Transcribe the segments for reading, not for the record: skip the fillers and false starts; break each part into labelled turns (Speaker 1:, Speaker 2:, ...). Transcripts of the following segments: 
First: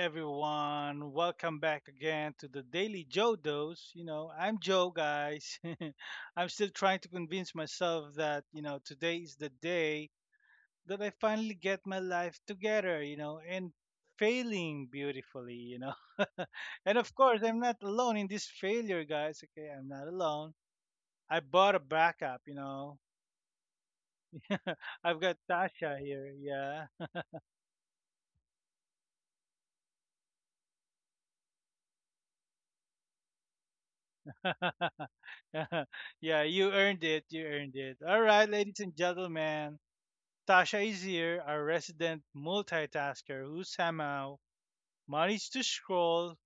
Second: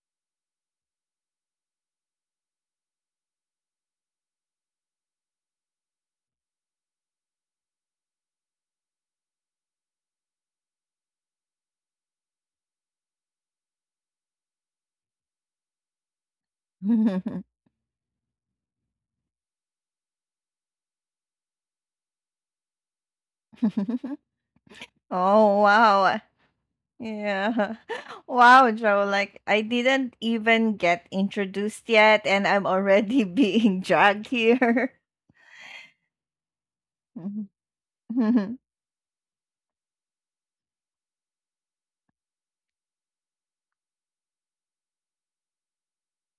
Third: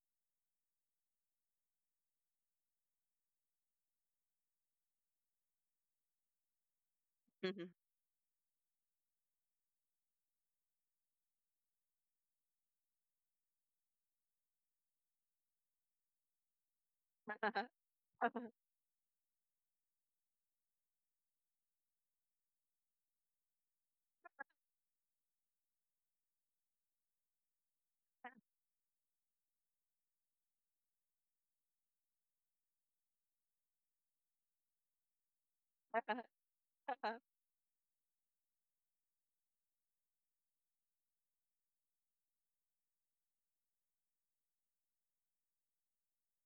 Speaker 1: everyone. Welcome back again to the Daily Joe Dose. I'm Joe, guys. I'm still trying to convince myself that today is the day that I finally get my life together and failing beautifully. And of course, I'm not alone in this failure, guys. Okay, I'm not alone. I bought a backup. I've got
Speaker 2: Oh,
Speaker 1: Tasha
Speaker 2: wow.
Speaker 1: here, yeah.
Speaker 2: Yeah. Wow, Joe. Like, I didn't even get introduced yet, and I'm already being dragged here.
Speaker 1: Yeah, you earned it. You earned it. All right, ladies and gentlemen, Tasha is here, our resident multitasker who somehow managed to scroll,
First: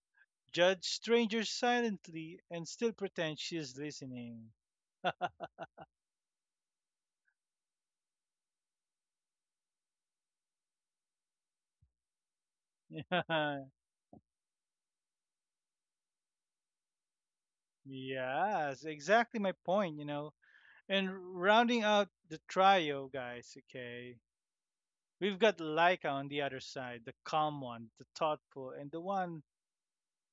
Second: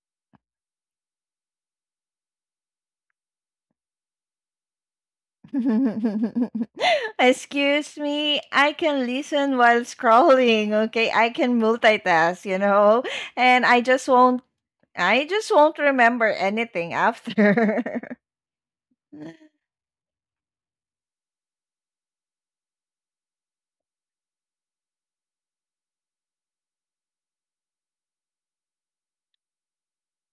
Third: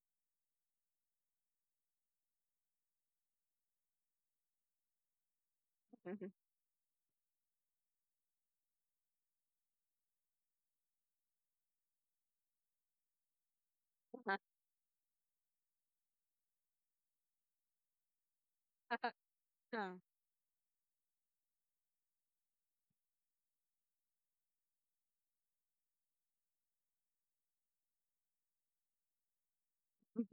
Speaker 1: judge strangers silently, and still pretend she's listening.
Speaker 2: Excuse me, I can listen while scrolling, okay? I can multitask, you know? And I just won't remember anything after.
Speaker 1: Yes, exactly my point. And rounding out the trio, guys, okay, we've got Laika on the other side, the calm one, the thoughtful, and the one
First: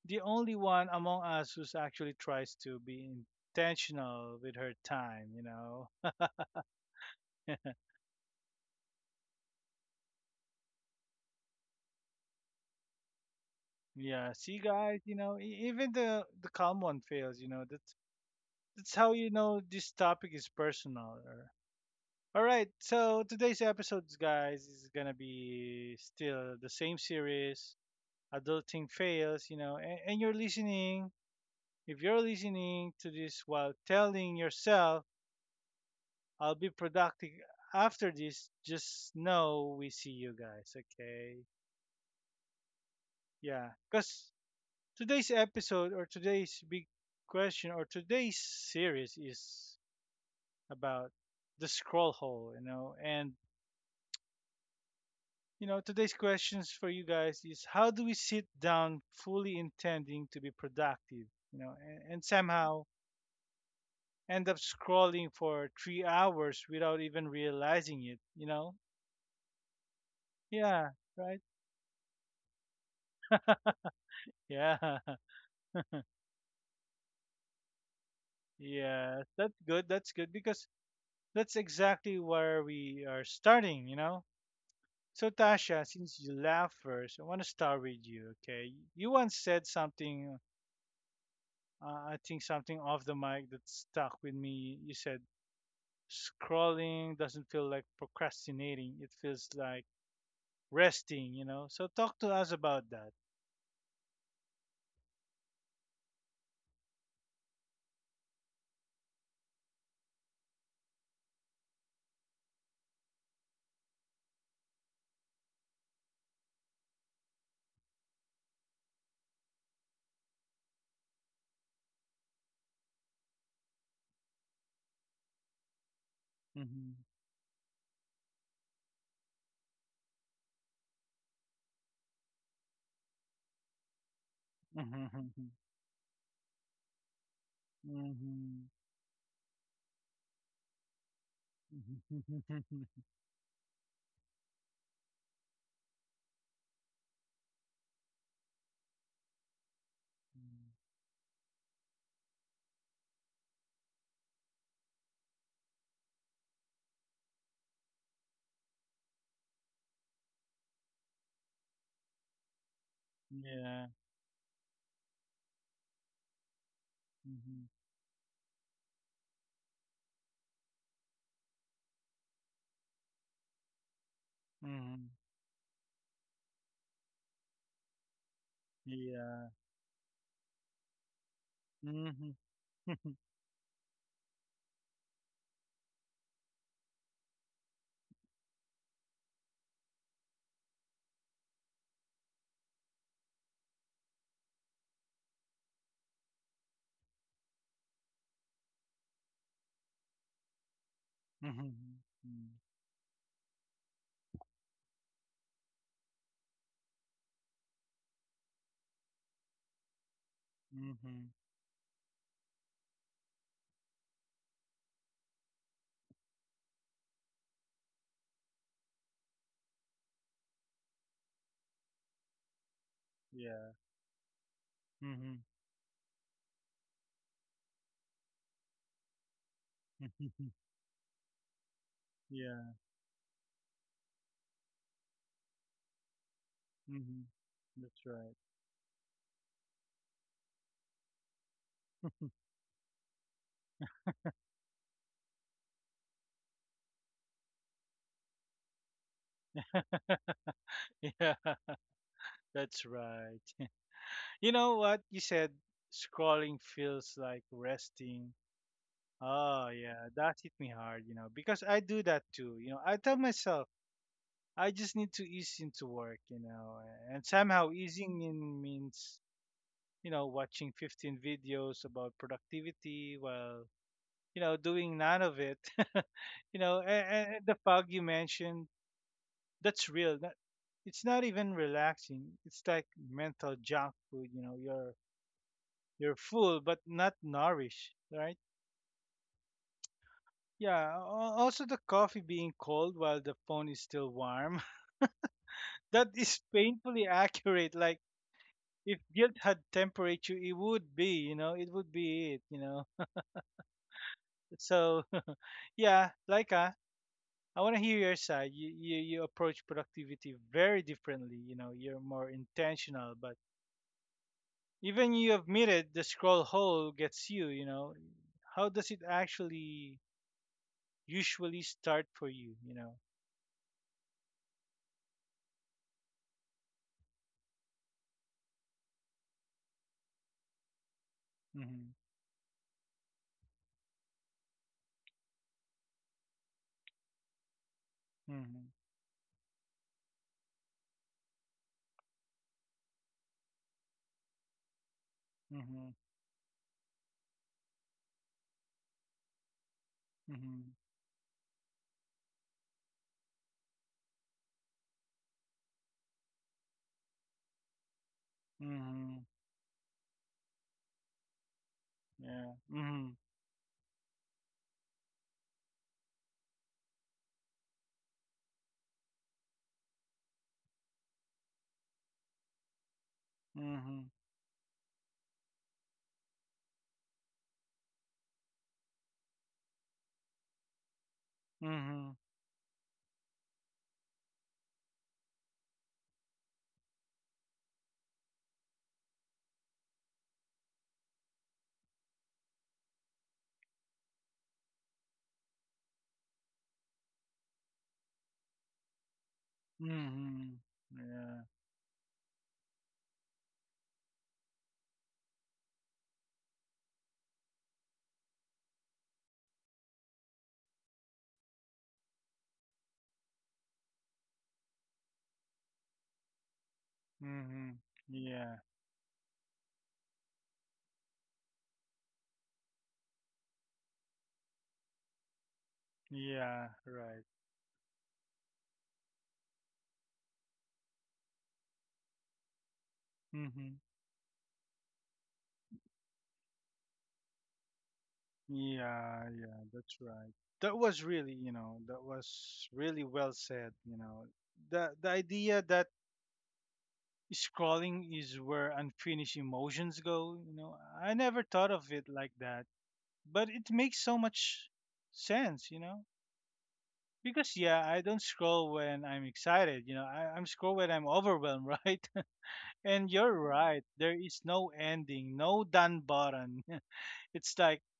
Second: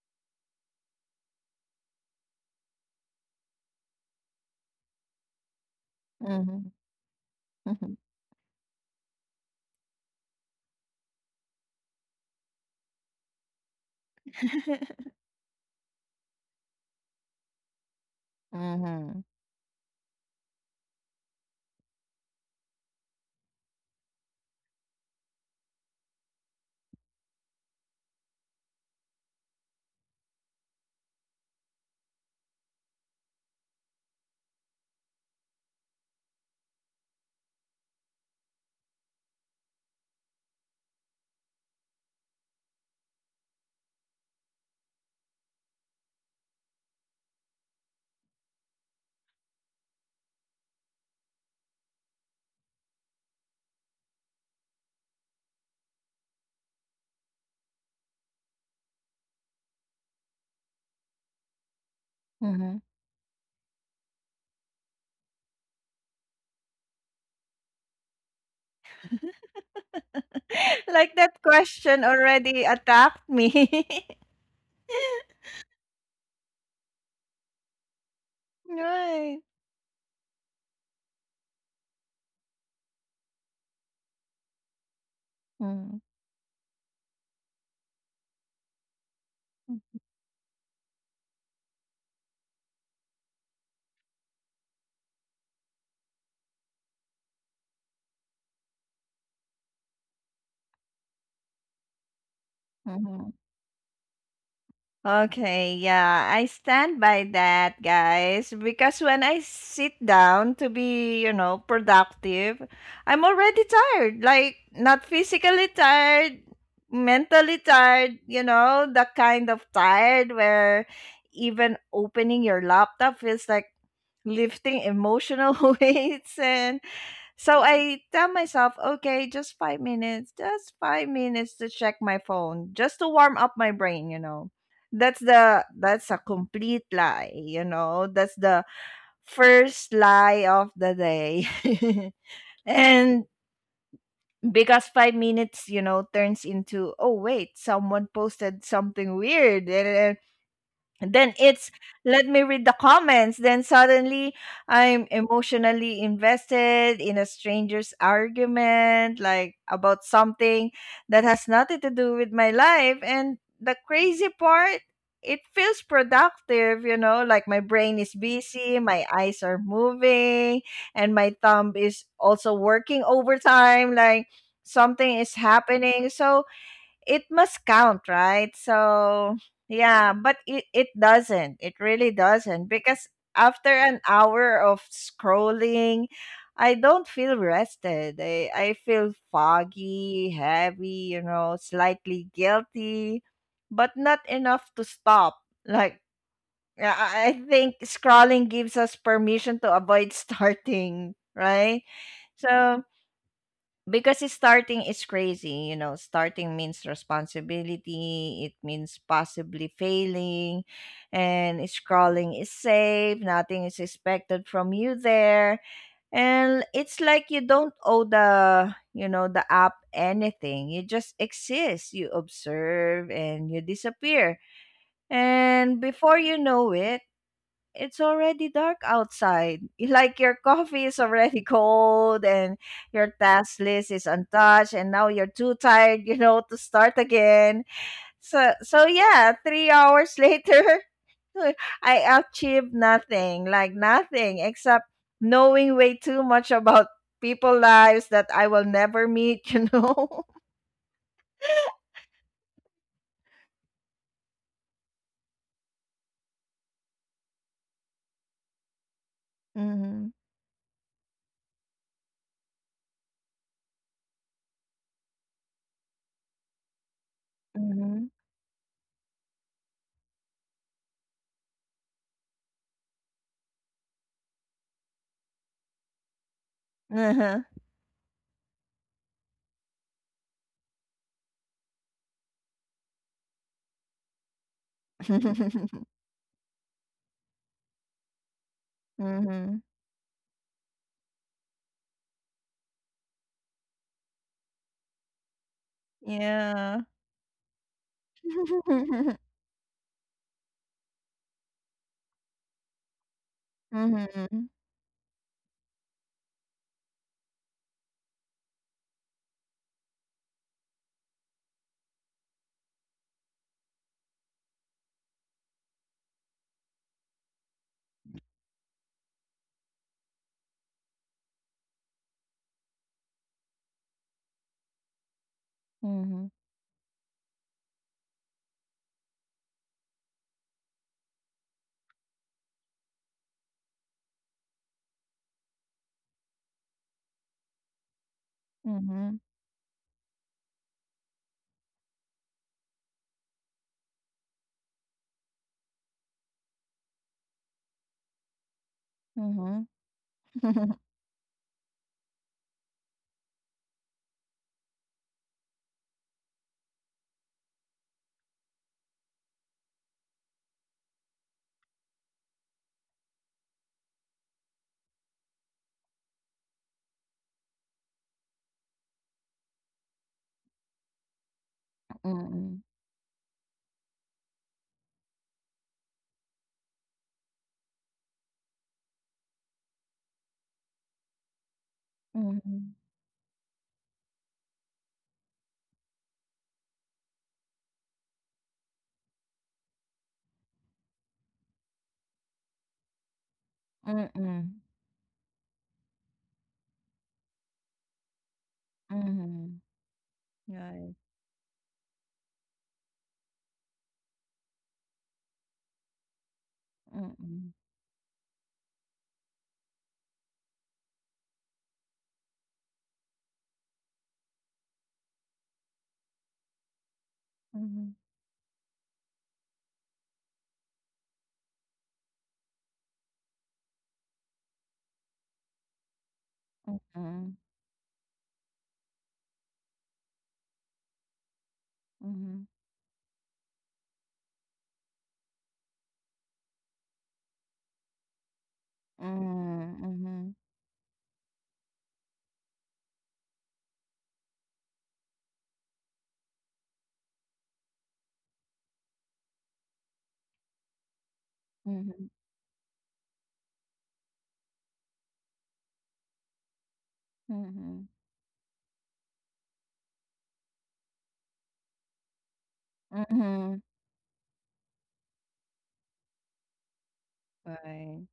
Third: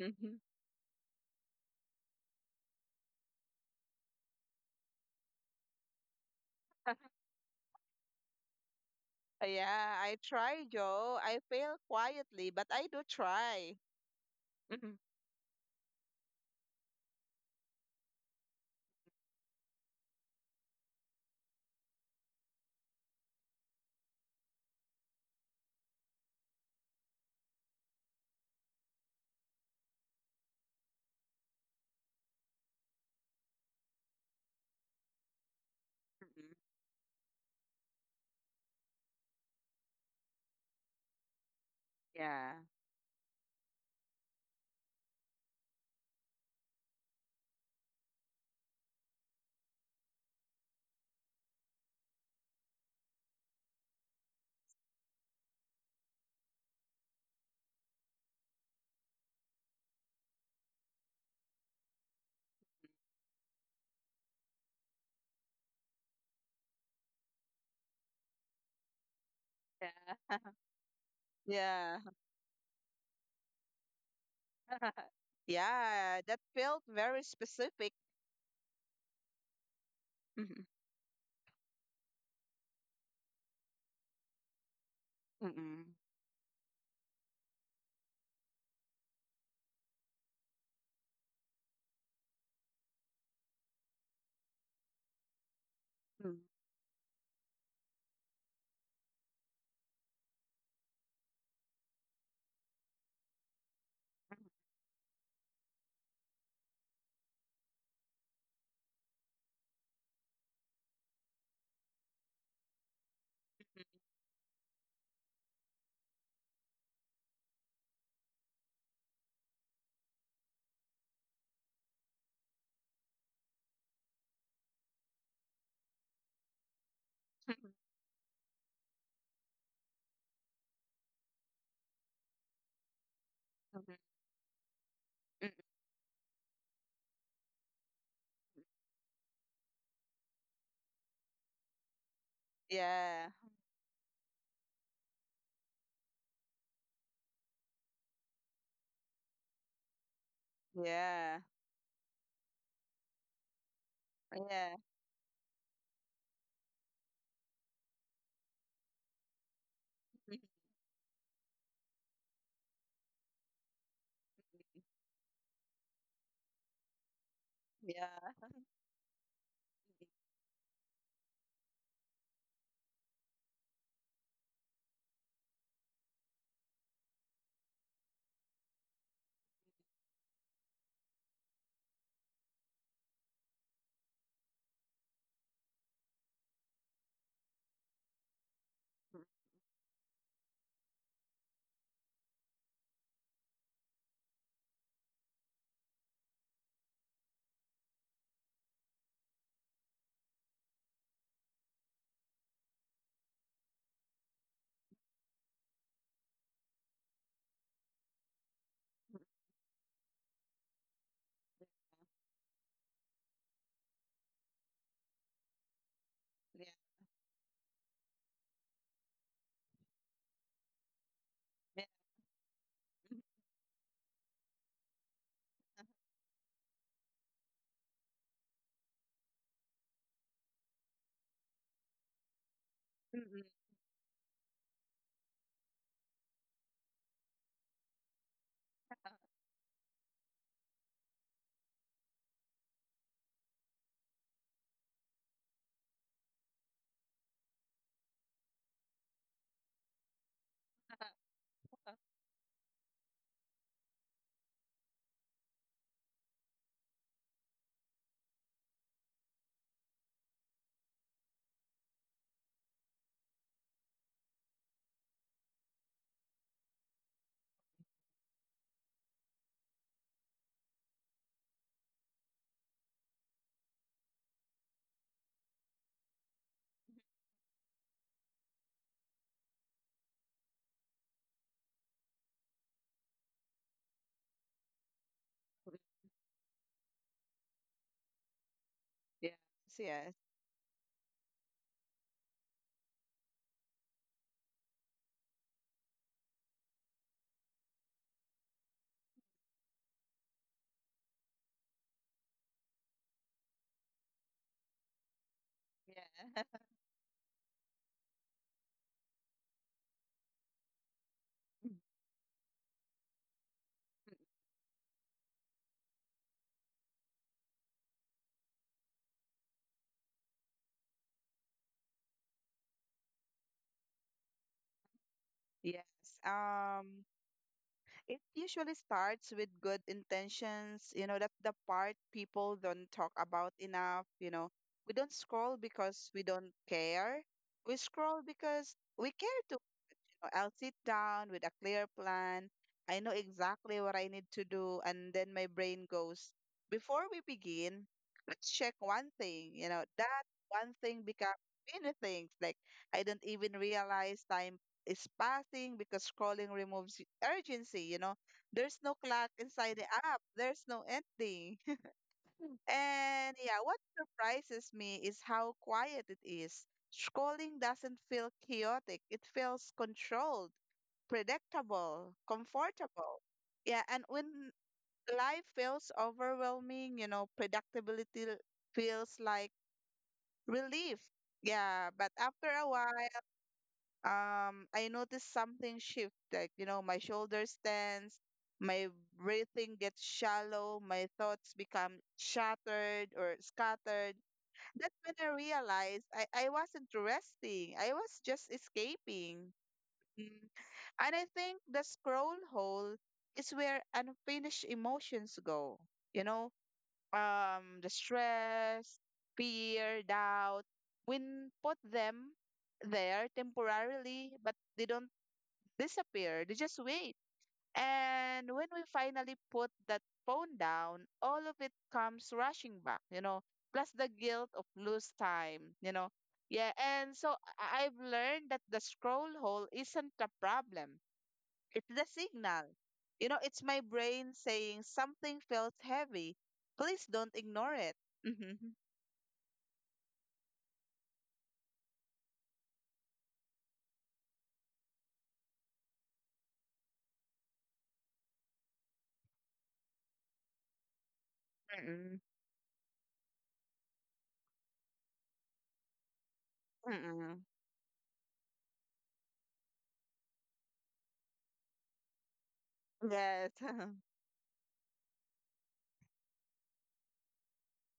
Speaker 1: the only one among us who's actually tries to be intentional with her time.
Speaker 2: Mhm.
Speaker 3: Yeah, I try, Joe. I fail quietly, but I do try.
Speaker 1: Yeah, see
Speaker 3: Mhm.
Speaker 1: guyse- even the calm one fails. That's how
Speaker 2: Mhm.
Speaker 1: you know this topic is personal. All right, so today's episode, guys, is gonna be still the same series, adulting fails, and, you're listening. If you're listening to this while telling yourself
Speaker 3: Mhm.
Speaker 1: I'll be productive after this. Just know we see you guys, okay?
Speaker 3: Yeah.
Speaker 1: Yeah, because today's episode or today's big question or today's series is about the scroll hole. And today's questions for you guys is how do we sit down fully intending to be productive, and,
Speaker 2: Mhm.
Speaker 1: somehow end up scrolling for 3 hours without even realizing it?
Speaker 3: Yeah.
Speaker 1: Yeah,
Speaker 2: Like that
Speaker 1: right?
Speaker 2: question
Speaker 3: Yeah.
Speaker 2: already attacked me.
Speaker 1: Yeah.
Speaker 3: Yeah, that felt very specific.
Speaker 1: Yeah,
Speaker 2: Right.
Speaker 1: that's good. That's good
Speaker 3: Mhm.
Speaker 1: because that's exactly where we are starting? So,
Speaker 3: Mm-mm.
Speaker 1: Tasha,
Speaker 2: Mm,
Speaker 1: since you laughed first, I want to start with you, okay? You once said
Speaker 2: mm,
Speaker 1: something, I think something off the mic that stuck with me. You said,
Speaker 3: Mm.
Speaker 1: scrolling doesn't feel like procrastinating, it feels like resting? So, talk to us about that.
Speaker 2: mhm. Okay, yeah, I stand by that, guys, because when I sit down to be, you know, productive, I'm already tired. Like, not physically tired, mentally tired, you know, the kind of tired where even opening your laptop feels like lifting emotional weights. And
Speaker 1: Hmm.
Speaker 2: so
Speaker 3: Mhm.
Speaker 2: I tell myself, okay, just 5 minutes, just 5 minutes to check my phone, just to warm up my
Speaker 3: Mm.
Speaker 2: brain, you know. That's
Speaker 1: Hmm.
Speaker 2: the that's a complete lie, you know. That's the
Speaker 1: Hmm.
Speaker 2: first lie of the day. And
Speaker 3: Yeah.
Speaker 2: because 5 minutes, you know, turns into oh someone posted something weird. And then
Speaker 3: Yeah.
Speaker 2: it's let me read the comments, then suddenly
Speaker 3: Yeah.
Speaker 2: I'm emotionally invested in a stranger's argument, like about
Speaker 3: Mhm.
Speaker 2: something that has nothing to do with my life. And the
Speaker 1: Yeah.
Speaker 2: crazy part, it feels productive, you know, like my
Speaker 1: Hmm.
Speaker 2: brain is
Speaker 3: Yeah.
Speaker 2: busy, my eyes are moving, and my thumb is also working overtime, like something
Speaker 1: Hmm.
Speaker 2: is happening. So it must count, right? So,
Speaker 1: Yeah.
Speaker 2: yeah, but it doesn't. It really
Speaker 1: Mhm.
Speaker 2: doesn't, because
Speaker 1: Mhm.
Speaker 2: after an hour of scrolling, I don't feel rested. I feel
Speaker 3: Mhm.
Speaker 2: foggy, heavy, you know, slightly guilty, but not enough to stop. Like, yeah, I think scrolling gives us permission to avoid starting, right?
Speaker 1: Mm.
Speaker 2: So, because it's starting is crazy, you know, starting means responsibility, it means possibly failing,
Speaker 1: Mhm.
Speaker 2: and scrolling is safe, nothing is expected from you there. And
Speaker 3: Yeah.
Speaker 2: it's like you don't owe the, you know, the app anything. You just
Speaker 3: Yeah.
Speaker 2: exist, you observe, and you
Speaker 1: Yeah.
Speaker 2: disappear.
Speaker 1: Mhm.
Speaker 2: And before you know it, it's already dark outside. Like your coffee is already cold and
Speaker 1: Yeah.
Speaker 2: your
Speaker 3: Mm. Yeah.
Speaker 2: task list is untouched, and now you're too tired, you know, to start
Speaker 1: Mhm.
Speaker 2: again.
Speaker 1: That's right.
Speaker 2: So so yeah, 3 hours later, I achieved nothing, like nothing except knowing way too much about people lives that I will never meet, you know.
Speaker 1: Yeah, that's right. You know what you said? Scrolling feels like resting. Oh
Speaker 2: Mhm.
Speaker 1: yeah, that hit me hard, because I do that too. You know, I tell myself I just need to ease into work, and somehow
Speaker 2: Mhm.
Speaker 1: easing in means, watching 15 videos about productivity while, doing none of it. you know,
Speaker 2: Uh-huh.
Speaker 1: and, and the fog you mentioned, that's real. That, it's not even relaxing. It's like mental junk food. You know, you're full but not nourished, right?
Speaker 3: Yes.
Speaker 2: Mhm.
Speaker 3: Yes.
Speaker 1: Yeah. Also, the coffee being cold while the phone is still warm. That is
Speaker 2: Yeah.
Speaker 1: painfully accurate. Like if guilt had temperature, it would be. You know, it would be it.
Speaker 2: Mhm.
Speaker 1: So yeah, like us. I want to hear your side. You approach productivity very differently. You know,
Speaker 3: Yeah.
Speaker 1: you're more intentional, but even you admitted the scroll hole gets you. How does it actually usually start for you? You know.
Speaker 2: 嗯哼，
Speaker 3: Yes. It usually starts with good intentions. You know, that's the
Speaker 1: Mhm.
Speaker 3: part people don't talk about enough. You know, we don't scroll because we don't care. We scroll
Speaker 1: Mhm.
Speaker 2: 嗯
Speaker 3: because
Speaker 2: 哼，
Speaker 3: we care, or I'll sit down with a clear plan. I know exactly what I need to do, and then my
Speaker 1: Mhm.
Speaker 3: brain goes, before we begin, let's check one
Speaker 2: 嗯
Speaker 3: thing.
Speaker 2: 哼，
Speaker 3: You know, that
Speaker 2: 嗯哼，
Speaker 1: Mhm.
Speaker 3: one thing becomes many things. Like, I don't even realize time is passing because scrolling removes urgency, you know. There's no
Speaker 1: Mhm.
Speaker 3: clock inside the app. There's no ending.
Speaker 1: Yeah. Mhm.
Speaker 3: And yeah, what surprises me is how quiet it is. Scrolling doesn't feel chaotic, it feels controlled, predictable,
Speaker 2: 嗯
Speaker 3: comfortable. Yeah, and
Speaker 1: Mhm.
Speaker 3: when life feels overwhelming, you know, predictability feels like relief. Yeah, but
Speaker 1: Mhm.
Speaker 2: 嗯，嗯
Speaker 3: after
Speaker 2: 哼，
Speaker 3: a while, I noticed something shift. Like, you know, my shoulders tense, my breathing gets shallow, my thoughts become shattered or
Speaker 2: 嗯
Speaker 3: scattered.
Speaker 2: 嗯，
Speaker 3: That's when I realized I wasn't resting. I was just
Speaker 2: 嗯哼
Speaker 3: escaping.
Speaker 1: Mhm.
Speaker 2: ，right，
Speaker 3: And I
Speaker 1: Yeah.
Speaker 3: think the scroll hole is where unfinished emotions go. You know,
Speaker 2: 嗯嗯，
Speaker 3: the stress, fear, doubt. We put them there temporarily, but they don't disappear. They just wait.
Speaker 2: 嗯
Speaker 1: Mhm.
Speaker 2: 哼，
Speaker 3: And
Speaker 1: Yeah.
Speaker 3: when we finally put that phone down, all of it comes rushing back, you know, plus the guilt of lose time, you know.
Speaker 1: Yeah.
Speaker 3: Yeah, and
Speaker 1: Right.
Speaker 3: so I've learned that the scroll hole isn't a problem. It's the
Speaker 2: 嗯哼，
Speaker 3: signal. You know, it's
Speaker 1: Mhm.
Speaker 3: my brain saying something feels heavy. Please don't ignore it. Mm-hmm.
Speaker 2: 嗯
Speaker 1: Yeah, yeah,
Speaker 2: 哼，嗯
Speaker 1: that's
Speaker 2: 嗯，
Speaker 1: right. That was really, that was really well said. The idea that scrolling is where unfinished emotions go. I never thought
Speaker 2: 嗯哼，嗯嗯，
Speaker 1: of
Speaker 2: 嗯
Speaker 1: it
Speaker 3: Mm-mm.
Speaker 1: like that, but it makes so much sense.
Speaker 2: 哼，嗯哼，嗯
Speaker 3: Mm-mm.
Speaker 1: Because
Speaker 2: 哼，
Speaker 1: yeah, I don't scroll when I'm excited. I'm scroll when I'm overwhelmed, right?
Speaker 2: 嗯
Speaker 1: And you're
Speaker 2: 哼
Speaker 3: Yes.
Speaker 1: right. There is no ending, no done button. It's like
Speaker 2: ，right，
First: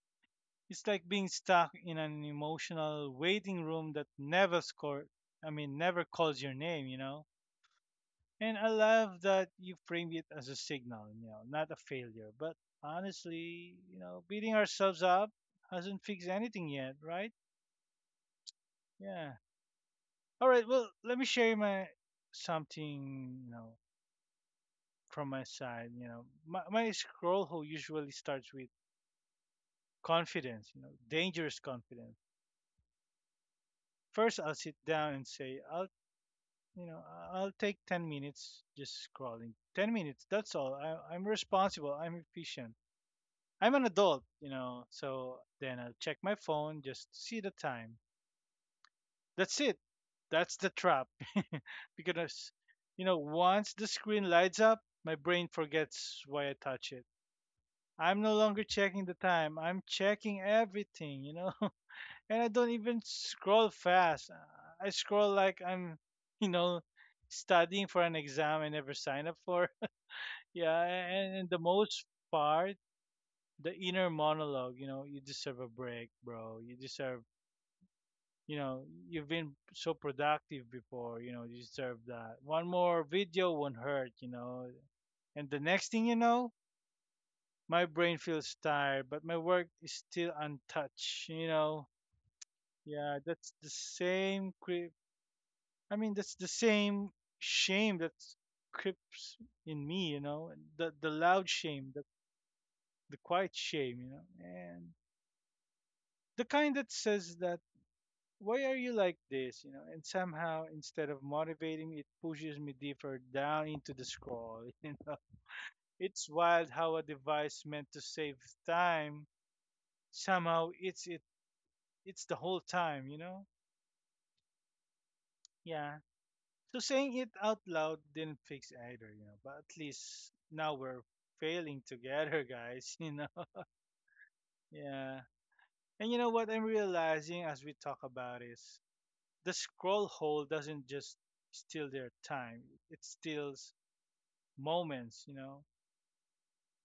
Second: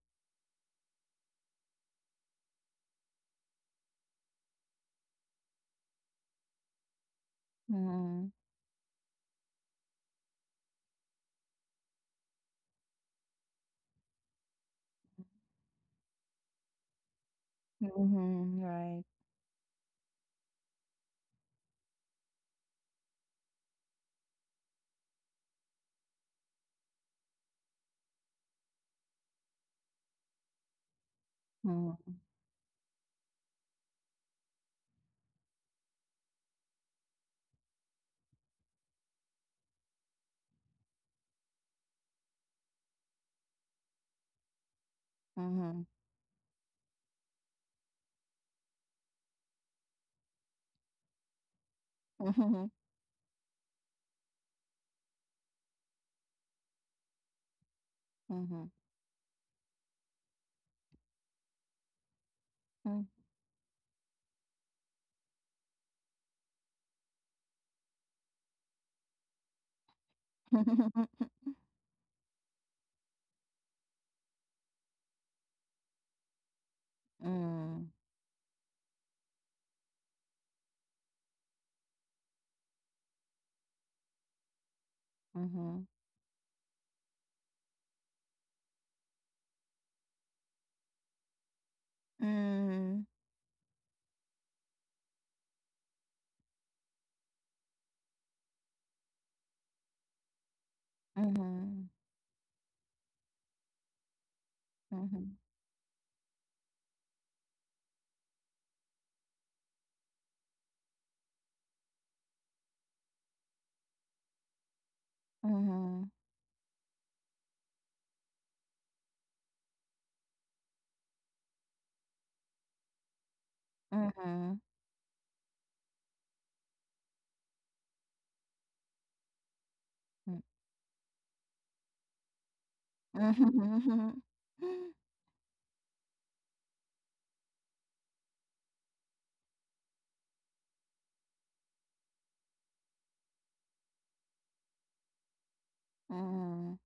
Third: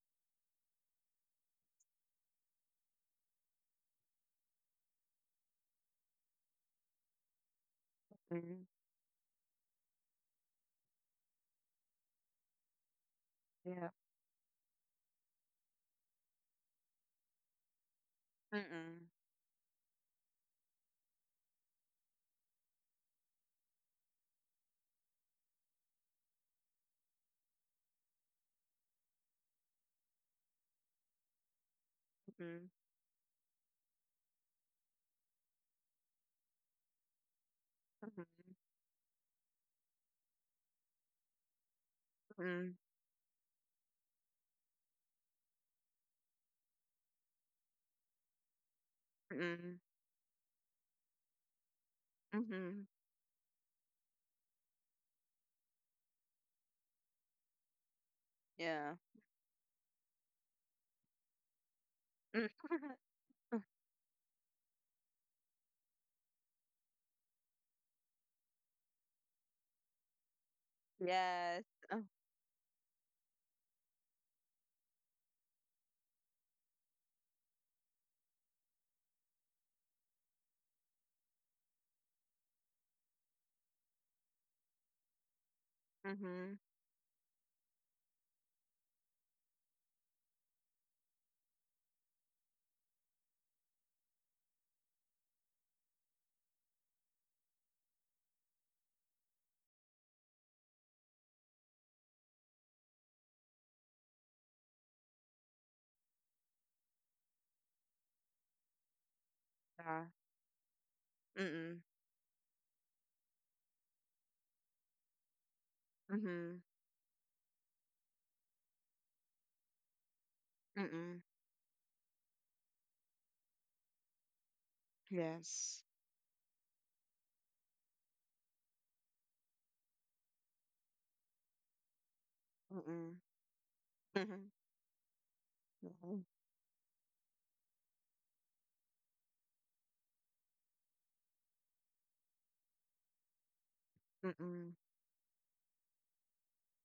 Speaker 1: It's like being stuck in an emotional waiting room that never score I mean never calls your name.
Speaker 2: 嗯
Speaker 1: And
Speaker 3: Mm-mm.
Speaker 1: I love that you frame it as a signal, not a failure. But honestly,
Speaker 3: Yeah.
Speaker 1: you know, beating ourselves up hasn't fixed anything yet, right?
Speaker 2: 嗯，
Speaker 3: Mm-mm.
Speaker 1: Yeah. All right, well, let me share my something, from my side. My scroll hole usually starts with confidence, dangerous
Speaker 2: 嗯
Speaker 1: confidence
Speaker 2: 哼，
Speaker 3: Mm-mm.
Speaker 1: first I'll sit down and say, I'll You know, I- I'll take 10
Speaker 3: Mm-mm.
Speaker 1: minutes just scrolling. 10 minutes, that's all. I'm responsible. I'm efficient.
Speaker 3: Mm-mm.
Speaker 1: I'm an adult, so
Speaker 2: 嗯
Speaker 1: then
Speaker 2: 哼，
Speaker 1: I'll check my phone just to see the time. That's it.
Speaker 3: Mm-mm.
Speaker 1: That's the trap.
Speaker 2: 嗯
Speaker 1: Because,
Speaker 2: 哼，
Speaker 3: Mm-hmm.
Speaker 1: you know, once the screen lights up, my brain forgets why I touch it. I'm no
Speaker 2: 嗯哼哼
Speaker 1: longer
Speaker 2: 哼，
Speaker 3: Yeah.
Speaker 1: checking the time. I'm checking everything? And I
Speaker 3: Mm.
Speaker 1: don't even scroll fast. I scroll like I'm, you know, studying for an exam I never signed up for. Yeah, and, the
Speaker 3: Yes. Oh,
Speaker 1: most part, the inner monologue, you deserve a break, bro. You deserve,
Speaker 2: 嗯
Speaker 1: you know, you've been so productive before, you deserve that. One more video won't hurt.
Speaker 2: 嗯，嗯
Speaker 1: And the
Speaker 2: 哼，
Speaker 1: next thing you know,
Speaker 3: mm-hmm.
Speaker 1: my brain feels tired, but my work is still untouched.
Speaker 2: 嗯
Speaker 1: Yeah, that's the same creep. I mean, that's the same shame that creeps in me, the loud shame, the quiet shame. And
Speaker 2: 哼，
Speaker 1: the kind that says that why are you like this,
Speaker 3: Yeah.
Speaker 1: and somehow instead of
Speaker 3: Mm-mm.
Speaker 1: motivating me, it pushes me deeper down into the scroll
Speaker 2: 嗯哼，
Speaker 1: it's
Speaker 3: Mm-hmm.
Speaker 1: wild how a device meant to save time somehow it's
Speaker 3: Mm-mm.
Speaker 1: it it's the whole time.
Speaker 2: 嗯哼，嗯哼，嗯哼
Speaker 3: Yes.
Speaker 1: Yeah, so saying it out loud didn't fix either, but at least now we're failing together guys you
Speaker 3: Mm-mm.
Speaker 1: know
Speaker 2: 哼哼。
Speaker 3: Mm-hmm.
Speaker 1: Yeah,
Speaker 3: Yeah.
Speaker 1: and you know what I'm realizing as we talk about is the scroll hole doesn't just steal their time; it steals
Speaker 3: Mm-mm. Mm-hmm. Mm-hmm.
Speaker 1: moments. You know,
Speaker 2: Mm,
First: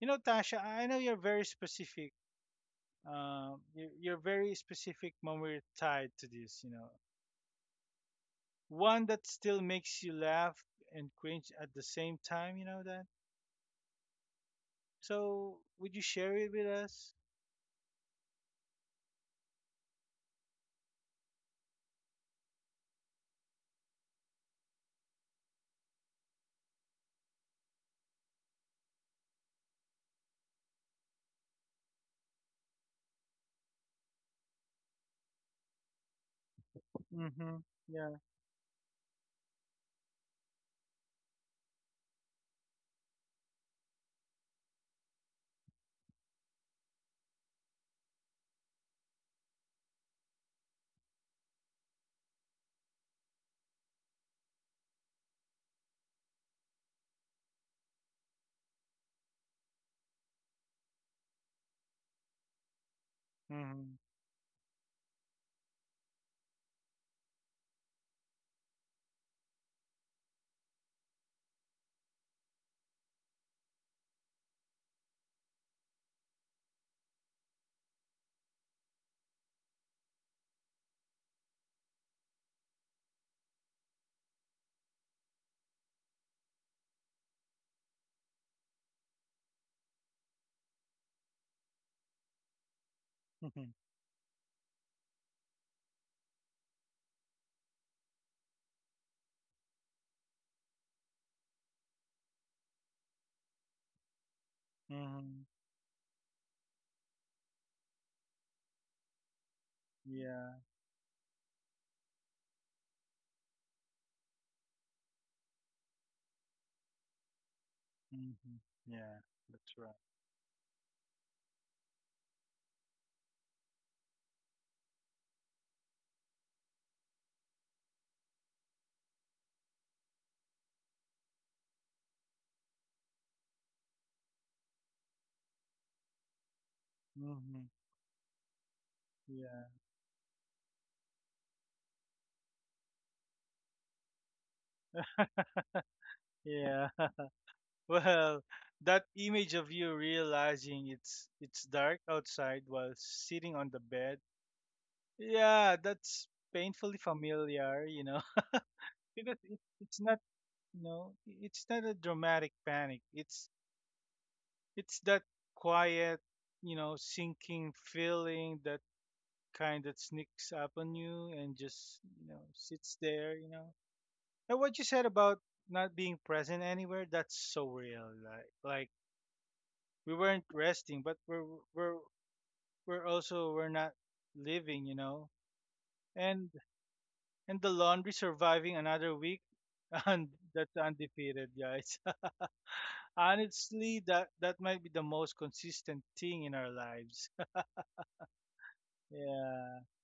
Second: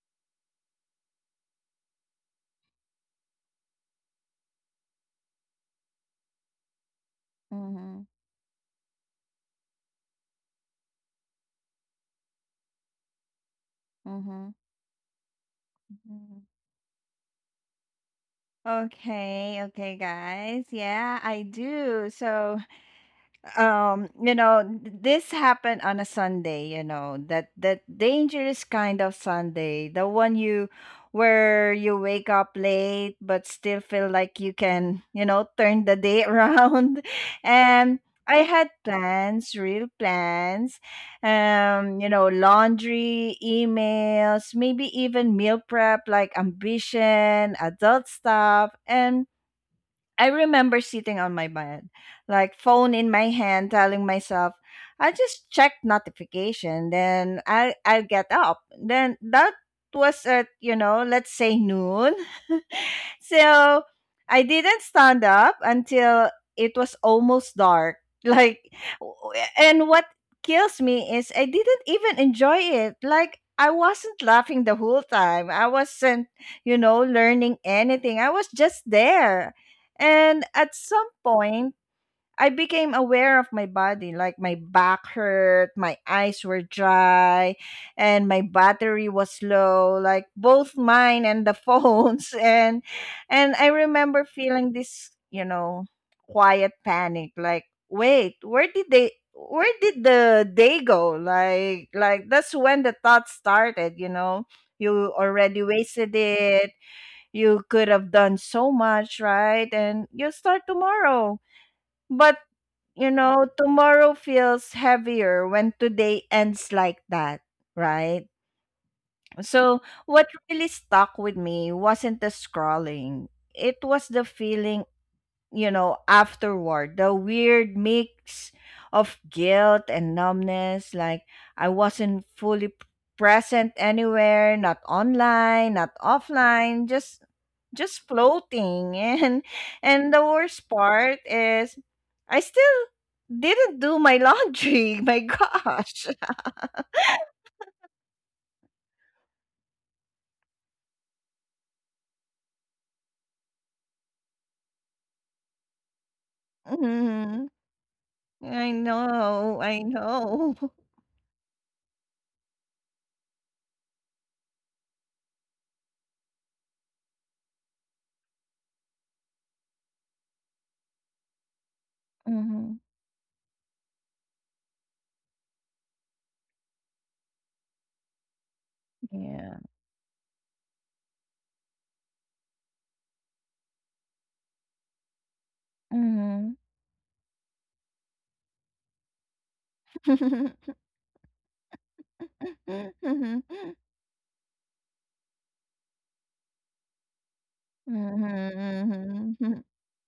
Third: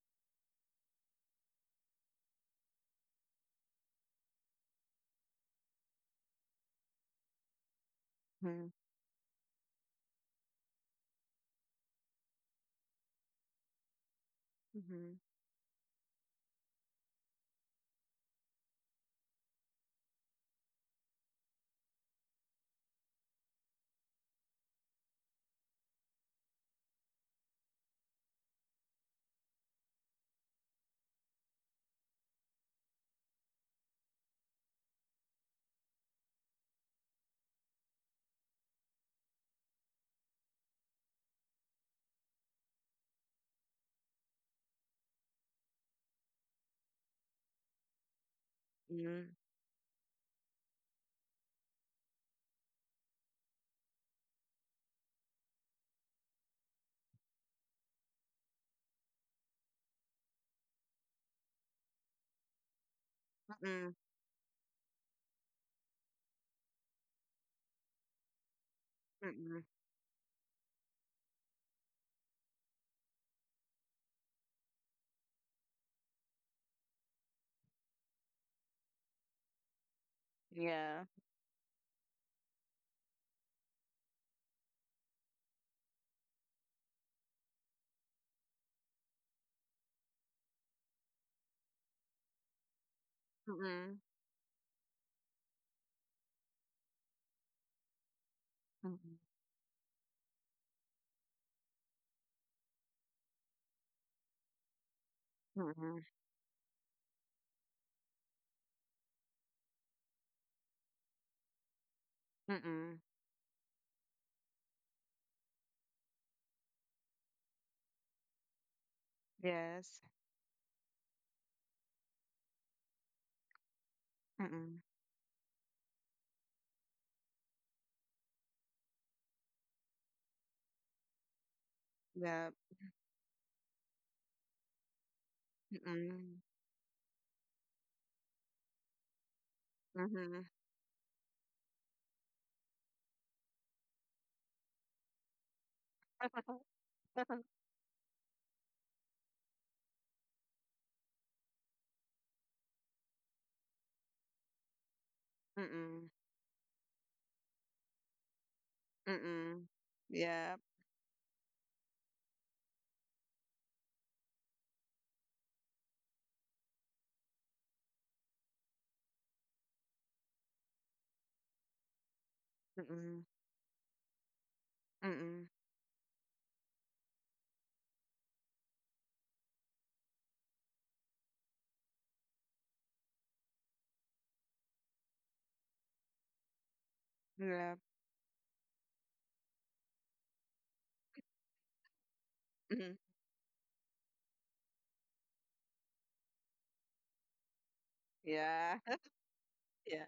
Speaker 1: you know, Tasha. I know you're very specific. Your very specific moment tied to this. You know
Speaker 2: mhm,
Speaker 1: one that still makes you laugh and cringe at the same time. You know that.
Speaker 2: mhm,
Speaker 3: Mm-hmm.
Speaker 1: So, would you share
Speaker 2: mhm.
Speaker 1: it with us?
Speaker 2: Okay, okay, guys. Yeah, I do. So, you know, this happened on a Sunday, you know, that that dangerous kind of Sunday, the one you where you wake up late but still feel like you can, you know, turn the day around.
Speaker 1: Mm-hmm.
Speaker 2: And
Speaker 1: Yeah.
Speaker 2: I had plans, real plans, you know, laundry, emails, maybe even meal prep, like ambition adult stuff. And I remember sitting on my bed, like phone in my hand, telling myself, "I just check notification, then I'll get up." Then that was at, you know, let's say noon. So
Speaker 1: Mm-hmm.
Speaker 3: Mm-mm.
Speaker 2: I didn't stand up until it was almost dark. Like, w-
Speaker 3: Mm-mm.
Speaker 2: and what kills me is I didn't even enjoy it. Like, I wasn't laughing the whole time. I wasn't, you know, learning anything. I was just there. And at
Speaker 3: Yeah.
Speaker 2: some point, I became aware of my body, like my back hurt, my eyes were dry, and my battery was low, like both mine and the phones. And
Speaker 1: Mm-hmm.
Speaker 2: I
Speaker 3: Mm-mm.
Speaker 2: remember feeling this, you know, quiet panic, like, wait,
Speaker 3: Mm-hmm.
Speaker 2: where did the day go? Like that's when the thought started, you know. You
Speaker 1: Mm-hmm.
Speaker 2: already
Speaker 3: Mm-mm.
Speaker 2: wasted it. You could have done so much, right? And you
Speaker 1: Yeah.
Speaker 2: start tomorrow, but,
Speaker 3: Mm-mm.
Speaker 2: you know, tomorrow feels heavier when today ends like that, right?
Speaker 1: Mm-hmm. Yeah. That's
Speaker 2: So,
Speaker 1: right.
Speaker 3: Yes.
Speaker 2: what really stuck with me wasn't the scrolling, it was the
Speaker 3: Mm-mm.
Speaker 2: feeling, you know, afterward, the weird mix of guilt and numbness. Like, I wasn't
Speaker 3: Yeah.
Speaker 2: fully present anywhere, not online, not
Speaker 3: Mm-mm.
Speaker 2: offline, just
Speaker 1: Mm-hmm.
Speaker 2: floating. and
Speaker 1: Yeah.
Speaker 2: and the
Speaker 3: Mm-hmm.
Speaker 2: worst part is I still didn't do my laundry. My gosh.
Speaker 1: Yeah. Well, that image of you realizing it's dark outside while sitting on the bed. Yeah,
Speaker 3: Mm-mm.
Speaker 1: that's painfully
Speaker 2: Hmm.
Speaker 1: familiar,
Speaker 2: i
Speaker 1: because
Speaker 2: know
Speaker 1: it,
Speaker 3: Mm-mm.
Speaker 2: i
Speaker 1: it's not,
Speaker 2: know
Speaker 3: Yeah.
Speaker 1: you know, it's not a dramatic panic. It's that quiet, sinking feeling that kind that sneaks up on you and just, you know,
Speaker 2: Hmm.
Speaker 1: sits
Speaker 3: Mm-mm.
Speaker 1: there. And what you said about
Speaker 3: Mm-mm.
Speaker 1: not being present anywhere, that's so real. Like
Speaker 2: Yeah.
Speaker 1: we weren't resting, but we're we're also we're not living. And
Speaker 2: Hmm.
Speaker 1: and the
Speaker 3: Yeah.
Speaker 1: laundry surviving another week and that's undefeated, guys.
Speaker 3: Mm-mm.
Speaker 1: Honestly, that might be the most consistent thing in our lives.
Speaker 2: 嗯哼
Speaker 3: Yeah.
Speaker 2: 嗯 哼哼
Speaker 1: Yeah.
Speaker 3: Yeah.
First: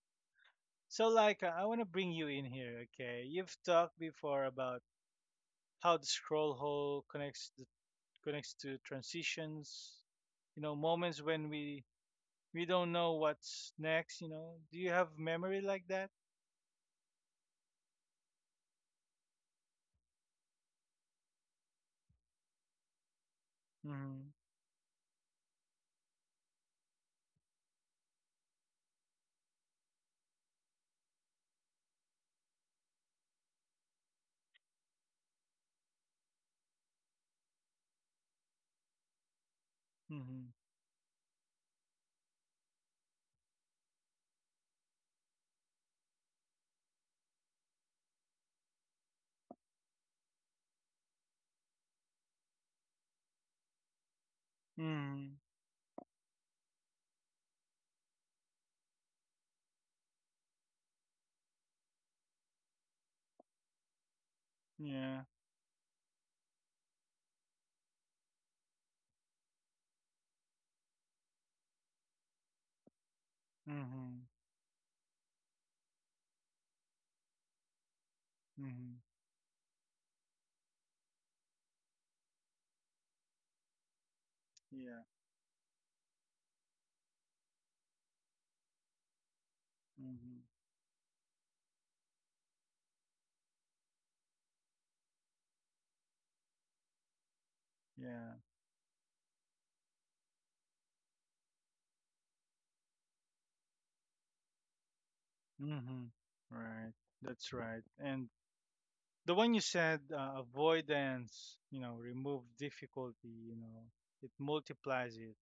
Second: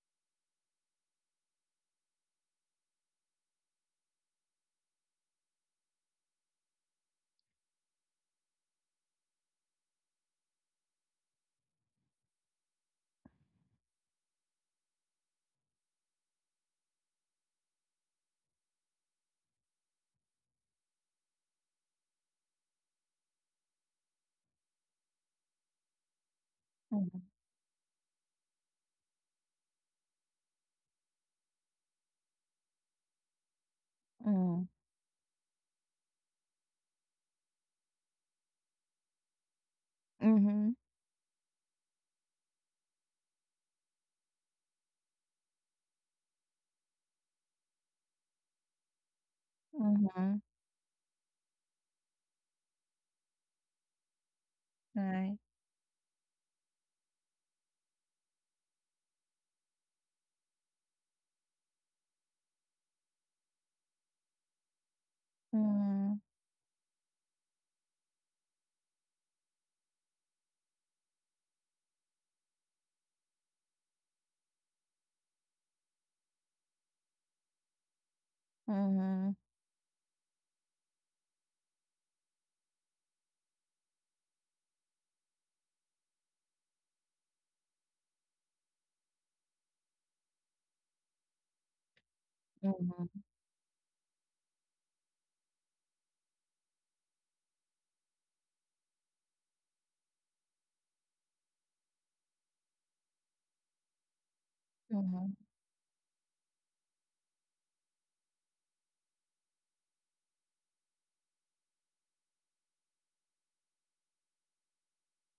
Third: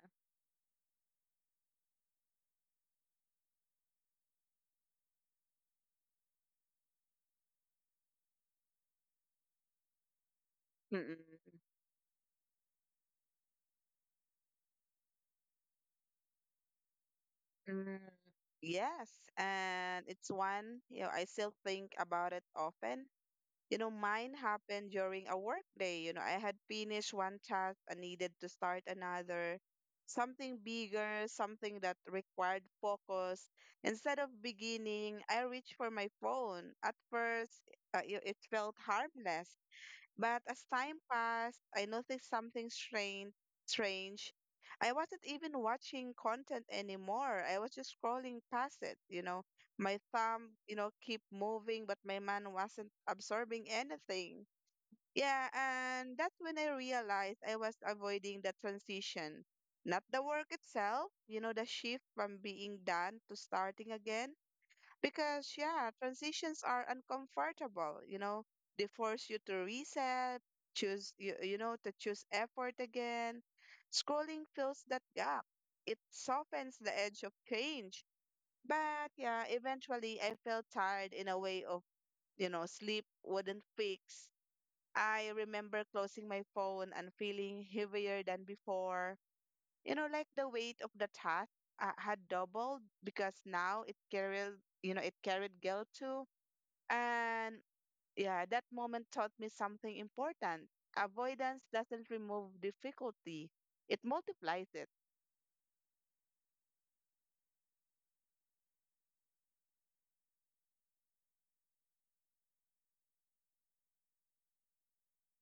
Speaker 1: So, like, I want to bring you in here, okay? You've talked before about how the scroll hole connects connects to transitions,
Speaker 3: Mm-mm.
Speaker 1: moments when we don't know what's next. Do you have memory like that?
Speaker 3: Mm. Yes. And it's one, you know, I still think about it often. You know,
Speaker 1: Mm-hmm.
Speaker 3: mine happened during a work day. You know, I had finished
Speaker 2: 嗯
Speaker 3: one task and needed to start another, something bigger, something that required focus. Instead of
Speaker 2: 嗯
Speaker 3: beginning, I reached for my phone. At first, it felt harmless, but
Speaker 2: 嗯
Speaker 1: Mm-hmm.
Speaker 3: as
Speaker 2: 哼
Speaker 3: time passed, I noticed something strange. Strange. I wasn't even watching content anymore. I was just scrolling past it, you know.
Speaker 2: 嗯
Speaker 3: My
Speaker 2: 哼，
Speaker 3: thumb, you know, keep moving, but my man wasn't absorbing anything.
Speaker 1: Mm-hmm.
Speaker 2: 来
Speaker 3: Yeah, and that's when I realized I was avoiding the transition. Not the work itself, you know, the shift from being done to starting again.
Speaker 1: Yeah.
Speaker 3: Because, yeah,
Speaker 2: 嗯
Speaker 3: transitions are uncomfortable, you know, they force you to reset, choose, you know, to choose effort again.
Speaker 1: Hmm.
Speaker 3: Scrolling fills that gap, it softens the edge of change.
Speaker 1: Hmm.
Speaker 3: But,
Speaker 2: 嗯
Speaker 3: yeah, eventually I felt tired in a way of, you know, sleep wouldn't fix.
Speaker 1: Yeah.
Speaker 3: I remember closing my phone and feeling heavier than before. You know, like
Speaker 1: Hmm.
Speaker 3: the weight of the task had
Speaker 2: 嗯
Speaker 3: doubled
Speaker 2: 哼
Speaker 3: because now it carried, you know, it carried guilt too, and
Speaker 1: Yeah.
Speaker 3: yeah, that moment taught me something important. Avoidance doesn't remove difficulty, it multiplies it.
Speaker 2: 嗯哼
Speaker 1: Hmm. Right. That's right. And the one you said, avoidance remove difficulty, it multiplies it.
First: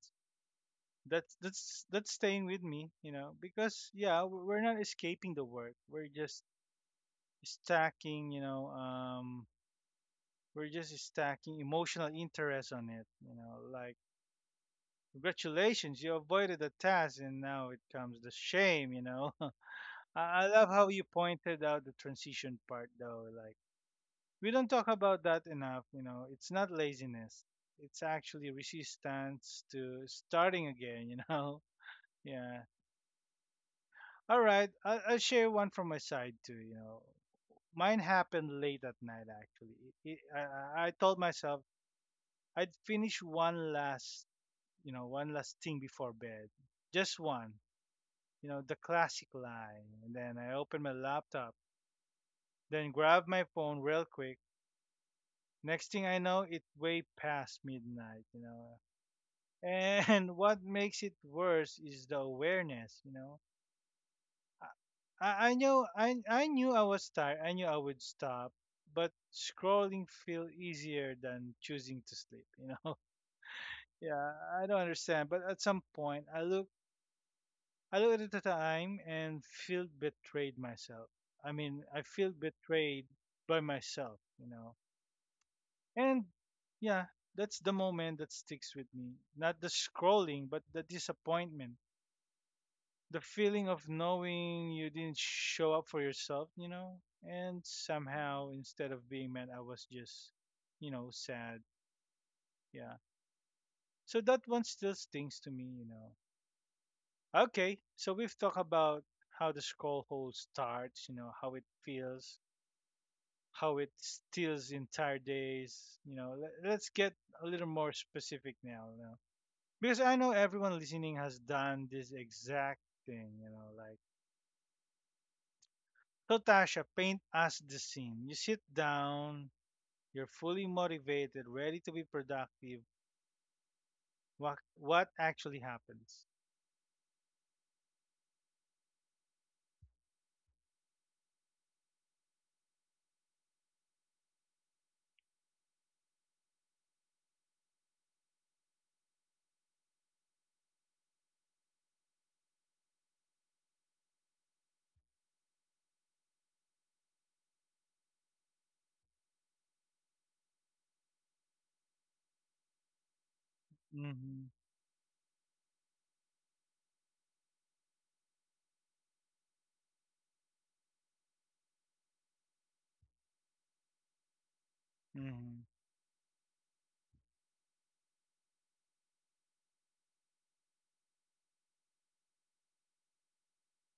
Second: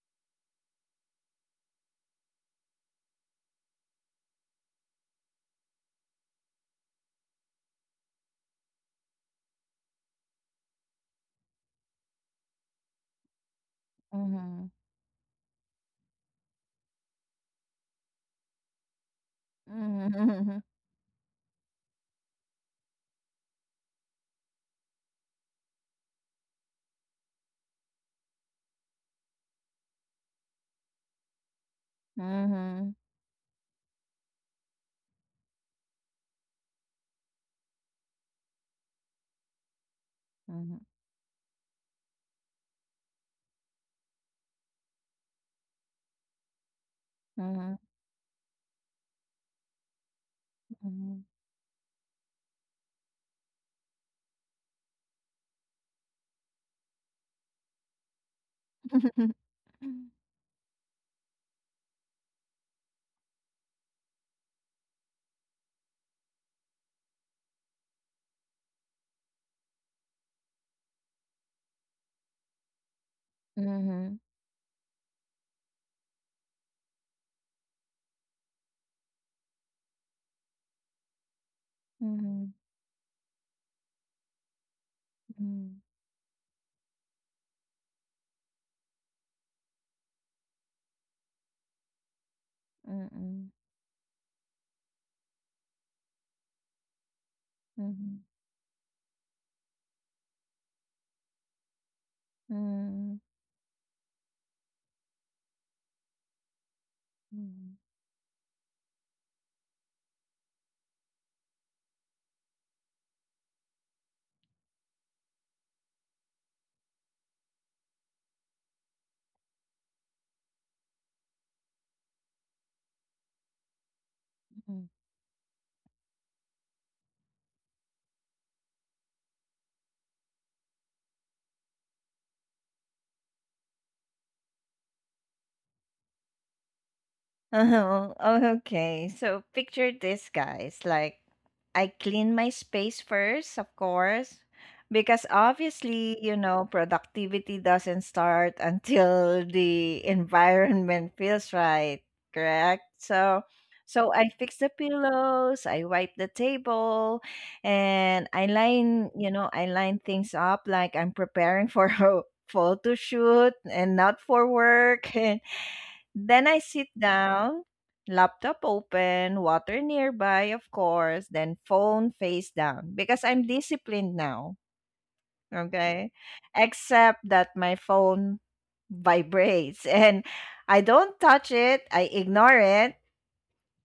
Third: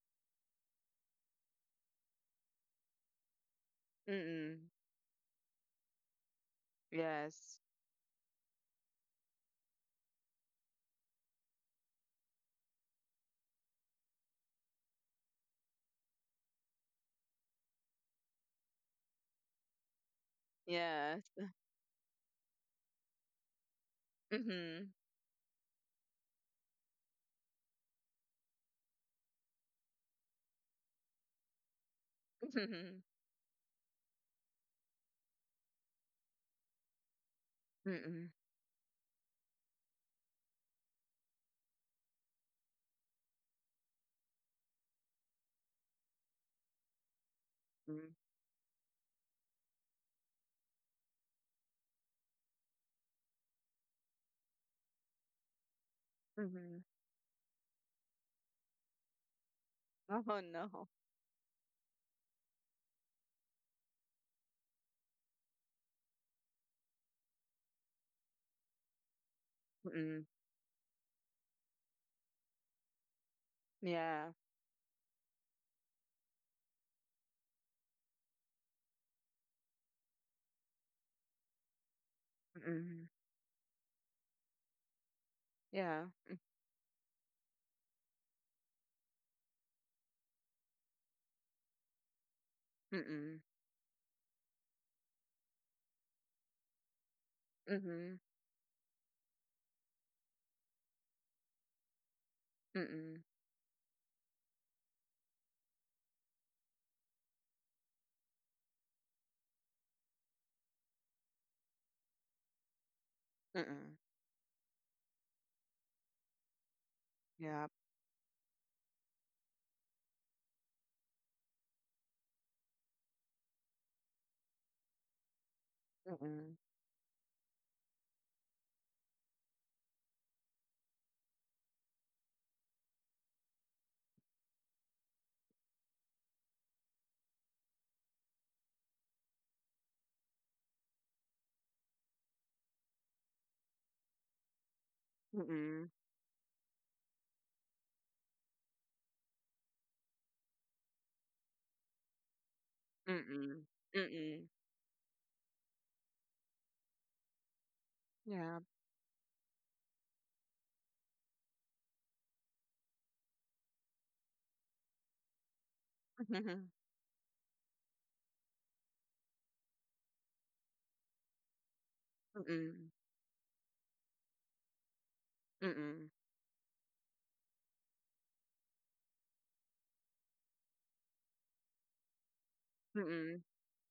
Speaker 1: That's staying with me, because yeah, we're
Speaker 3: Mm-mm.
Speaker 1: not escaping the work. We're just
Speaker 3: Yes.
Speaker 1: stacking, we're just stacking emotional interest on it, like
Speaker 2: 嗯哼
Speaker 1: congratulations, you avoided the task, and now it comes the shame.
Speaker 2: 嗯
Speaker 1: I
Speaker 2: 哼
Speaker 1: love how you
Speaker 3: Yes.
Speaker 1: pointed out the transition part, though. Like, we don't talk
Speaker 3: Mm-hmm.
Speaker 1: about that enough. It's not laziness, it's actually resistance to starting again?
Speaker 2: 嗯
Speaker 1: Yeah.
Speaker 3: Mm-hmm.
Speaker 2: 哼
Speaker 1: All right. I'll share one from my side, too. Mine happened late at night, actually. It,
Speaker 2: 嗯哼
Speaker 1: I told myself I'd finish one last, one last thing before bed. Just
Speaker 2: 嗯
Speaker 1: one,
Speaker 2: 哼
Speaker 3: Mm-mm.
Speaker 1: you know, the classic lie. And then I
Speaker 2: 嗯
Speaker 1: opened my
Speaker 2: 哼
Speaker 1: laptop then grabbed my phone real quick. Next thing I know, it
Speaker 3: Mm-hmm.
Speaker 1: way past midnight. And
Speaker 3: Oh
Speaker 1: what
Speaker 3: no.
Speaker 1: makes it worse is the awareness. I know I knew I was tired. I knew I would stop, but scrolling
Speaker 3: Mm-mm.
Speaker 1: feel easier than choosing to sleep.
Speaker 2: 嗯 哼
Speaker 3: Yeah.
Speaker 1: Yeah, I don't understand, but at some point I look at the time and feel betrayed myself. I
Speaker 2: 嗯哼嗯哼嗯哼
Speaker 1: mean, I
Speaker 2: 嗯
Speaker 1: feel
Speaker 2: 哼
Speaker 1: betrayed
Speaker 3: Mm-mm.
Speaker 1: by myself.
Speaker 2: 嗯
Speaker 3: Yeah.
Speaker 1: And yeah, that's the moment that sticks with me. Not the scrolling, but the disappointment. The
Speaker 3: Mm-mm.
Speaker 2: 嗯
Speaker 1: feeling of knowing you didn't show up for yourself? And
Speaker 2: 嗯
Speaker 3: Mm-hmm.
Speaker 2: 哼
Speaker 1: somehow, instead of being mad, I was just, sad. Yeah.
Speaker 2: 嗯嗯
Speaker 3: Mm-mm.
Speaker 1: So that one still stings to me.
Speaker 2: 嗯嗯
Speaker 1: Okay, so we've talked about how the scroll hole starts, how it feels, how it
Speaker 3: Mm-mm.
Speaker 1: steals entire days. Let's get a little
Speaker 3: Yeah.
Speaker 1: more specific now. Because I know everyone listening has done this exact thing, like
Speaker 2: 嗯。
Speaker 1: so,
Speaker 3: Mm-mm.
Speaker 1: Tasha, paint us the scene. You sit down, you're fully motivated, ready to be productive. What actually happens?
Speaker 2: Uh-huh. Oh, okay. So picture this, guys. Like, I clean my space first, of course, because
Speaker 3: Mm-mm.
Speaker 2: obviously, you know, productivity doesn't start until the environment feels right, correct? So,
Speaker 3: Mm-mm.
Speaker 2: so I
Speaker 3: Mm-mm.
Speaker 2: fix the pillows, I wipe the table, and I
Speaker 3: Yeah.
Speaker 2: line, you know, I line things up like I'm preparing for a photo shoot and not
Speaker 1: Mm-hmm.
Speaker 2: for work. Then I sit down, laptop open, water nearby, of course, then phone face
Speaker 3: Mm-hmm.
Speaker 2: down because I'm disciplined now.
Speaker 1: Mm-hmm.
Speaker 2: Okay.
Speaker 3: Mm-mm.
Speaker 2: Except that my phone vibrates, and I don't touch it, I ignore it.
Speaker 3: Mm-mm.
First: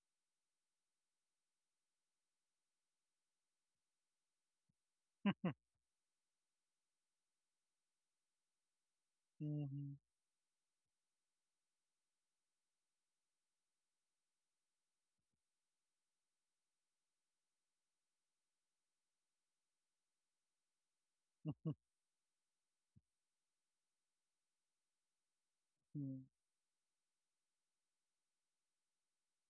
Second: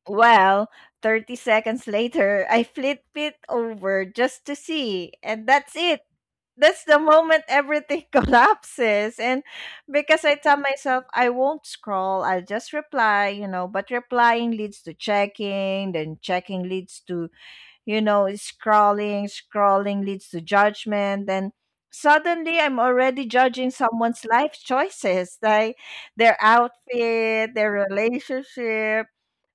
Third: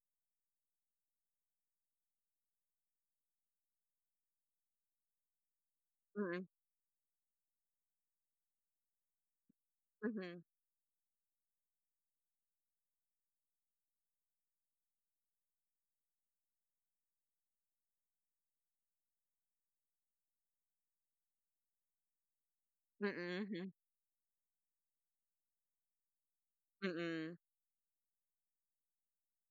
Speaker 2: Well, 30 seconds later, I flip it over just to see, and that's it.
Speaker 3: Mm-mm.
Speaker 2: That's the moment everything collapses. And
Speaker 1: Mm-hmm.
Speaker 3: Mm-mm.
Speaker 2: because I
Speaker 3: Mm-mm.
Speaker 2: tell myself I won't scroll, I'll just reply, you know, but replying leads to checking, then checking leads to, you know, scrolling, scrolling leads to judgment. Then suddenly I'm already judging
Speaker 3: Mm-mm.
Speaker 2: someone's life choices, like their
Speaker 3: Mm. mm,
Speaker 2: outfit, their relationship.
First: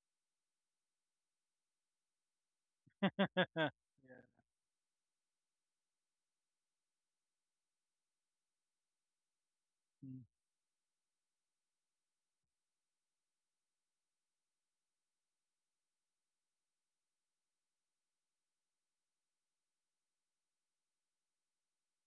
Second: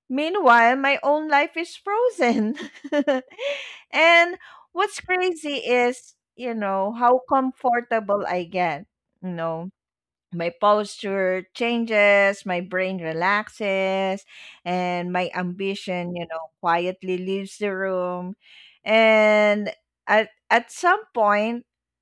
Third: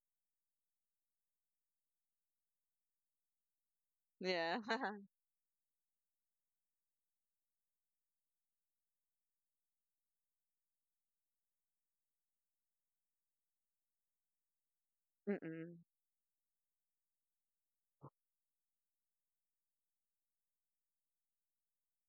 Speaker 2: Meanwhile, my own life is frozen.
Speaker 1: yeah.
Speaker 2: And
Speaker 3: Yeah.
Speaker 2: what's crazy is, you know, how comfortable I get, you know, my posture changes, my brain relaxes, and my
Speaker 3: Mm.
Speaker 2: ambition, you know, quietly leaves the room. And at some point,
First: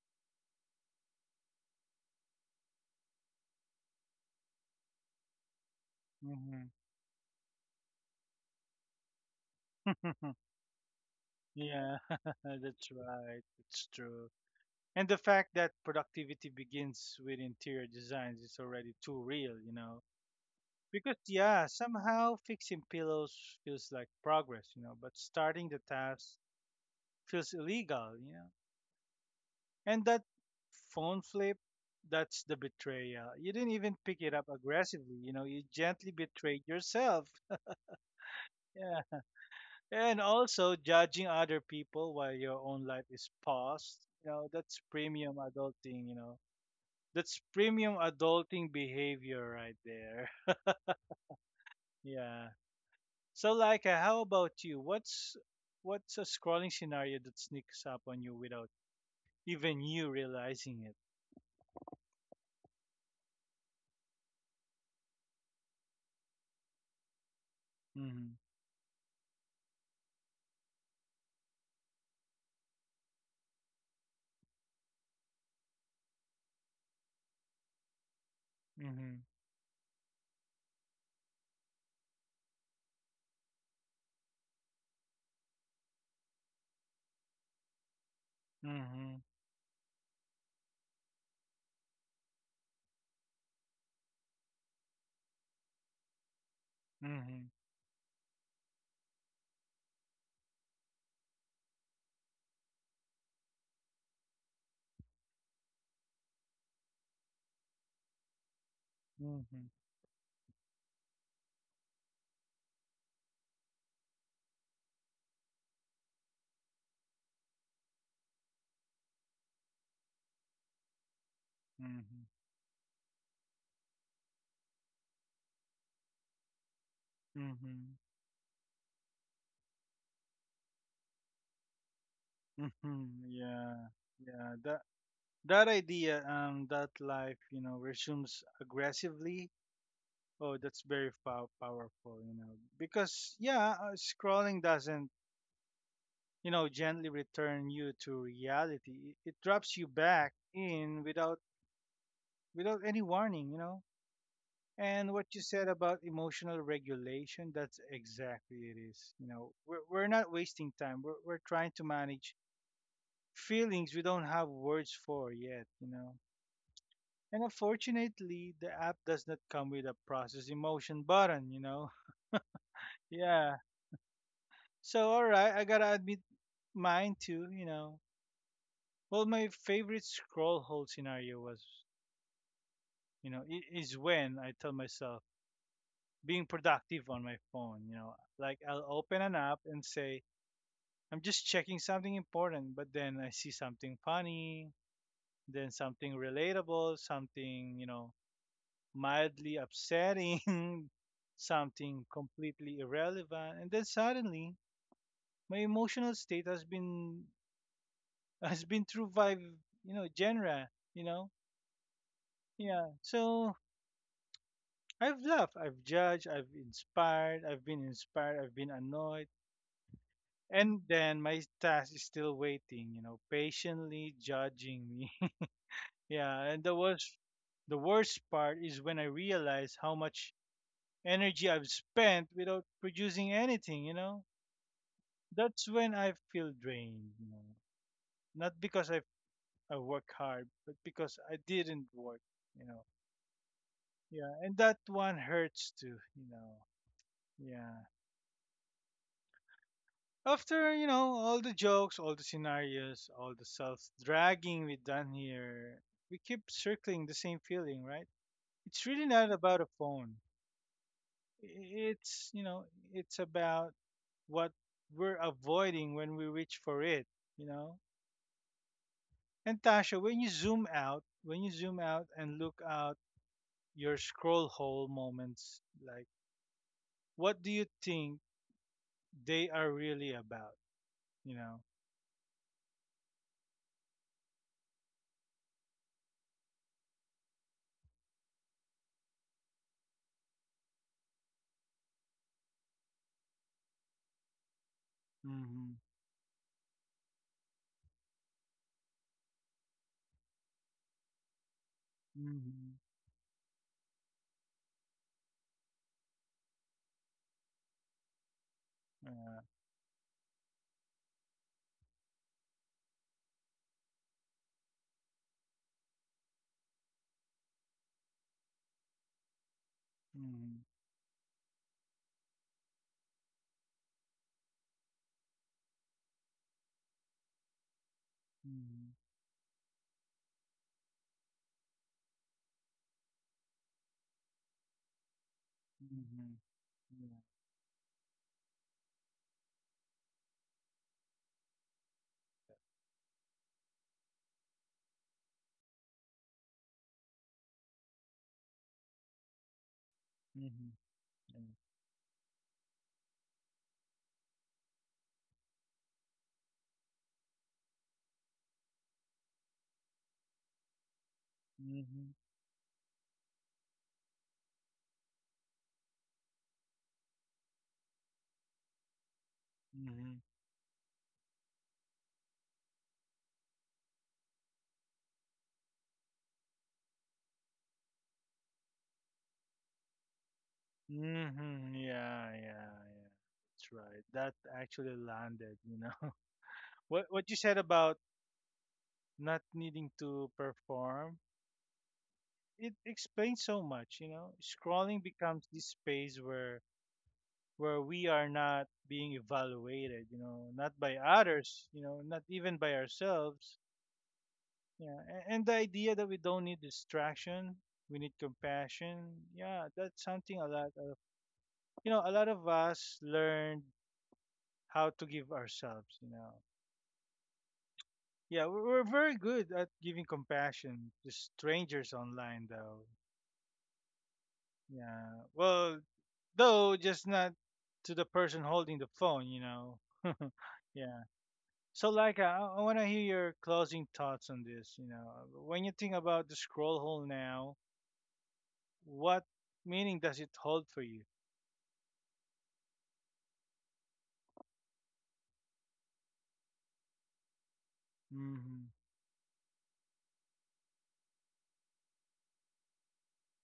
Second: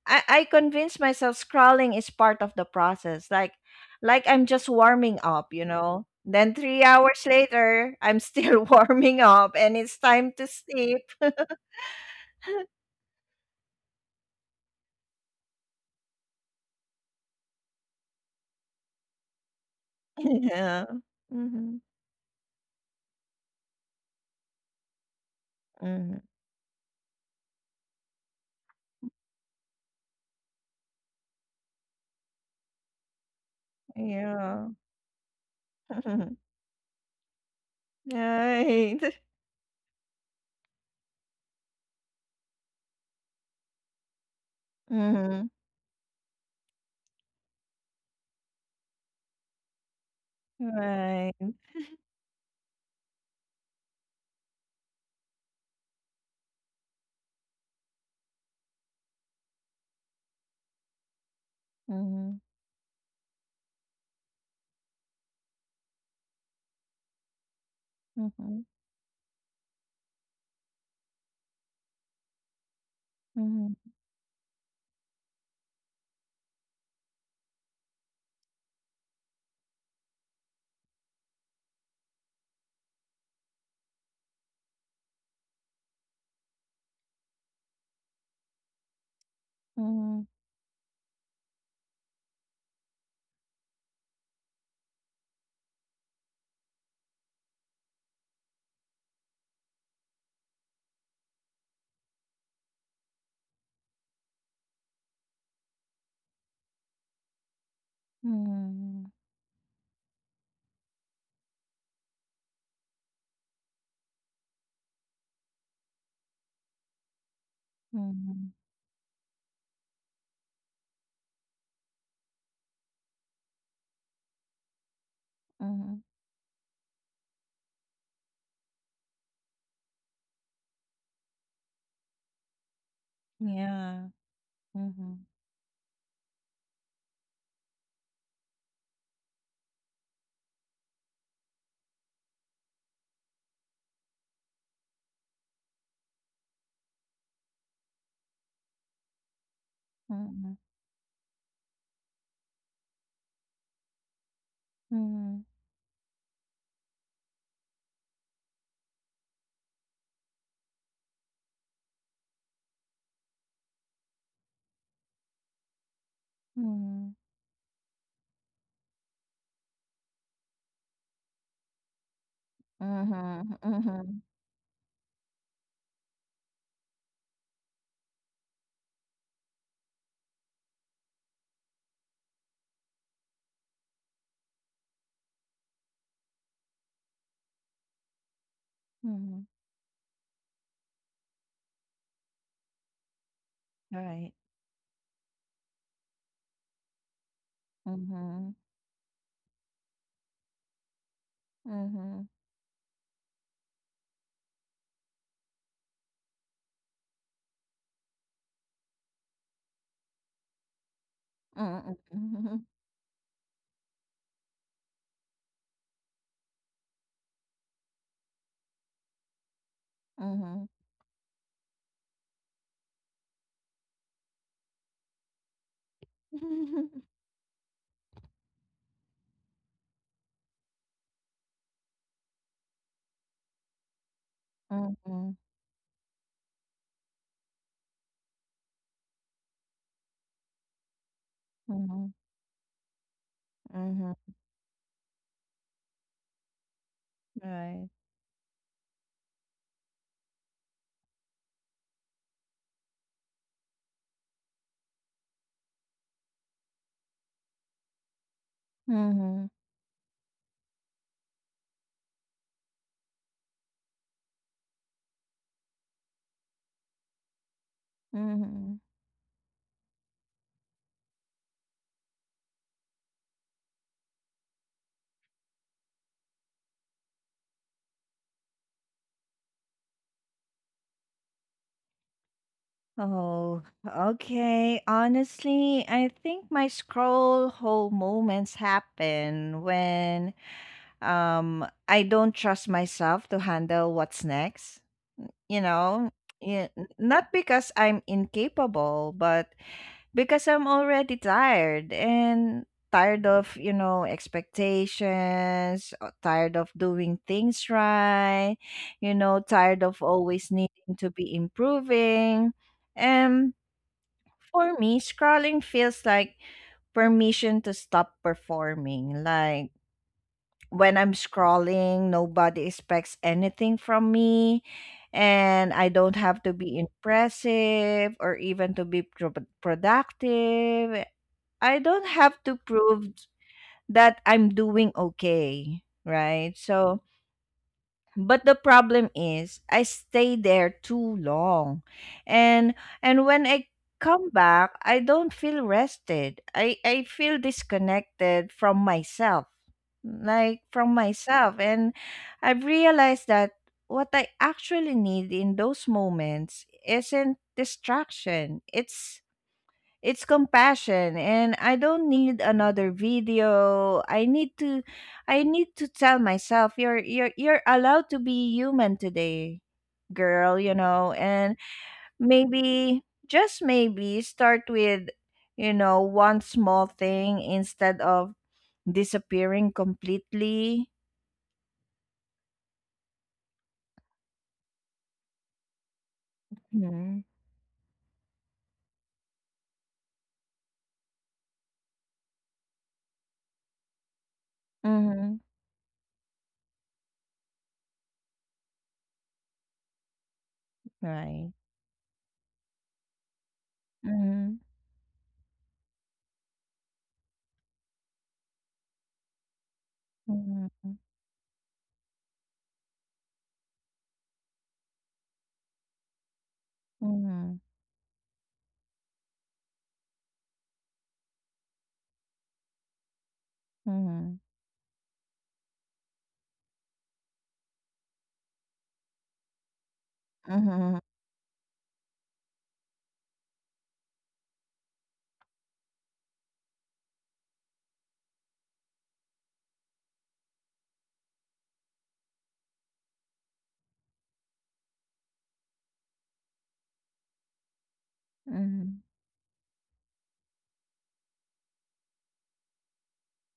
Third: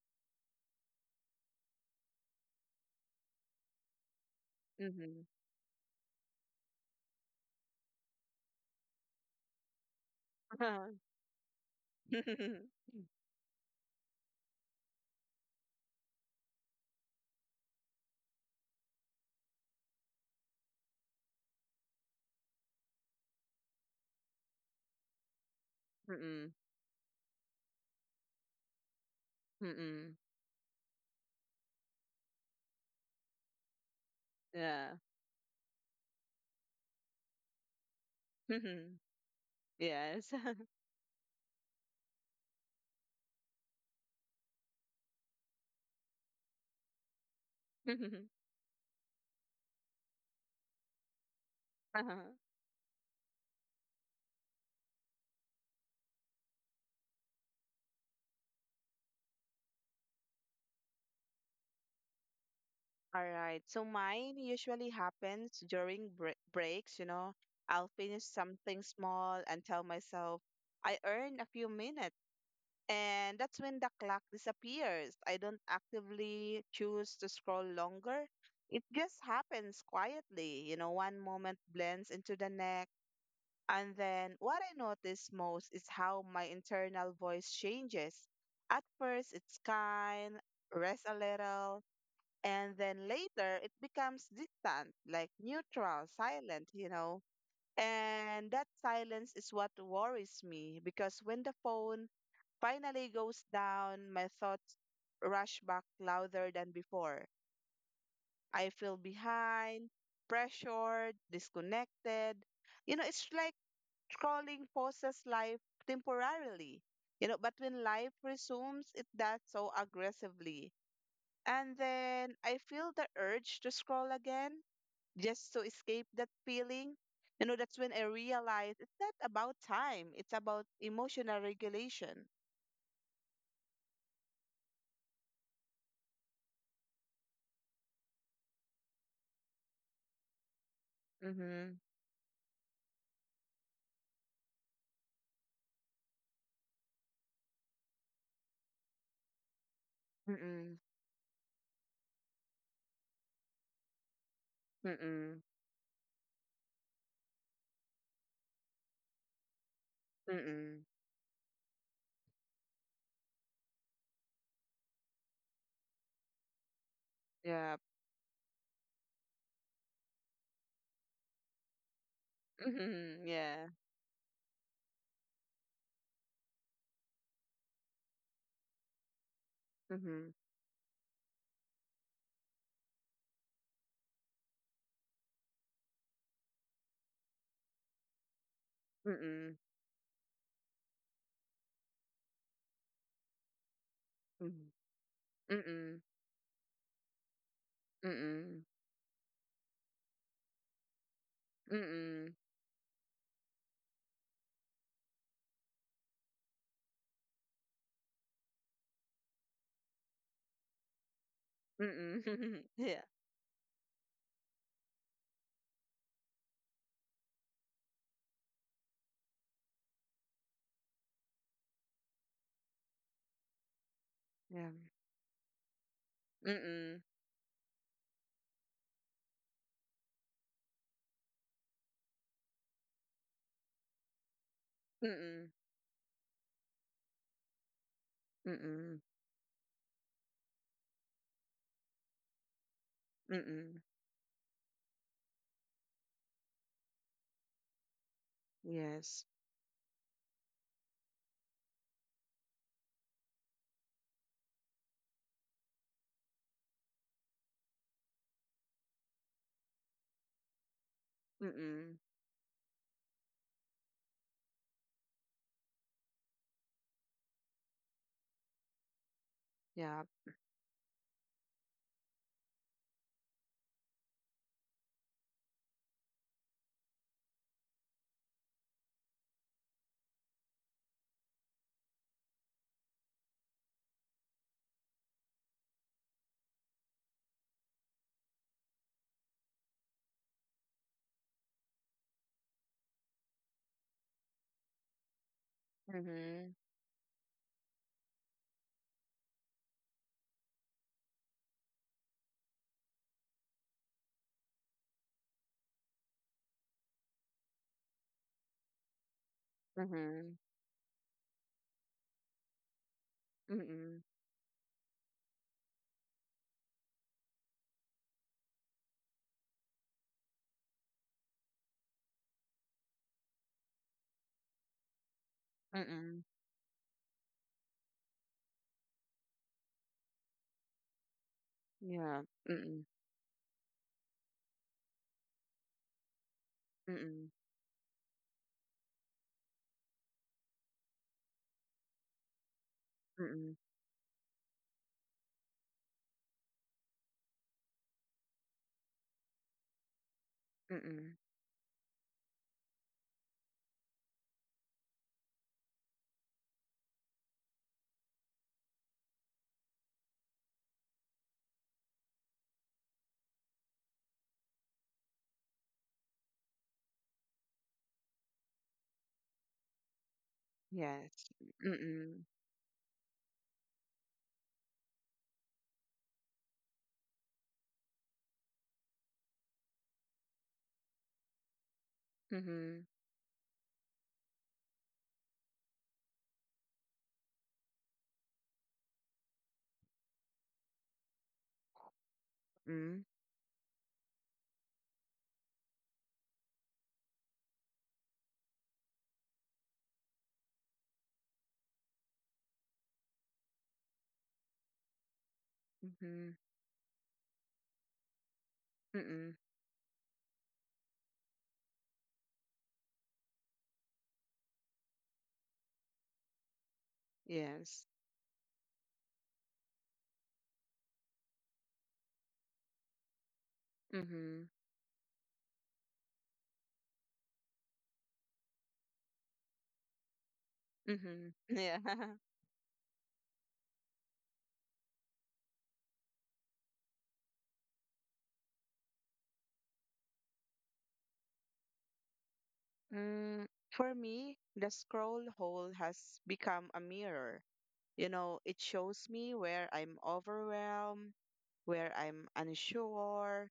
Speaker 2: I convince myself scrolling is part of the process. Like I'm just
Speaker 3: Mhm.
Speaker 2: warming up, you know. Then
Speaker 1: Mm-hmm.
Speaker 2: 3 hours later, I'm still warming up and it's time to sleep.
Speaker 3: Mm.
Speaker 1: yeah, that's right. It's true. And the fact that productivity begins with interior designs is already too real.
Speaker 2: Yeah.
Speaker 1: Because yeah,
Speaker 2: Mm-hmm.
Speaker 1: somehow fixing pillows feels like progress, but starting the
Speaker 2: Mm-hmm.
Speaker 3: Mm.
Speaker 1: task
Speaker 3: mm
Speaker 1: feels illegal. And
Speaker 3: mm,
Speaker 1: that phone flip, that's the betrayal. You didn't even pick it up
Speaker 2: Yeah.
Speaker 3: Yeah.
Speaker 1: aggressively, you gently betrayed yourself.
Speaker 2: Right.
Speaker 1: Yeah. And
Speaker 3: Yes.
Speaker 1: also judging other people while your own life is paused. That's premium
Speaker 2: Mm-hmm.
Speaker 1: adulting. That's premium adulting behavior right there.
Speaker 2: Right.
Speaker 3: Uh-huh.
Speaker 1: Yeah. So, Laika, how about you? What's a scrolling scenario that sneaks up on you without even you realizing it?
Speaker 2: Mhm.
Speaker 3: All right. So mine usually happens during breaks, you know. I'll finish
Speaker 1: Mhm,
Speaker 2: Mhm.
Speaker 3: something small and tell myself I earned a few minutes. And that's
Speaker 2: Mhm.
Speaker 3: when the clock disappears. I don't actively choose to scroll longer. It just
Speaker 1: mhm,
Speaker 3: happens quietly, you know, one moment blends into the next. And then what I notice most is how my internal voice changes. At
Speaker 1: mhm,
Speaker 3: first, it's
Speaker 2: Mhm.
Speaker 3: kind, rest a little, and then later it becomes distant, like neutral, silent, you know.
Speaker 1: mhm,
Speaker 3: And that silence is what worries me because when the phone finally goes down, my thoughts rush back louder than before. I
Speaker 2: Mhm.
Speaker 3: feel
Speaker 1: mhm,
Speaker 3: behind, pressured, disconnected. You know, it's like scrolling pauses life temporarily, you know, but when life
Speaker 2: Mhm.
Speaker 3: resumes, it does so aggressively. And
Speaker 1: mhm,
Speaker 3: then I feel the urge to scroll again just to
Speaker 2: Mhm.
Speaker 3: escape that feeling. You know, that's when
Speaker 1: mhm,
Speaker 3: I realize it's not about time, it's about emotional regulation.
Speaker 1: mhm. Yeah,
Speaker 2: Yeah.
Speaker 1: yeah. That
Speaker 2: Mhm.
Speaker 1: that idea, that life resumes aggressively. Oh, that's very pow-
Speaker 3: Mm-hmm.
Speaker 1: powerful, you know, because yeah, scrolling doesn't gently return you to reality. It drops you back
Speaker 2: Mhm.
Speaker 3: Mm-mm.
Speaker 1: in without any warning. And what
Speaker 3: Mm-mm.
Speaker 1: you
Speaker 2: Mhm.
Speaker 1: said about emotional regulation, that's exactly it is. We're not wasting
Speaker 3: Mm-mm.
Speaker 1: time. We're trying to manage feelings we don't have words for yet.
Speaker 2: Mhm.
Speaker 1: And
Speaker 3: Yeah.
Speaker 1: unfortunately, the app does not come with a process emotion button.
Speaker 3: Mm-hmm. Yeah.
Speaker 2: Mhm.
Speaker 1: Yeah.
Speaker 2: Mhm.
Speaker 1: So, all right, I gotta admit mine too. Well, my favorite
Speaker 3: Mm-hmm.
Speaker 1: scroll hole scenario was, you know, I- is when I tell myself, being productive on my phone. Like I'll open an
Speaker 2: Mhm.
Speaker 3: Mm-mm.
Speaker 1: app and say, I'm just checking something important, but then I see something
Speaker 2: Right.
Speaker 3: Mm-mm.
Speaker 1: funny, then
Speaker 3: Mm-mm.
Speaker 1: something relatable, something, you know,
Speaker 2: Mhm.
Speaker 3: Mm-mm.
Speaker 1: mildly upsetting, something
Speaker 2: Mhm.
Speaker 3: Mm-mm.
Speaker 1: completely irrelevant. And then suddenly my emotional state has been has been through five genre, you know?
Speaker 2: Mhm. Mhm.
Speaker 3: Mm-mm.
Speaker 2: Mhm.
Speaker 1: Yeah.
Speaker 3: Yeah.
Speaker 1: So I've laughed, I've judged, I've inspired, I've been annoyed. And then my task is still waiting, patiently
Speaker 3: Yeah.
Speaker 1: judging me. yeah, and the
Speaker 3: Mm-mm.
Speaker 1: worst the worst part is when I realize how much energy I've spent without producing anything?
Speaker 2: Mhm.
Speaker 3: Mm,
Speaker 1: That's when I feel drained. Not
Speaker 3: mm,
Speaker 1: because I work hard, but because I didn't
Speaker 2: Mhm.
Speaker 1: work, you know.
Speaker 3: mm,
Speaker 2: Mhm.
Speaker 1: Yeah, and that one hurts too. Yeah.
Speaker 2: Right.
Speaker 3: yes,
Speaker 1: After all the jokes, all the scenarios, all the self dragging we've done here, we keep circling the same feeling, right? It's really not
Speaker 2: Mhm.
Speaker 1: about a phone.
Speaker 3: mm,
Speaker 1: It's, you know, it's about what we're avoiding when we reach for it, you know?
Speaker 2: Mhm.
Speaker 1: And
Speaker 3: yeah,
Speaker 1: Tasha, when you zoom out and look out your scroll hole moments, like, what do you think they are really about, you know?
Speaker 2: Oh, okay. Honestly, I think my scroll hole moments happen when I don't trust myself to handle what's next.
Speaker 1: Mm
Speaker 2: You
Speaker 1: hmm.
Speaker 2: know,
Speaker 3: mhm,
Speaker 2: yeah, not because I'm incapable, but because I'm already tired
Speaker 1: Mm
Speaker 2: and
Speaker 1: hmm.
Speaker 2: tired of, you know, expectations, tired of doing things right, you
Speaker 1: Yeah.
Speaker 2: know, tired of
Speaker 3: mhm,
Speaker 2: always needing to be improving. And
Speaker 3: mm,
Speaker 2: for me, scrolling feels like permission to stop performing. Like
Speaker 1: Mm
Speaker 2: when I'm scrolling, nobody expects anything from me, and I
Speaker 3: mm,
Speaker 2: don't have to be impressive or even to
Speaker 1: hmm.
Speaker 2: be productive. I don't
Speaker 3: yeah,
Speaker 2: have to
Speaker 3: mm,
Speaker 2: prove that I'm doing okay,
Speaker 1: Mhm.
Speaker 2: right? So,
Speaker 1: Yeah.
Speaker 3: mm,
Speaker 2: but the problem is I stay there too long. And and when
Speaker 3: mm,
Speaker 2: I come back, I don't feel rested. I feel disconnected from myself. Like
Speaker 1: Mhm.
Speaker 2: from
Speaker 3: mm,
Speaker 1: Yeah.
Speaker 2: myself. And I've realized that what I actually need in those moments isn't distraction. It's compassion, and I
Speaker 1: Mhm.
Speaker 2: don't need another video. I need to tell myself you're allowed to be human today,
Speaker 1: Mhm.
Speaker 2: girl, you know,
Speaker 3: yes,
Speaker 2: and
Speaker 3: mm,
Speaker 2: maybe just maybe start with, you know, one small thing instead of disappearing completely.
Speaker 1: Mhm. Yeah. Yeah.
Speaker 3: mhm,
Speaker 1: Yeah. That's right. That actually landed. You know what?
Speaker 2: Hmm.
Speaker 1: What you said about not needing to perform it
Speaker 3: mm,
Speaker 1: explains so much. Scrolling
Speaker 2: Mm-hmm.
Speaker 1: becomes this space where we are not being evaluated. Not by
Speaker 2: Right.
Speaker 1: others. Not even by ourselves
Speaker 2: Mm-hmm.
Speaker 1: Yeah, and the idea that we
Speaker 3: mhm,
Speaker 1: don't need distraction, we need compassion.
Speaker 3: mm,
Speaker 1: Yeah, that's something a lot
Speaker 2: Mm-hmm.
Speaker 1: of you know a lot of us learned how to give ourselves. You know,
Speaker 2: Mm-hmm.
Speaker 3: yes,
Speaker 1: yeah, we're, we're very good at giving compassion to strangers online, though.
Speaker 2: Mm-hmm.
Speaker 3: mhm,
Speaker 1: Yeah, well, though just not to the person holding the phone.
Speaker 2: Mm-hmm.
Speaker 1: Yeah.
Speaker 3: mhm, yeah.
Speaker 1: So, like, I want to hear your closing thoughts on this. When you think about the scroll hole now what meaning does it hold for you?
Speaker 3: Mm, for me, the scroll hole has become a mirror. You know, it
Speaker 1: Mhm.
Speaker 2: Mm-hmm.
Speaker 3: shows me where I'm overwhelmed, where I'm unsure,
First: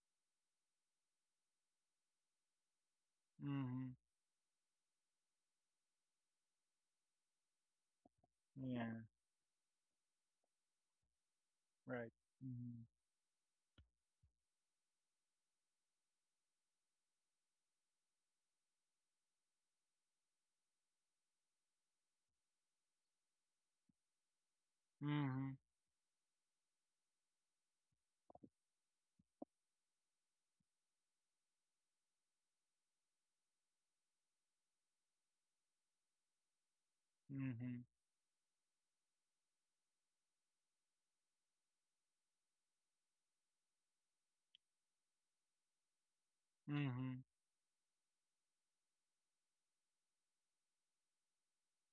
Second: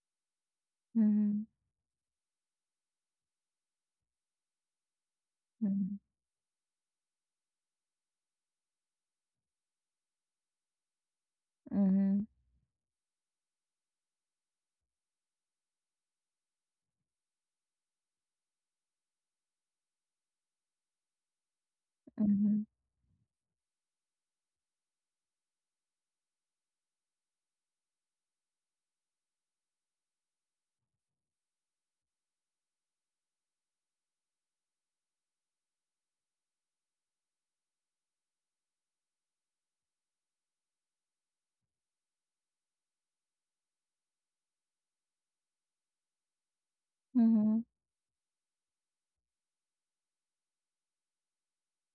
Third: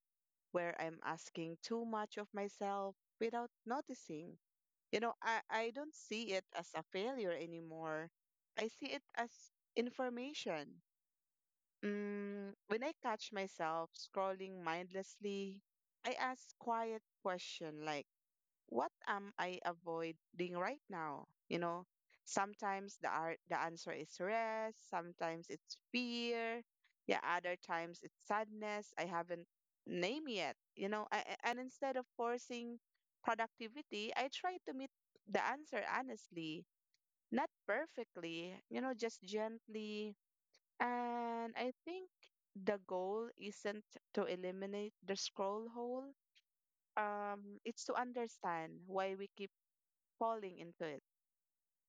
Speaker 3: where I'm
Speaker 2: Mm-hmm.
Speaker 3: asking too much of myself without
Speaker 1: Mhm.
Speaker 3: noticing. You know, I don't
Speaker 2: Mm-hmm.
Speaker 3: see it as a failure anymore. I see it
Speaker 1: Yeah.
Speaker 3: as information.
Speaker 1: Right.
Speaker 2: Mm-hmm.
Speaker 3: Mm, when
Speaker 1: Mhm.
Speaker 3: I catch myself scrolling mindlessly, I ask quiet question like, what am I avoiding right now? You know,
Speaker 2: Mhm.
Speaker 3: sometimes the answer is rest, sometimes
Speaker 1: Mhm.
Speaker 3: it's fear, yeah, other times it's sadness. I haven't named yet. You know, and instead of forcing productivity, I try to meet the answer honestly, not
Speaker 1: Mhm.
Speaker 3: perfectly. You know, just gently. And I think the goal isn't to eliminate the scroll hole,
Speaker 1: Mhm.
Speaker 2: Mhm.
Speaker 3: it's to understand why we keep falling into it.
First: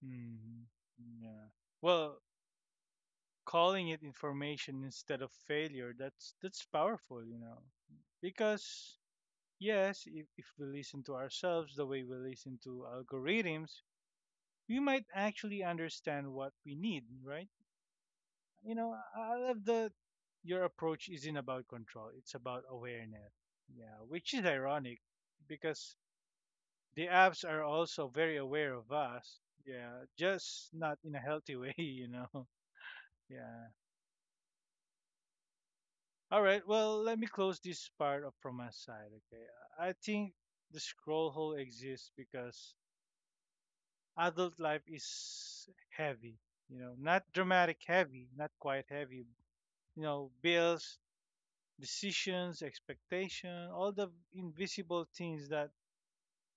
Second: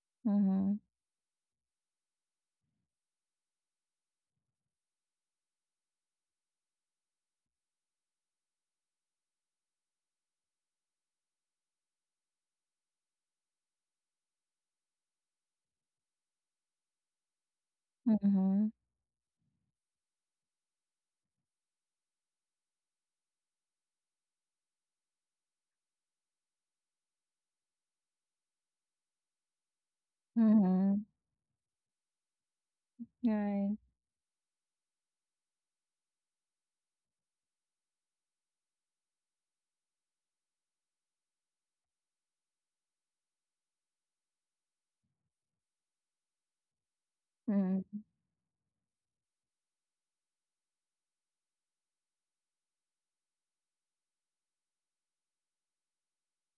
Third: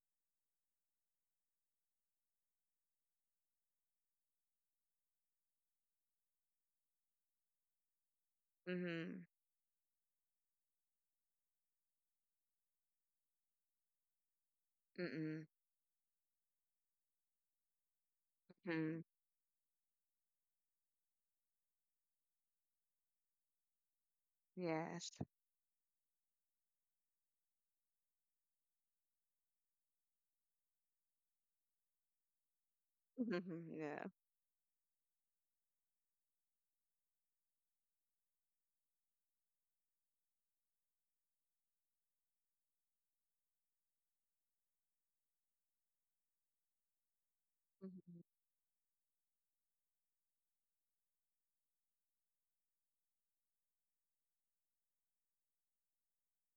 Speaker 1: Mhm.
Speaker 2: Mhm.
Speaker 1: Yeah. Well, calling it information instead of failure, that's powerful. Because
Speaker 3: Mhm.
Speaker 1: yes, if we listen to ourselves the way we listen to algorithms, we might
Speaker 3: Mm-mm.
Speaker 1: actually understand what we need, right?
Speaker 2: Mhm.
Speaker 1: you know,
Speaker 3: Mhm.
Speaker 1: I love that your approach isn't about control, it's about awareness. Yeah, which is ironic
Speaker 3: Yes.
Speaker 1: because the apps are also very aware of us. Yeah, just not
Speaker 2: Mhm.
Speaker 1: in a healthy way, . Yeah.
Speaker 3: Mhm.
Speaker 2: Right.
Speaker 3: Yeah.
Speaker 1: All right, well, let me close this part up from my side, okay? I think the scroll hole exists because adult life is heavy, not dramatic
Speaker 2: Mhm.
Speaker 3: Mhm.
Speaker 1: heavy, not quite heavy, bills, decisions, expectation, all the invisible things that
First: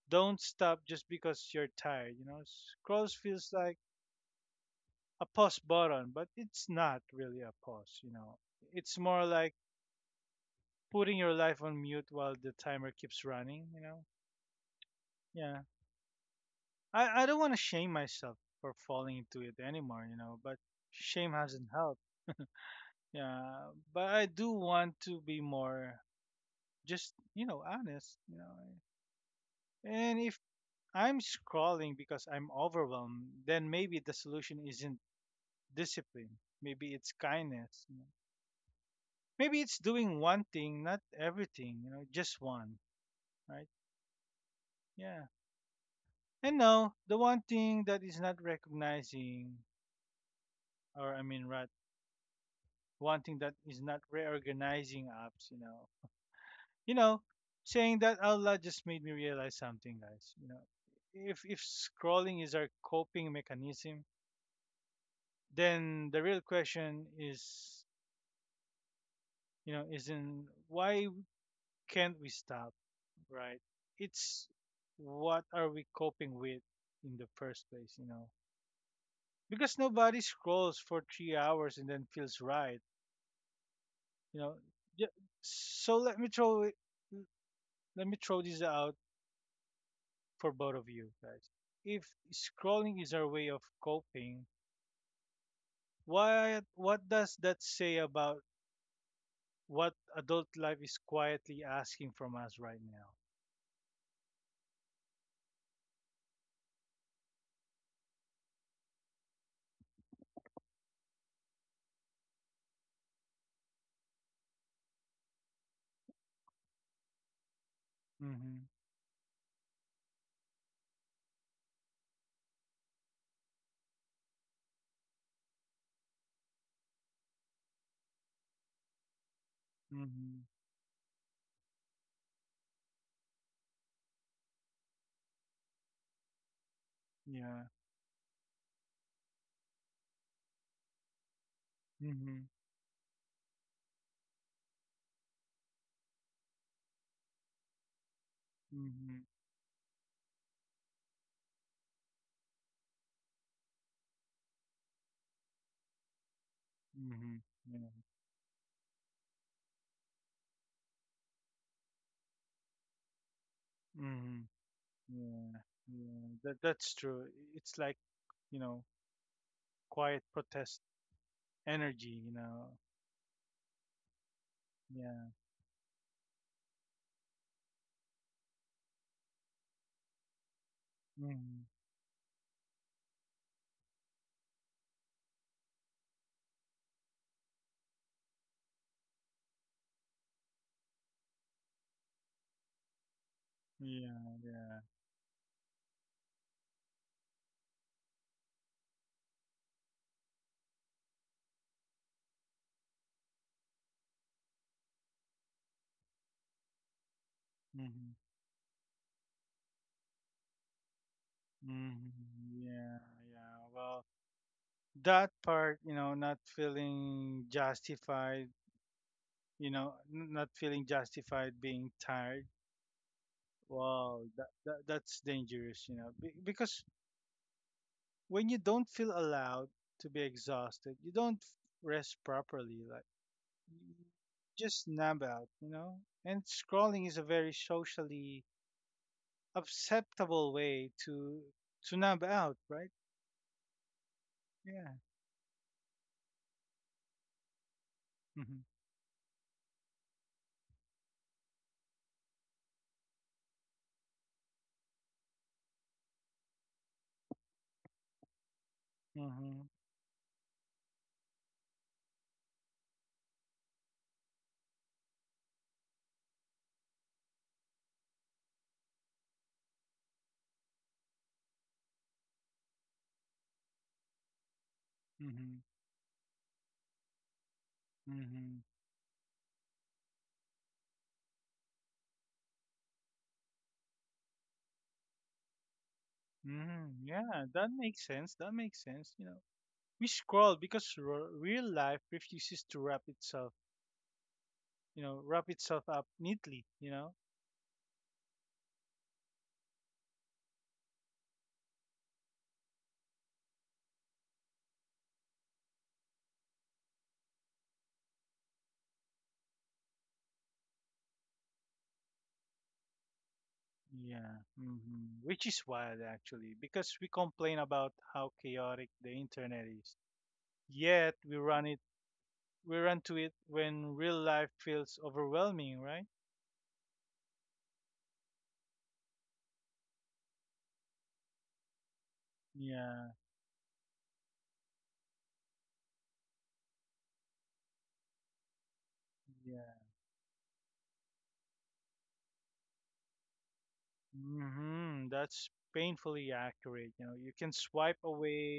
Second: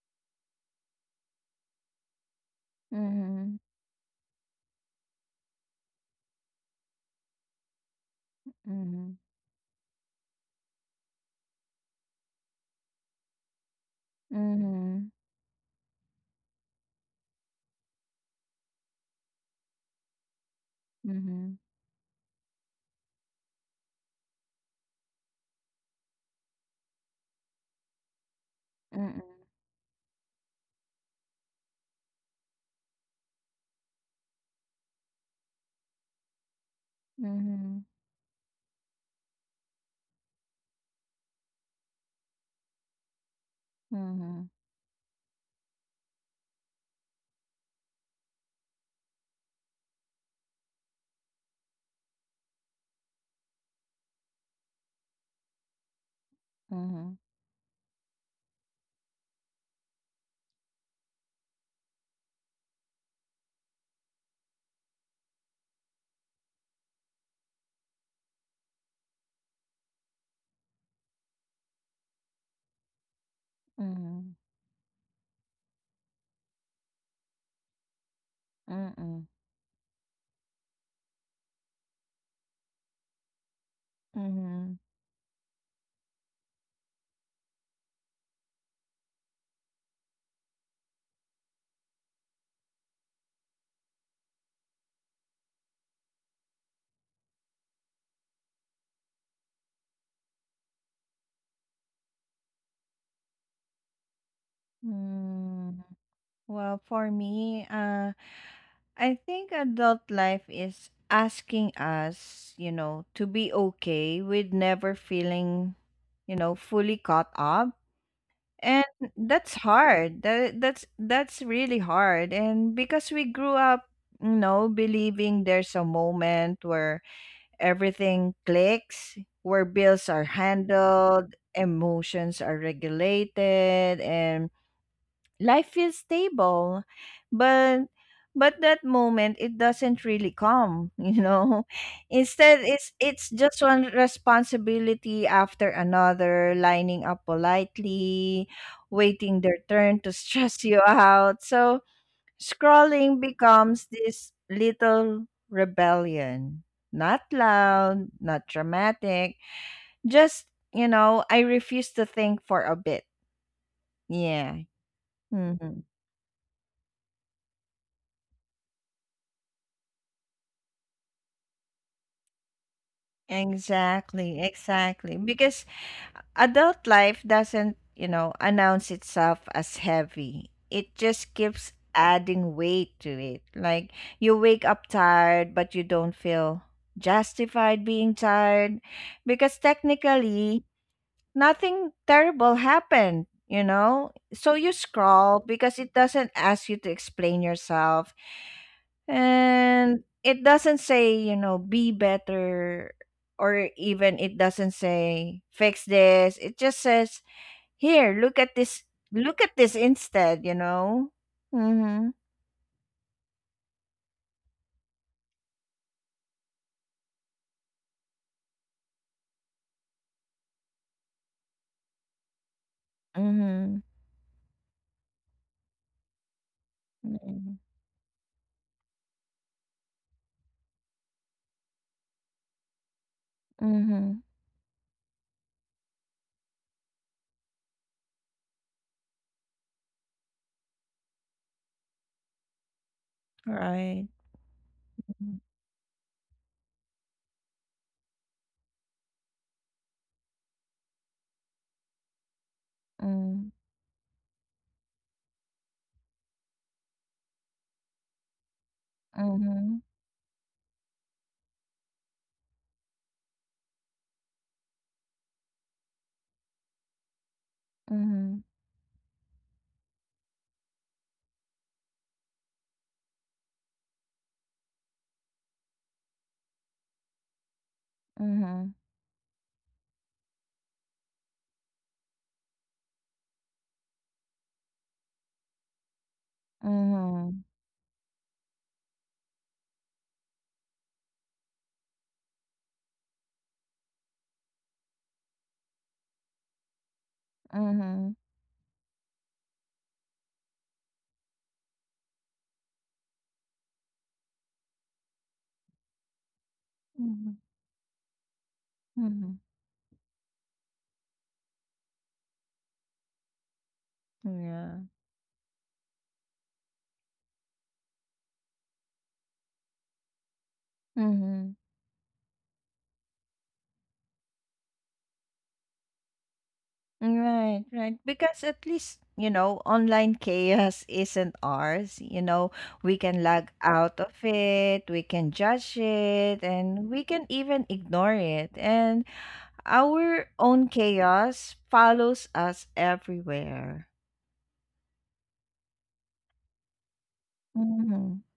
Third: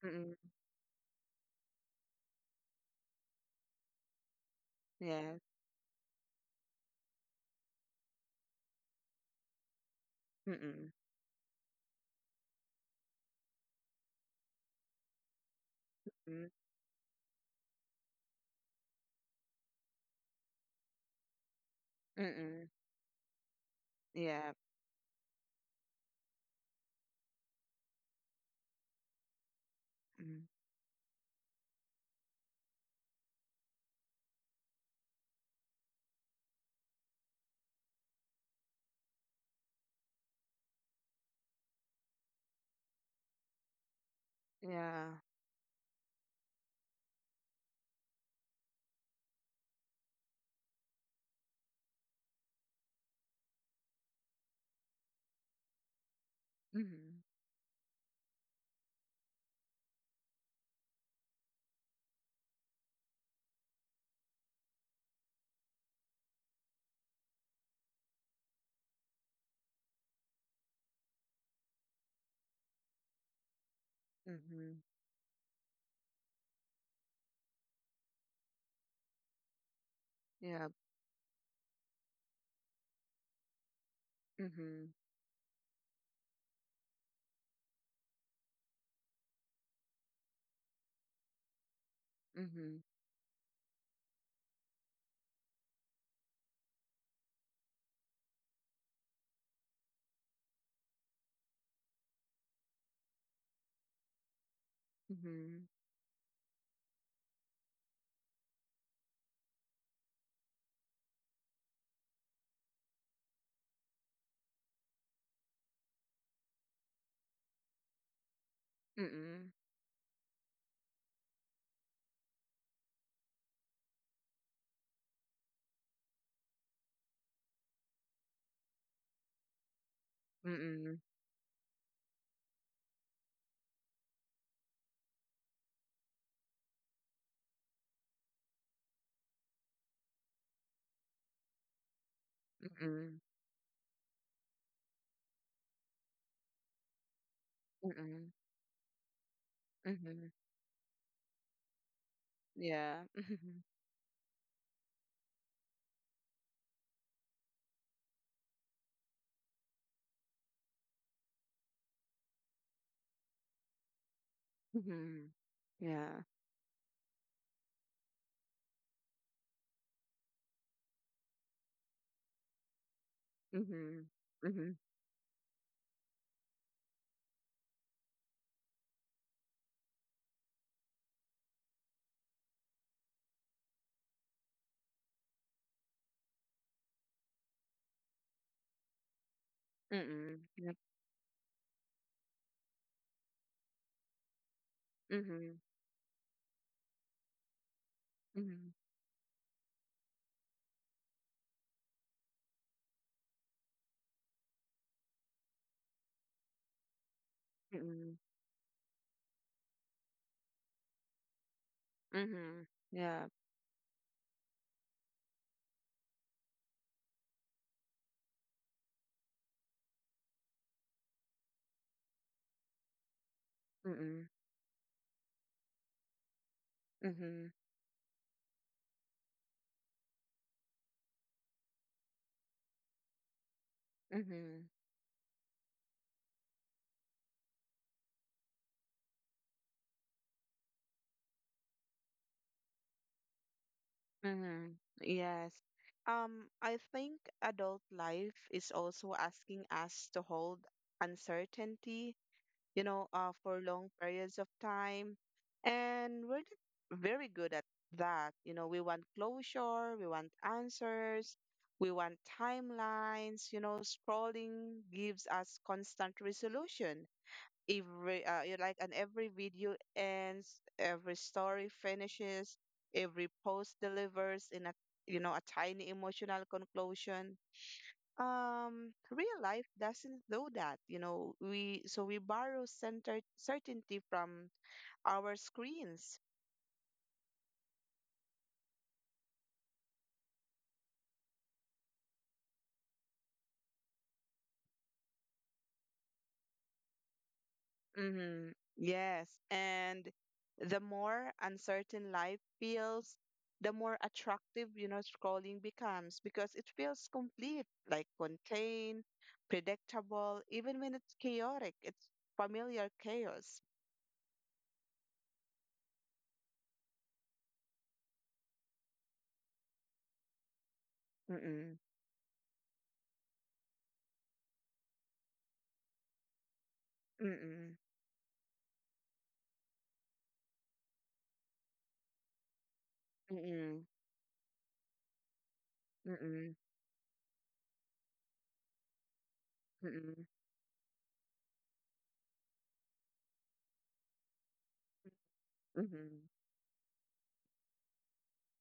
Speaker 3: Mm-mm.
Speaker 1: don't stop just because you're tired. Scrolls feels
Speaker 2: Mhm.
Speaker 1: like a
Speaker 3: Yes.
Speaker 1: pause button, but it's not really a pause. It's
Speaker 2: Mhm.
Speaker 1: more like
Speaker 3: Mm-mm.
Speaker 1: putting your life on mute while the timer keeps running. You know,
Speaker 2: Mhm.
Speaker 1: yeah.
Speaker 3: Mm.
Speaker 1: I don't want to shame myself for falling into it anymore. But shame
Speaker 2: Mhm.
Speaker 1: hasn't helped.
Speaker 3: Mm-mm.
Speaker 1: Yeah, but I do
Speaker 3: Yeah.
Speaker 1: want to be more just honest. You know,
Speaker 2: Mm-mm.
Speaker 1: and if
Speaker 3: Mm.
Speaker 1: I'm scrolling because I'm overwhelmed, then maybe the solution isn't discipline. Maybe it's
Speaker 2: Mhm.
Speaker 1: kindness. Maybe it's doing one thing, not everything, just one, right?
Speaker 2: Mhm.
Speaker 3: Yeah.
Speaker 1: Yeah. And no, the one thing that is not recognizing, or I mean, right, one thing that is not reorganizing appsyou
Speaker 2: Mhm.
Speaker 3: Mhm.
Speaker 1: know, saying that out loud just made me realize something, guys. If scrolling is our coping mechanism, then the real question is isn't why can't we stop right
Speaker 2: Mhm.
Speaker 1: it's
Speaker 3: Mhm.
Speaker 1: what are we coping with in the first place you know
Speaker 2: Mm-mm.
Speaker 1: because nobody
Speaker 3: Yeah.
Speaker 1: scrolls for 3 hours and then feels right you know
Speaker 2: Mhm.
Speaker 3: Mhm.
Speaker 1: Ju- so let me throw it let me throw this out for both of you guys if
Speaker 3: Mhm.
Speaker 1: scrolling is our way of coping why? What does that say about what adult life is quietly asking from us right now
Speaker 3: Mhm.
Speaker 2: Mm. Well, for me, I think adult life is asking us, you know, to be okay with never feeling, you know, fully caught up.
Speaker 1: mm-hmm
Speaker 2: And
Speaker 3: Mm-mm.
Speaker 2: that's hard. That's really hard. And because we grew up, you know, believing there's a moment where everything clicks, where bills are
Speaker 1: mm-hmm
Speaker 3: Mm-mm.
Speaker 2: handled, emotions are regulated, and life feels stable,
Speaker 1: yeah
Speaker 2: but that moment, it doesn't really come. You know,
Speaker 1: Mm-hmm.
Speaker 2: instead it's
Speaker 3: Mm-mm.
Speaker 2: it's just one responsibility after another lining up
Speaker 3: Mm-mm.
Speaker 2: politely,
Speaker 1: Mm-hmm.
Speaker 2: waiting their turn to
Speaker 3: Mhm.
Speaker 2: stress you out. So
Speaker 3: Yeah.
Speaker 2: scrolling
Speaker 3: Mhm.
Speaker 2: becomes this little rebellion, not
Speaker 1: Mm-hmm. Yeah.
Speaker 2: loud, not dramatic, just, you know, I refuse to think for a bit.
Speaker 1: Mm-hmm.
Speaker 2: Yeah.
Speaker 3: Mhm.
Speaker 1: Yeah.
Speaker 2: Hmm.
Speaker 3: Yeah.
Speaker 1: Yeah. That's true. It's like, you know, quiet protest energy.
Speaker 3: Mhm.
Speaker 2: Exactly,
Speaker 3: Mhm.
Speaker 1: Yeah.
Speaker 2: exactly. Because adult life doesn't, you know, announce itself as heavy. It just
Speaker 1: Mm-hmm.
Speaker 2: keeps adding weight to it. Like you wake up tired, but you don't feel justified being tired because
Speaker 3: Mm-mm.
Speaker 2: technically
Speaker 3: Yep.
Speaker 2: nothing terrible happened, you
Speaker 1: Yeah.
Speaker 2: know? So
Speaker 1: Yeah.
Speaker 2: you scroll
Speaker 3: Mhm.
Speaker 2: because it doesn't ask you to explain yourself.
Speaker 3: Mhm.
Speaker 2: And it doesn't say, you know, be better, or even it doesn't say fix this. It just says,
Speaker 1: Mm-hmm.
Speaker 3: Mm-mm.
Speaker 2: here, look at this, instead, you know? Mm-hmm.
Speaker 1: Mm-hmm.
Speaker 3: Mhm.
Speaker 1: Yeah.
Speaker 3: Yeah.
Speaker 1: Yeah. Well, that part, not feeling justified, not feeling justified being tired.
Speaker 2: Mm-hmm.
Speaker 1: Wow,
Speaker 3: Mm-mm.
Speaker 1: that's dangerous, because
Speaker 3: Mhm.
Speaker 2: Mm-hmm.
Speaker 1: when you don't feel allowed to be exhausted, you don't rest properly. Like you
Speaker 2: Mm-hmm.
Speaker 3: Mhm.
Speaker 1: just nab out. And scrolling is a very socially acceptable way to nab out, right?
Speaker 2: Right.
Speaker 3: Mm-hmm.
Speaker 1: Yeah.
Speaker 3: Yes. I think adult life
Speaker 1: Mhm.
Speaker 3: is also asking us to hold uncertainty, you know, for
Speaker 2: Mm-hmm.
Speaker 3: long periods of time. And we're not very good at that. You know, we want
Speaker 1: Mhm.
Speaker 3: closure,
Speaker 2: Mm-hmm.
Speaker 3: we want answers, we want timelines, you know, scrolling gives us constant resolution, every you
Speaker 2: Mm-hmm.
Speaker 3: like, and every video ends, every story finishes, every post delivers in a, you know, a
Speaker 1: Mhm.
Speaker 3: tiny emotional conclusion.
Speaker 1: Mhm.
Speaker 2: Mm-hmm.
Speaker 3: Real life doesn't do that, you know, we so we borrow center certainty from our screens.
Speaker 1: Mhm. Yeah,
Speaker 2: Mm-hmm.
Speaker 1: that makes sense. That makes sense. We scroll because real life refuses to wrap itself up neatly.
Speaker 2: Mm-hmm.
Speaker 3: Mm-hmm. Yes. And the more uncertain life feels, the more attractive, you know, scrolling becomes because it feels
Speaker 2: Mm-hmm.
Speaker 3: complete, like contained,
Speaker 2: Mm-hmm.
Speaker 3: predictable, even when it's chaotic. It's familiar chaos.
Speaker 1: Yeah,
Speaker 2: Yeah.
Speaker 1: which is wild actually, because we complain about how chaotic the internet is. Yet we run
Speaker 2: Mm-hmm.
Speaker 3: Mm-mm.
Speaker 1: it, we run to it when real life feels overwhelming, right?
Speaker 3: Mm-mm.
Speaker 2: Right, right. Because at least, you know, online chaos isn't ours. You know,
Speaker 1: Yeah,
Speaker 2: we can log
Speaker 3: Mm-mm.
Speaker 2: out of it, we can judge
Speaker 3: Mm-mm.
Speaker 2: it, and we can even ignore it. And
Speaker 1: yeah.
Speaker 3: Mm-mm.
Speaker 2: our own chaos follows us everywhere.
Speaker 1: That's
Speaker 3: Mm-hmm.
Speaker 1: painfully accurate. You can swipe
Speaker 2: Mm-hmm.
Speaker 1: away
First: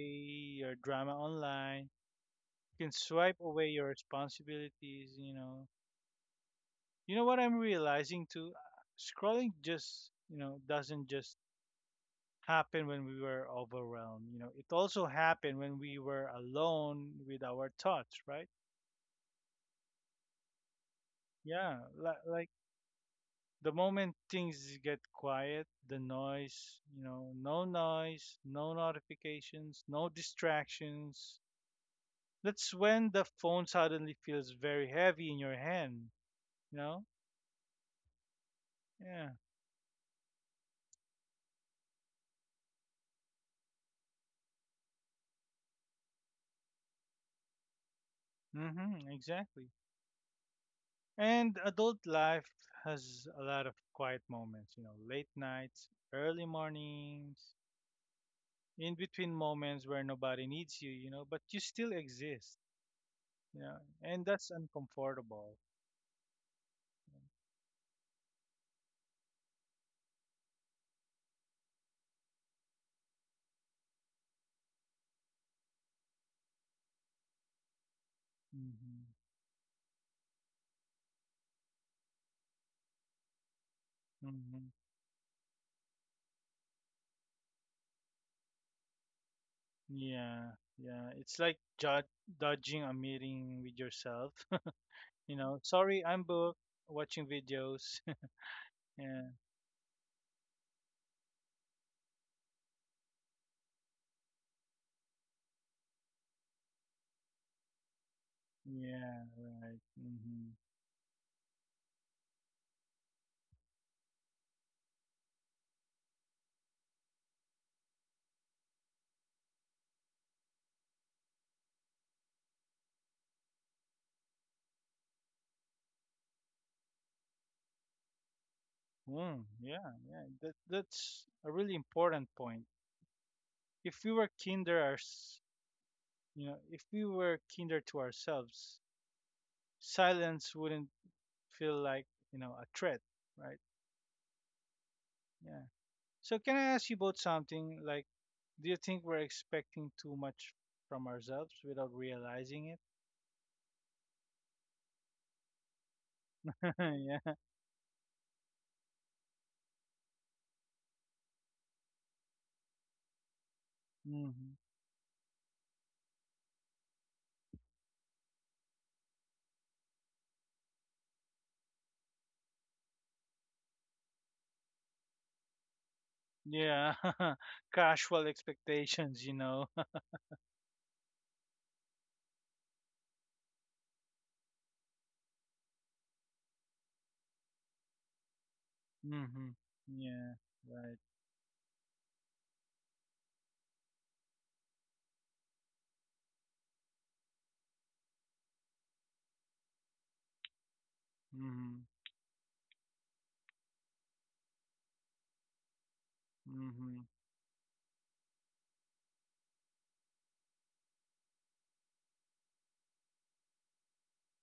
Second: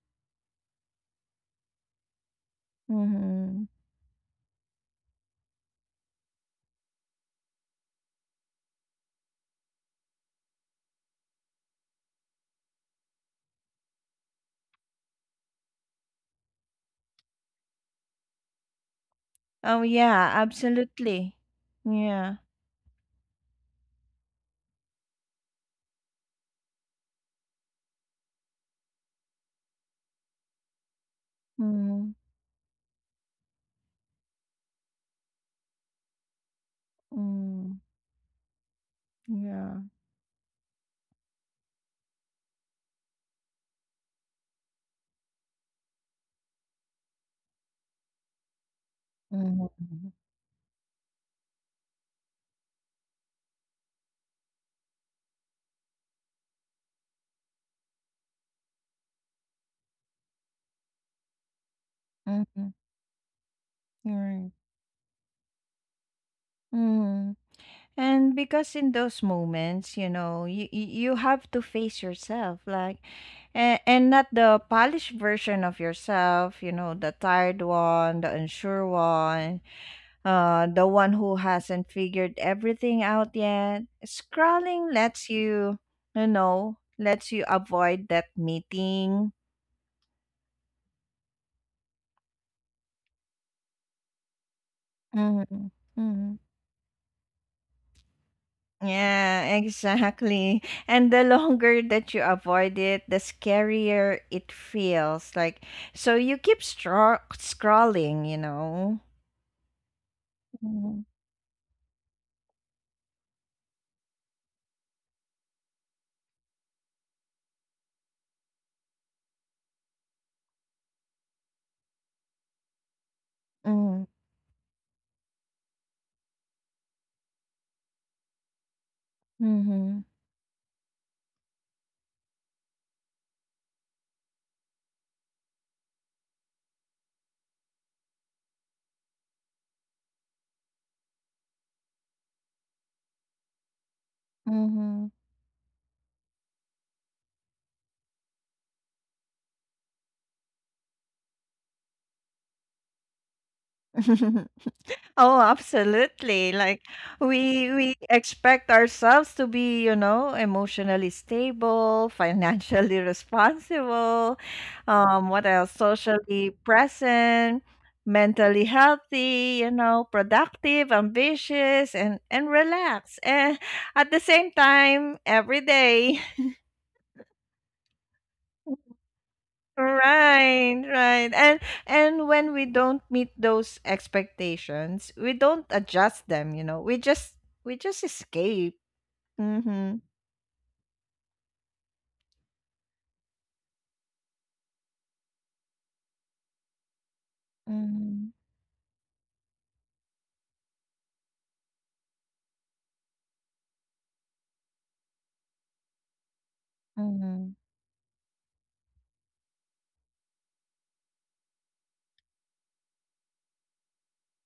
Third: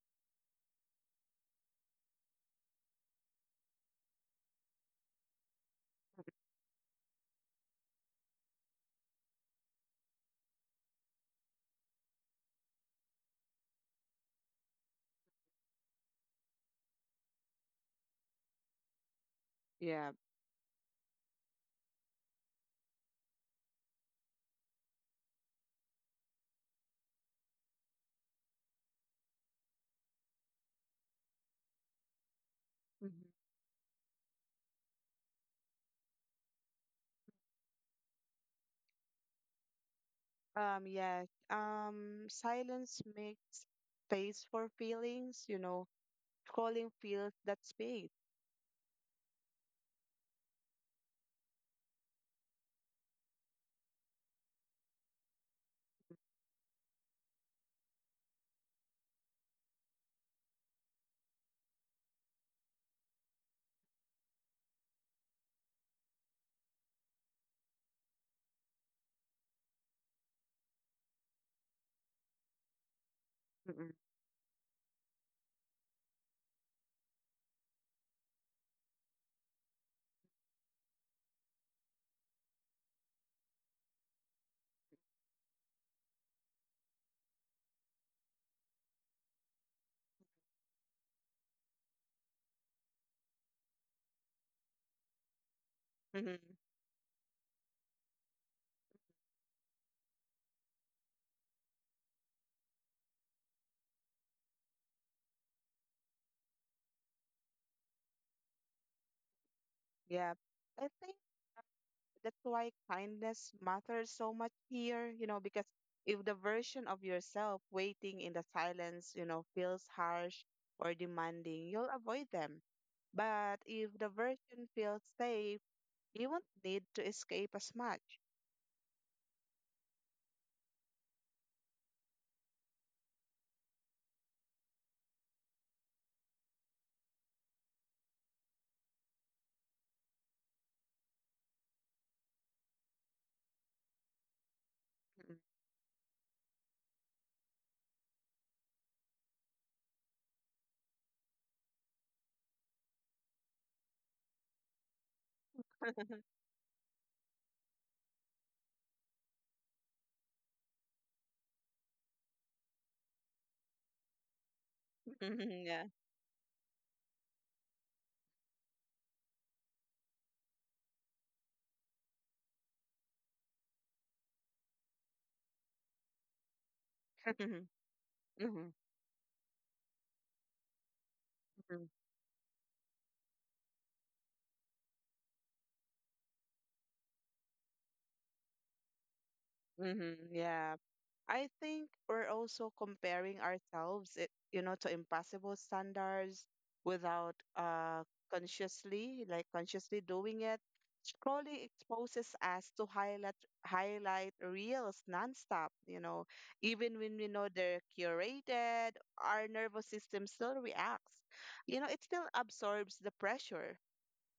Speaker 1: your drama online. You can swipe
Speaker 2: Mm-hmm.
Speaker 1: away your responsibilities. You know what I'm realizing too. Scrolling just doesn't just happened when we were overwhelmed. It also happened when we were alone with our thoughts, right?
Speaker 2: Oh,
Speaker 3: Yeah.
Speaker 2: yeah, absolutely.
Speaker 1: Yeah, li-
Speaker 2: Yeah.
Speaker 1: like the moment things get quiet, the noise, you know, no noise, no notifications, no distractions.
Speaker 2: Mm-hmm.
Speaker 1: That's when the
Speaker 3: Mm-hmm.
Speaker 1: phone suddenly feels very heavy in your hand, you know?
Speaker 2: Mm-hmm.
Speaker 1: Yeah,
Speaker 2: Yeah.
Speaker 3: Yes. Silence makes space for feelings, you know, scrolling feels that space.
Speaker 1: mm-hmm,
Speaker 2: Mm-hmm.
Speaker 1: exactly.
Speaker 2: Mm-hmm.
Speaker 1: And adult life has a lot of quiet moments, late nights, early mornings, in between moments where nobody needs you, but you still exist.
Speaker 2: Mm-hmm,
Speaker 1: Yeah. And
Speaker 2: right.
Speaker 1: that's uncomfortable.
Speaker 2: Mm-hmm. And because in those moments, you know, you have to face yourself, like,
Speaker 3: Mm-mm.
Speaker 2: and not the polished version of yourself, you know, the tired one, the unsure
Speaker 1: hmm
Speaker 2: one, the one who hasn't figured everything out yet.
Speaker 1: hmm
Speaker 2: Scrolling lets you, you know, lets you avoid that meeting.
Speaker 1: Yeah. Yeah. It's like dodging a meeting with yourself. you
Speaker 2: Mm-hmm.
Speaker 1: know, sorry, I'm
Speaker 2: Mm-hmm.
Speaker 3: Mm-hmm.
Speaker 1: booked watching videos. yeah.
Speaker 2: Yeah, exactly. And the longer that you avoid it, the scarier it feels. Like so you keep scrolling, you know.
Speaker 1: Yeah. Right.
Speaker 3: Yeah, I
Speaker 2: Mm-hmm.
Speaker 3: think that's why kindness matters so much here, you know, because if the version of yourself waiting in the silence, you know, feels harsh or demanding, you'll avoid them. But if the version feels safe, you won't need to escape as much.
Speaker 1: Mm, yeah.
Speaker 2: Mm-hmm.
Speaker 1: Yeah. That's a really important point. If we were kinder to ourselves, silence wouldn't feel like a threat, right?
Speaker 2: Mm-hmm.
Speaker 3: Mhm.
Speaker 1: Yeah. So can I ask you both something? Like, do you think we're expecting too much from ourselves without realizing it?
Speaker 2: Oh, absolutely. Like
Speaker 1: yeah.
Speaker 2: we we expect ourselves to be, you know, emotionally stable, financially responsible,
Speaker 1: hmm
Speaker 2: what
Speaker 3: Mhm,
Speaker 2: else?
Speaker 3: yeah.
Speaker 2: Socially present, mentally healthy, you know, productive, ambitious, and relaxed. And at the same time, every day.
Speaker 1: Yeah. Casual expectations.
Speaker 2: Right, right. And and when we don't meet those expectations, we don't adjust them, you know. We just escape.
Speaker 1: hmm
Speaker 2: Mhm.
Speaker 3: Mm-hmm,
Speaker 1: Yeah.
Speaker 3: yeah.
Speaker 1: Right.
Speaker 3: I think we're also comparing ourselves, it, you know, to impossible standards without
Speaker 2: Mhm.
Speaker 3: consciously, like consciously doing it. Scrolling
Speaker 1: hmm
Speaker 3: exposes us to highlight reels nonstop, you know,
Speaker 1: hmm
Speaker 3: even when we
Speaker 2: Mhm.
Speaker 3: know they're curated, our nervous system still reacts. You know, it still absorbs the pressure.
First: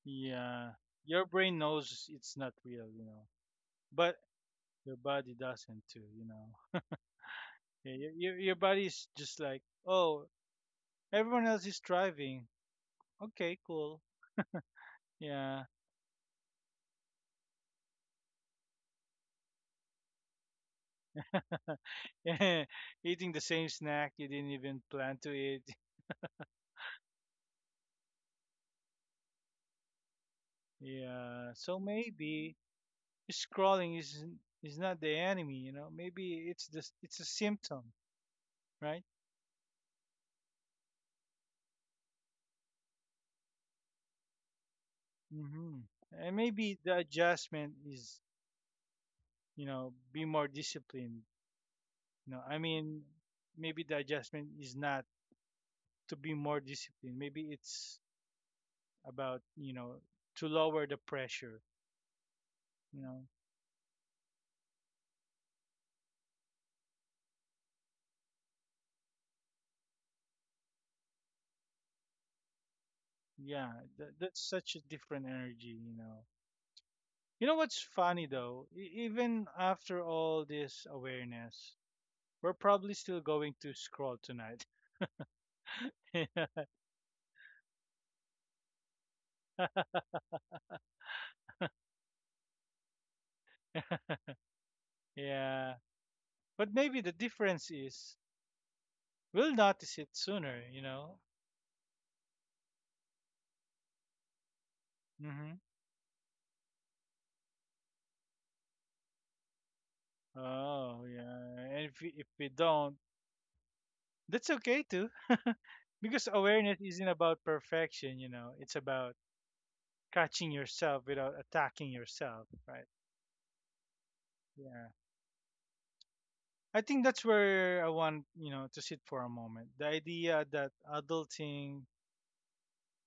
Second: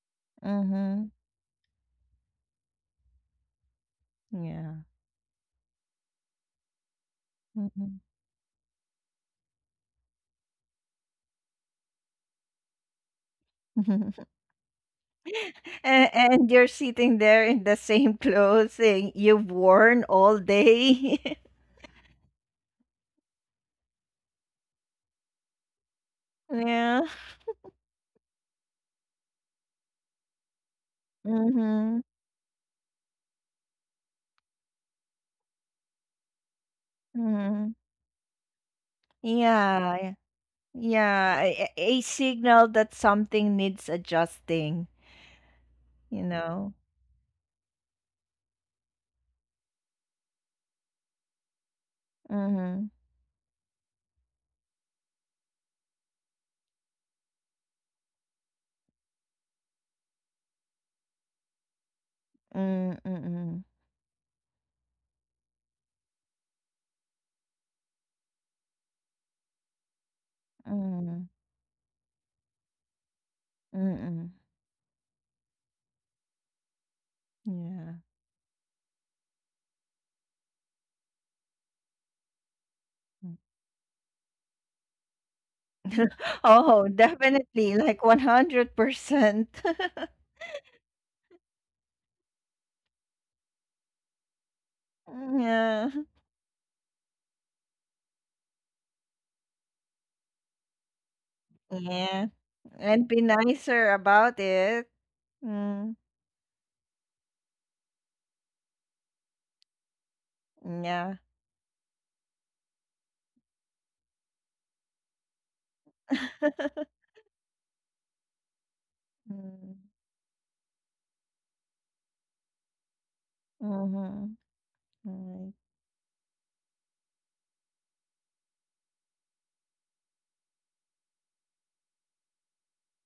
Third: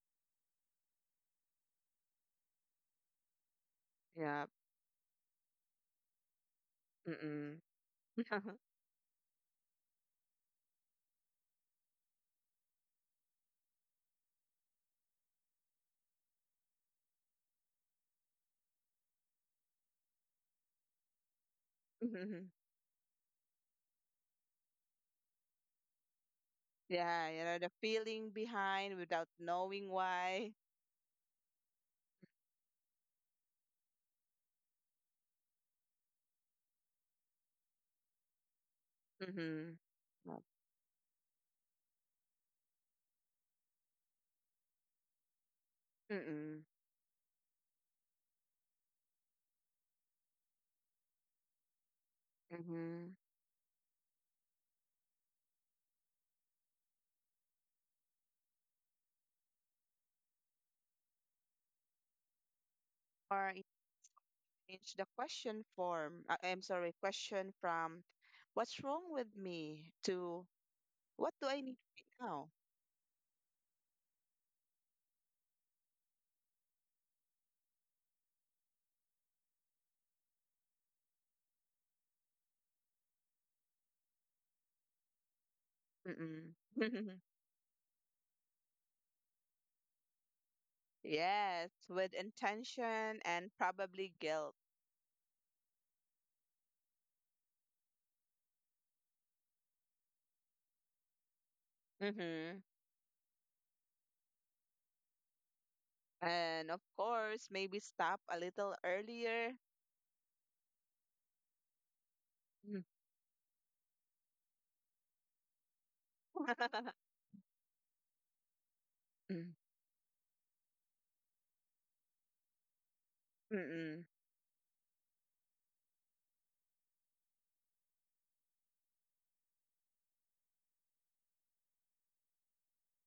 Speaker 1: Yeah.
Speaker 2: Mhm.
Speaker 1: Your brain knows it's not real, but
Speaker 3: Yeah.
Speaker 2: Yeah.
Speaker 1: your body doesn't too.
Speaker 3: Mm-mm.
Speaker 1: Yeah,
Speaker 2: Mhm.
Speaker 1: your body's just like, oh, everyone else is driving. Okay, cool. Yeah.
Speaker 2: And you're sitting there in the same clothing you've worn all day.
Speaker 1: Eating the same snack you didn't even plan to eat.
Speaker 2: Yeah.
Speaker 3: Yeah, you know, the feeling behind without knowing why.
Speaker 1: Yeah. So
Speaker 2: Mhm.
Speaker 1: maybe scrolling is not the enemy. Maybe it's a symptom,
Speaker 2: Mhm.
Speaker 1: right?
Speaker 3: Mm-hmm.
Speaker 2: Yeah. Yeah.
Speaker 3: Yep.
Speaker 2: Yeah, a signal that something needs adjusting,
Speaker 1: hmm
Speaker 2: you
Speaker 1: And
Speaker 3: Mm-mm.
Speaker 1: maybe
Speaker 2: know.
Speaker 1: the adjustment is be more disciplined. You know, I
Speaker 2: Mhm.
Speaker 1: mean,
Speaker 3: Mm-hmm.
Speaker 1: maybe the adjustment is not to be more disciplined. Maybe it's about to lower the pressure, you
Speaker 2: Mm,
Speaker 1: know.
Speaker 3: Or you
Speaker 2: mm.
Speaker 3: change the question form. I'm sorry, question from what's wrong with me to what
Speaker 2: Mm,
Speaker 3: do I need right now?
Speaker 1: Yeah, that,
Speaker 2: mm.
Speaker 1: that's such a different energy. You know what's
Speaker 2: Yeah.
Speaker 1: funny though? Even after all this awareness, we're probably still
Speaker 2: Mm.
Speaker 1: going to scroll tonight.
Speaker 3: Mm-mm.
Speaker 2: Oh, definitely, like 100%.
Speaker 3: Yes, with intention and probably guilt.
Speaker 1: yeah.
Speaker 2: Yeah.
Speaker 1: But maybe the difference is we'll notice it sooner?
Speaker 2: Yeah.
Speaker 3: Mm-hmm.
Speaker 2: And be nicer about it.
Speaker 1: Mm-hmm.
Speaker 2: Mm.
Speaker 3: And of course, maybe stop a little earlier.
Speaker 1: Oh,
Speaker 2: Yeah.
Speaker 1: yeah. And if we
Speaker 3: Mm.
Speaker 1: don't, that's okay too. because awareness isn't about perfection? It's about
Speaker 3: Mm.
Speaker 2: Mm.
Speaker 1: catching yourself without attacking yourself, right?
Speaker 3: Mm-mm.
Speaker 2: Mhm.
Speaker 1: Yeah.
Speaker 2: Right.
Speaker 1: I think that's where I want to sit for a moment. The idea that adulting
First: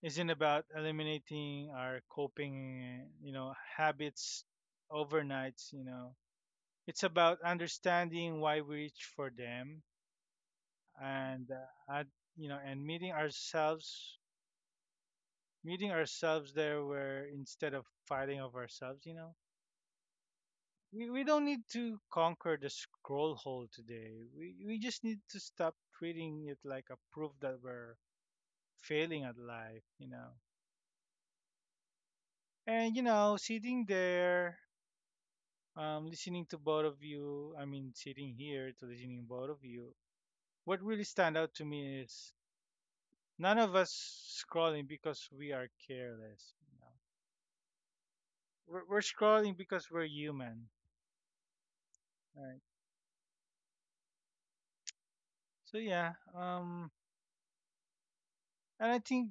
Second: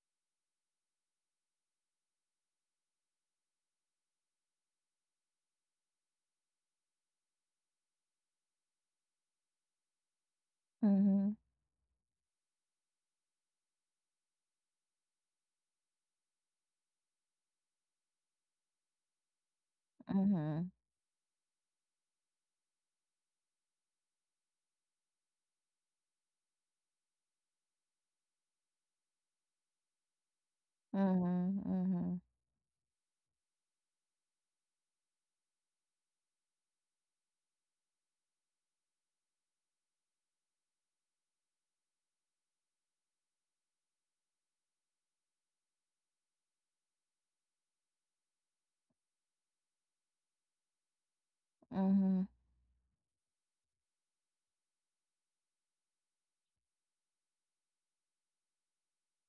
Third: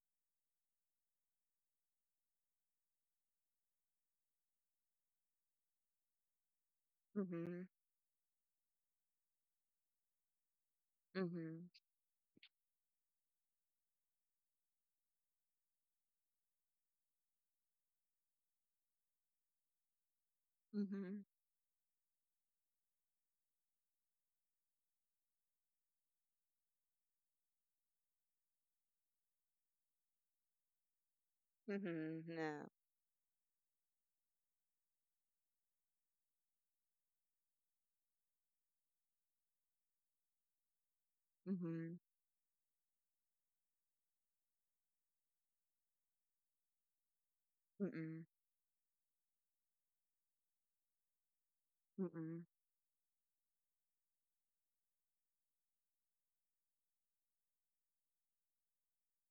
Speaker 1: isn't about eliminating our coping, habits overnight. It's about
Speaker 3: Mm-hmm.
Speaker 1: understanding why we reach for them
Speaker 2: Mhm.
Speaker 1: and
Speaker 3: Mm-hmm.
Speaker 1: uh, and, and meeting ourselves there where instead of fighting of ourselves.
Speaker 2: Mhm.
Speaker 3: Mm.
Speaker 1: We,
Speaker 3: Mhm.
Speaker 1: we don't need to conquer the scroll hole today. We just need to stop treating it like a proof that we're failing at life.
Speaker 2: Mhm. Mhm.
Speaker 3: Mhm, yeah.
Speaker 1: And sitting there listening to both of you, I mean, sitting here to listening both of you, what really stand out to
Speaker 3: Mhm.
Speaker 1: me is none of us scrolling because we are careless.
Speaker 3: Mm-mm.
Speaker 1: We're scrolling because we're human,
Speaker 2: Mhm.
Speaker 3: Mm-mm.
Speaker 1: right? So yeah, and I think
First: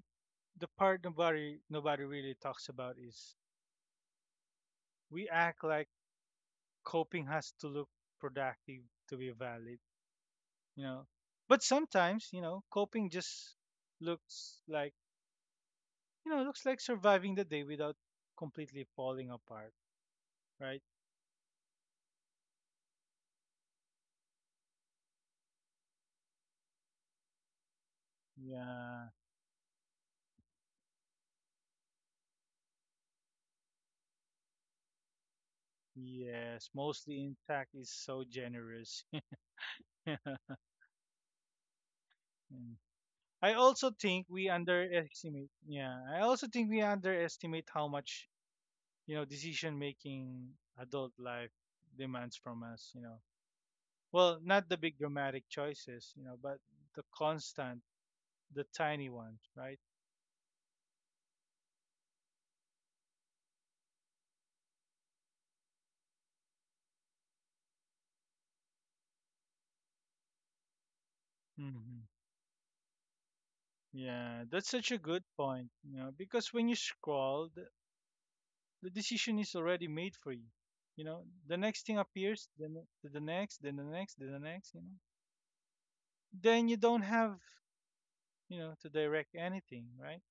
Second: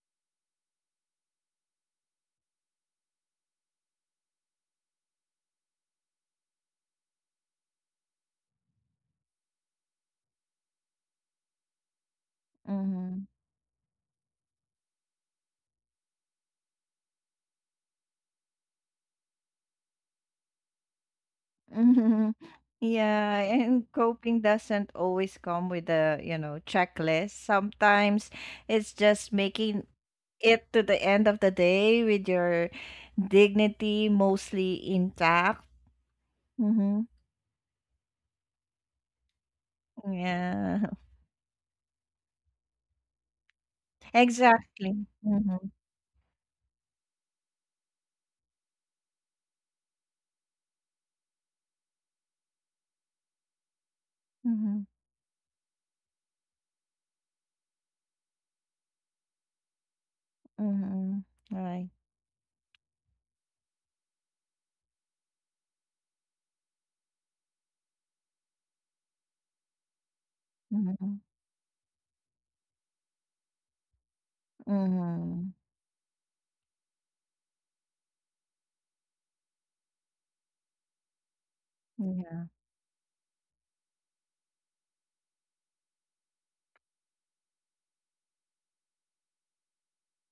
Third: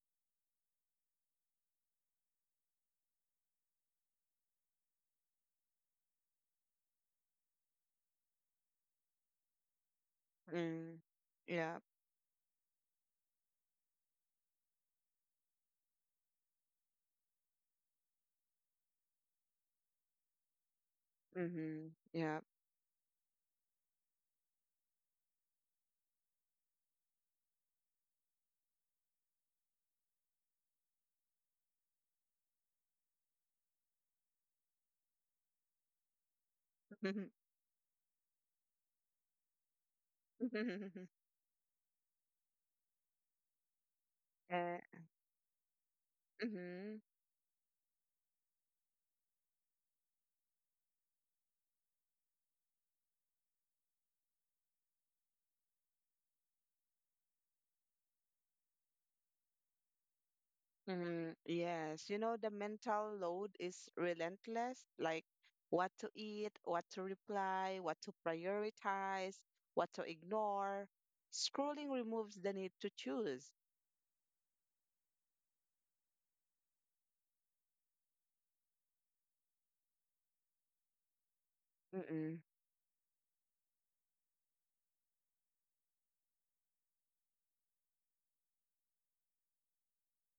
Speaker 1: the part nobody really talks about is we act like coping has to look productive to be valid, you
Speaker 3: Mm.
Speaker 1: know. But
Speaker 3: Yeah.
Speaker 1: sometimes, you know, coping
Speaker 2: Mhm.
Speaker 1: just looks like looks like surviving the day without completely falling apart, right?
Speaker 3: Mhm.
Speaker 2: Mhm.
Speaker 3: Yeah.
Speaker 2: Yeah, and coping doesn't always come with a, you know, checklist. Sometimes it's
Speaker 1: Yeah,
Speaker 2: just making it to the end of the day with your dignity mostly intact.
Speaker 1: yes,
Speaker 2: Mm-hmm.
Speaker 1: mostly intact is so generous.
Speaker 2: Yeah,
Speaker 1: Mm. I also think we
Speaker 3: Uh,
Speaker 2: exactly.
Speaker 1: underestimate.
Speaker 2: Mm-hmm.
Speaker 1: Yeah, I also think we
Speaker 3: mhm.
Speaker 1: underestimate how much you know decision making adult life demands from us. You know, well, not the
Speaker 2: Mm-hmm.
Speaker 1: big dramatic choices, you know, but the constant, the tiny ones, right?
Speaker 2: Mm-hmm. Mm-hmm.
Speaker 3: Mhm.
Speaker 2: Right.
Speaker 3: Yes, you know, the mental load is relentless, like what to eat, what to reply, what to prioritize, what to ignore.
Speaker 2: Mm-hmm.
Speaker 3: Scrolling
Speaker 1: hmm
Speaker 3: removes the need to choose.
Speaker 1: Yeah, that's such a good
Speaker 2: Mm-hmm.
Speaker 1: point. You know, because when you scroll, the decision is already made for you. You know, the next thing
Speaker 3: Mm-mm.
Speaker 2: Yeah.
Speaker 1: appears, then the next, then the next, then the next, you know. Then you don't have to direct anything, right?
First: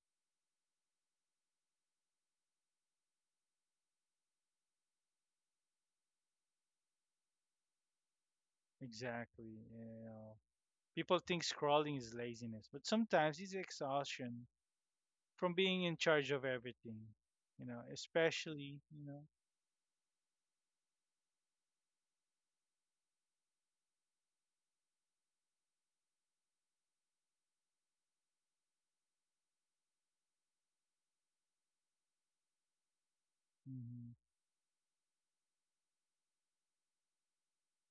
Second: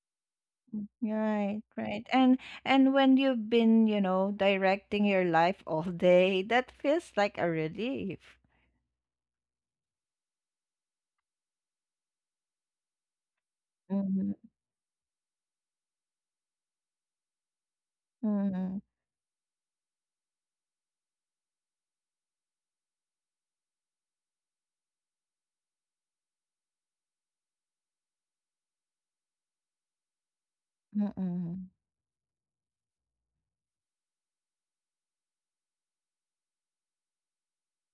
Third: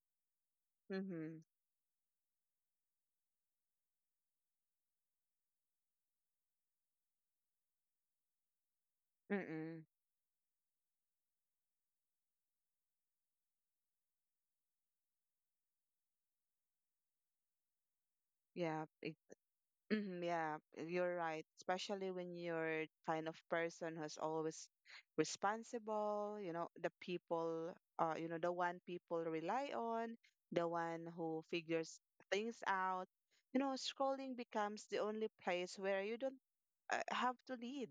Speaker 3: Mhm.
Speaker 2: Right, right. And when you've been, you know, directing your life all day, that feels like a relief.
Speaker 1: Exactly.
Speaker 3: Mm-mm.
Speaker 1: You know, people think scrolling is laziness, but sometimes it's
Speaker 2: Mm-hmm.
Speaker 1: exhaustion from being in charge of everything, you know,
Speaker 2: Mm-hmm.
Speaker 1: especially,
Speaker 3: Yeah,
Speaker 1: you
Speaker 3: e
Speaker 1: know.
Speaker 3: mhm, yeah, you're right. Especially when you're kind of person who's always responsible, you know, the people, you know, the one people rely on, the one who
Speaker 2: Mm-hmm.
Speaker 3: figures things out. You know,
Speaker 1: Hmm
Speaker 3: scrolling becomes the only place where you don't have to lead.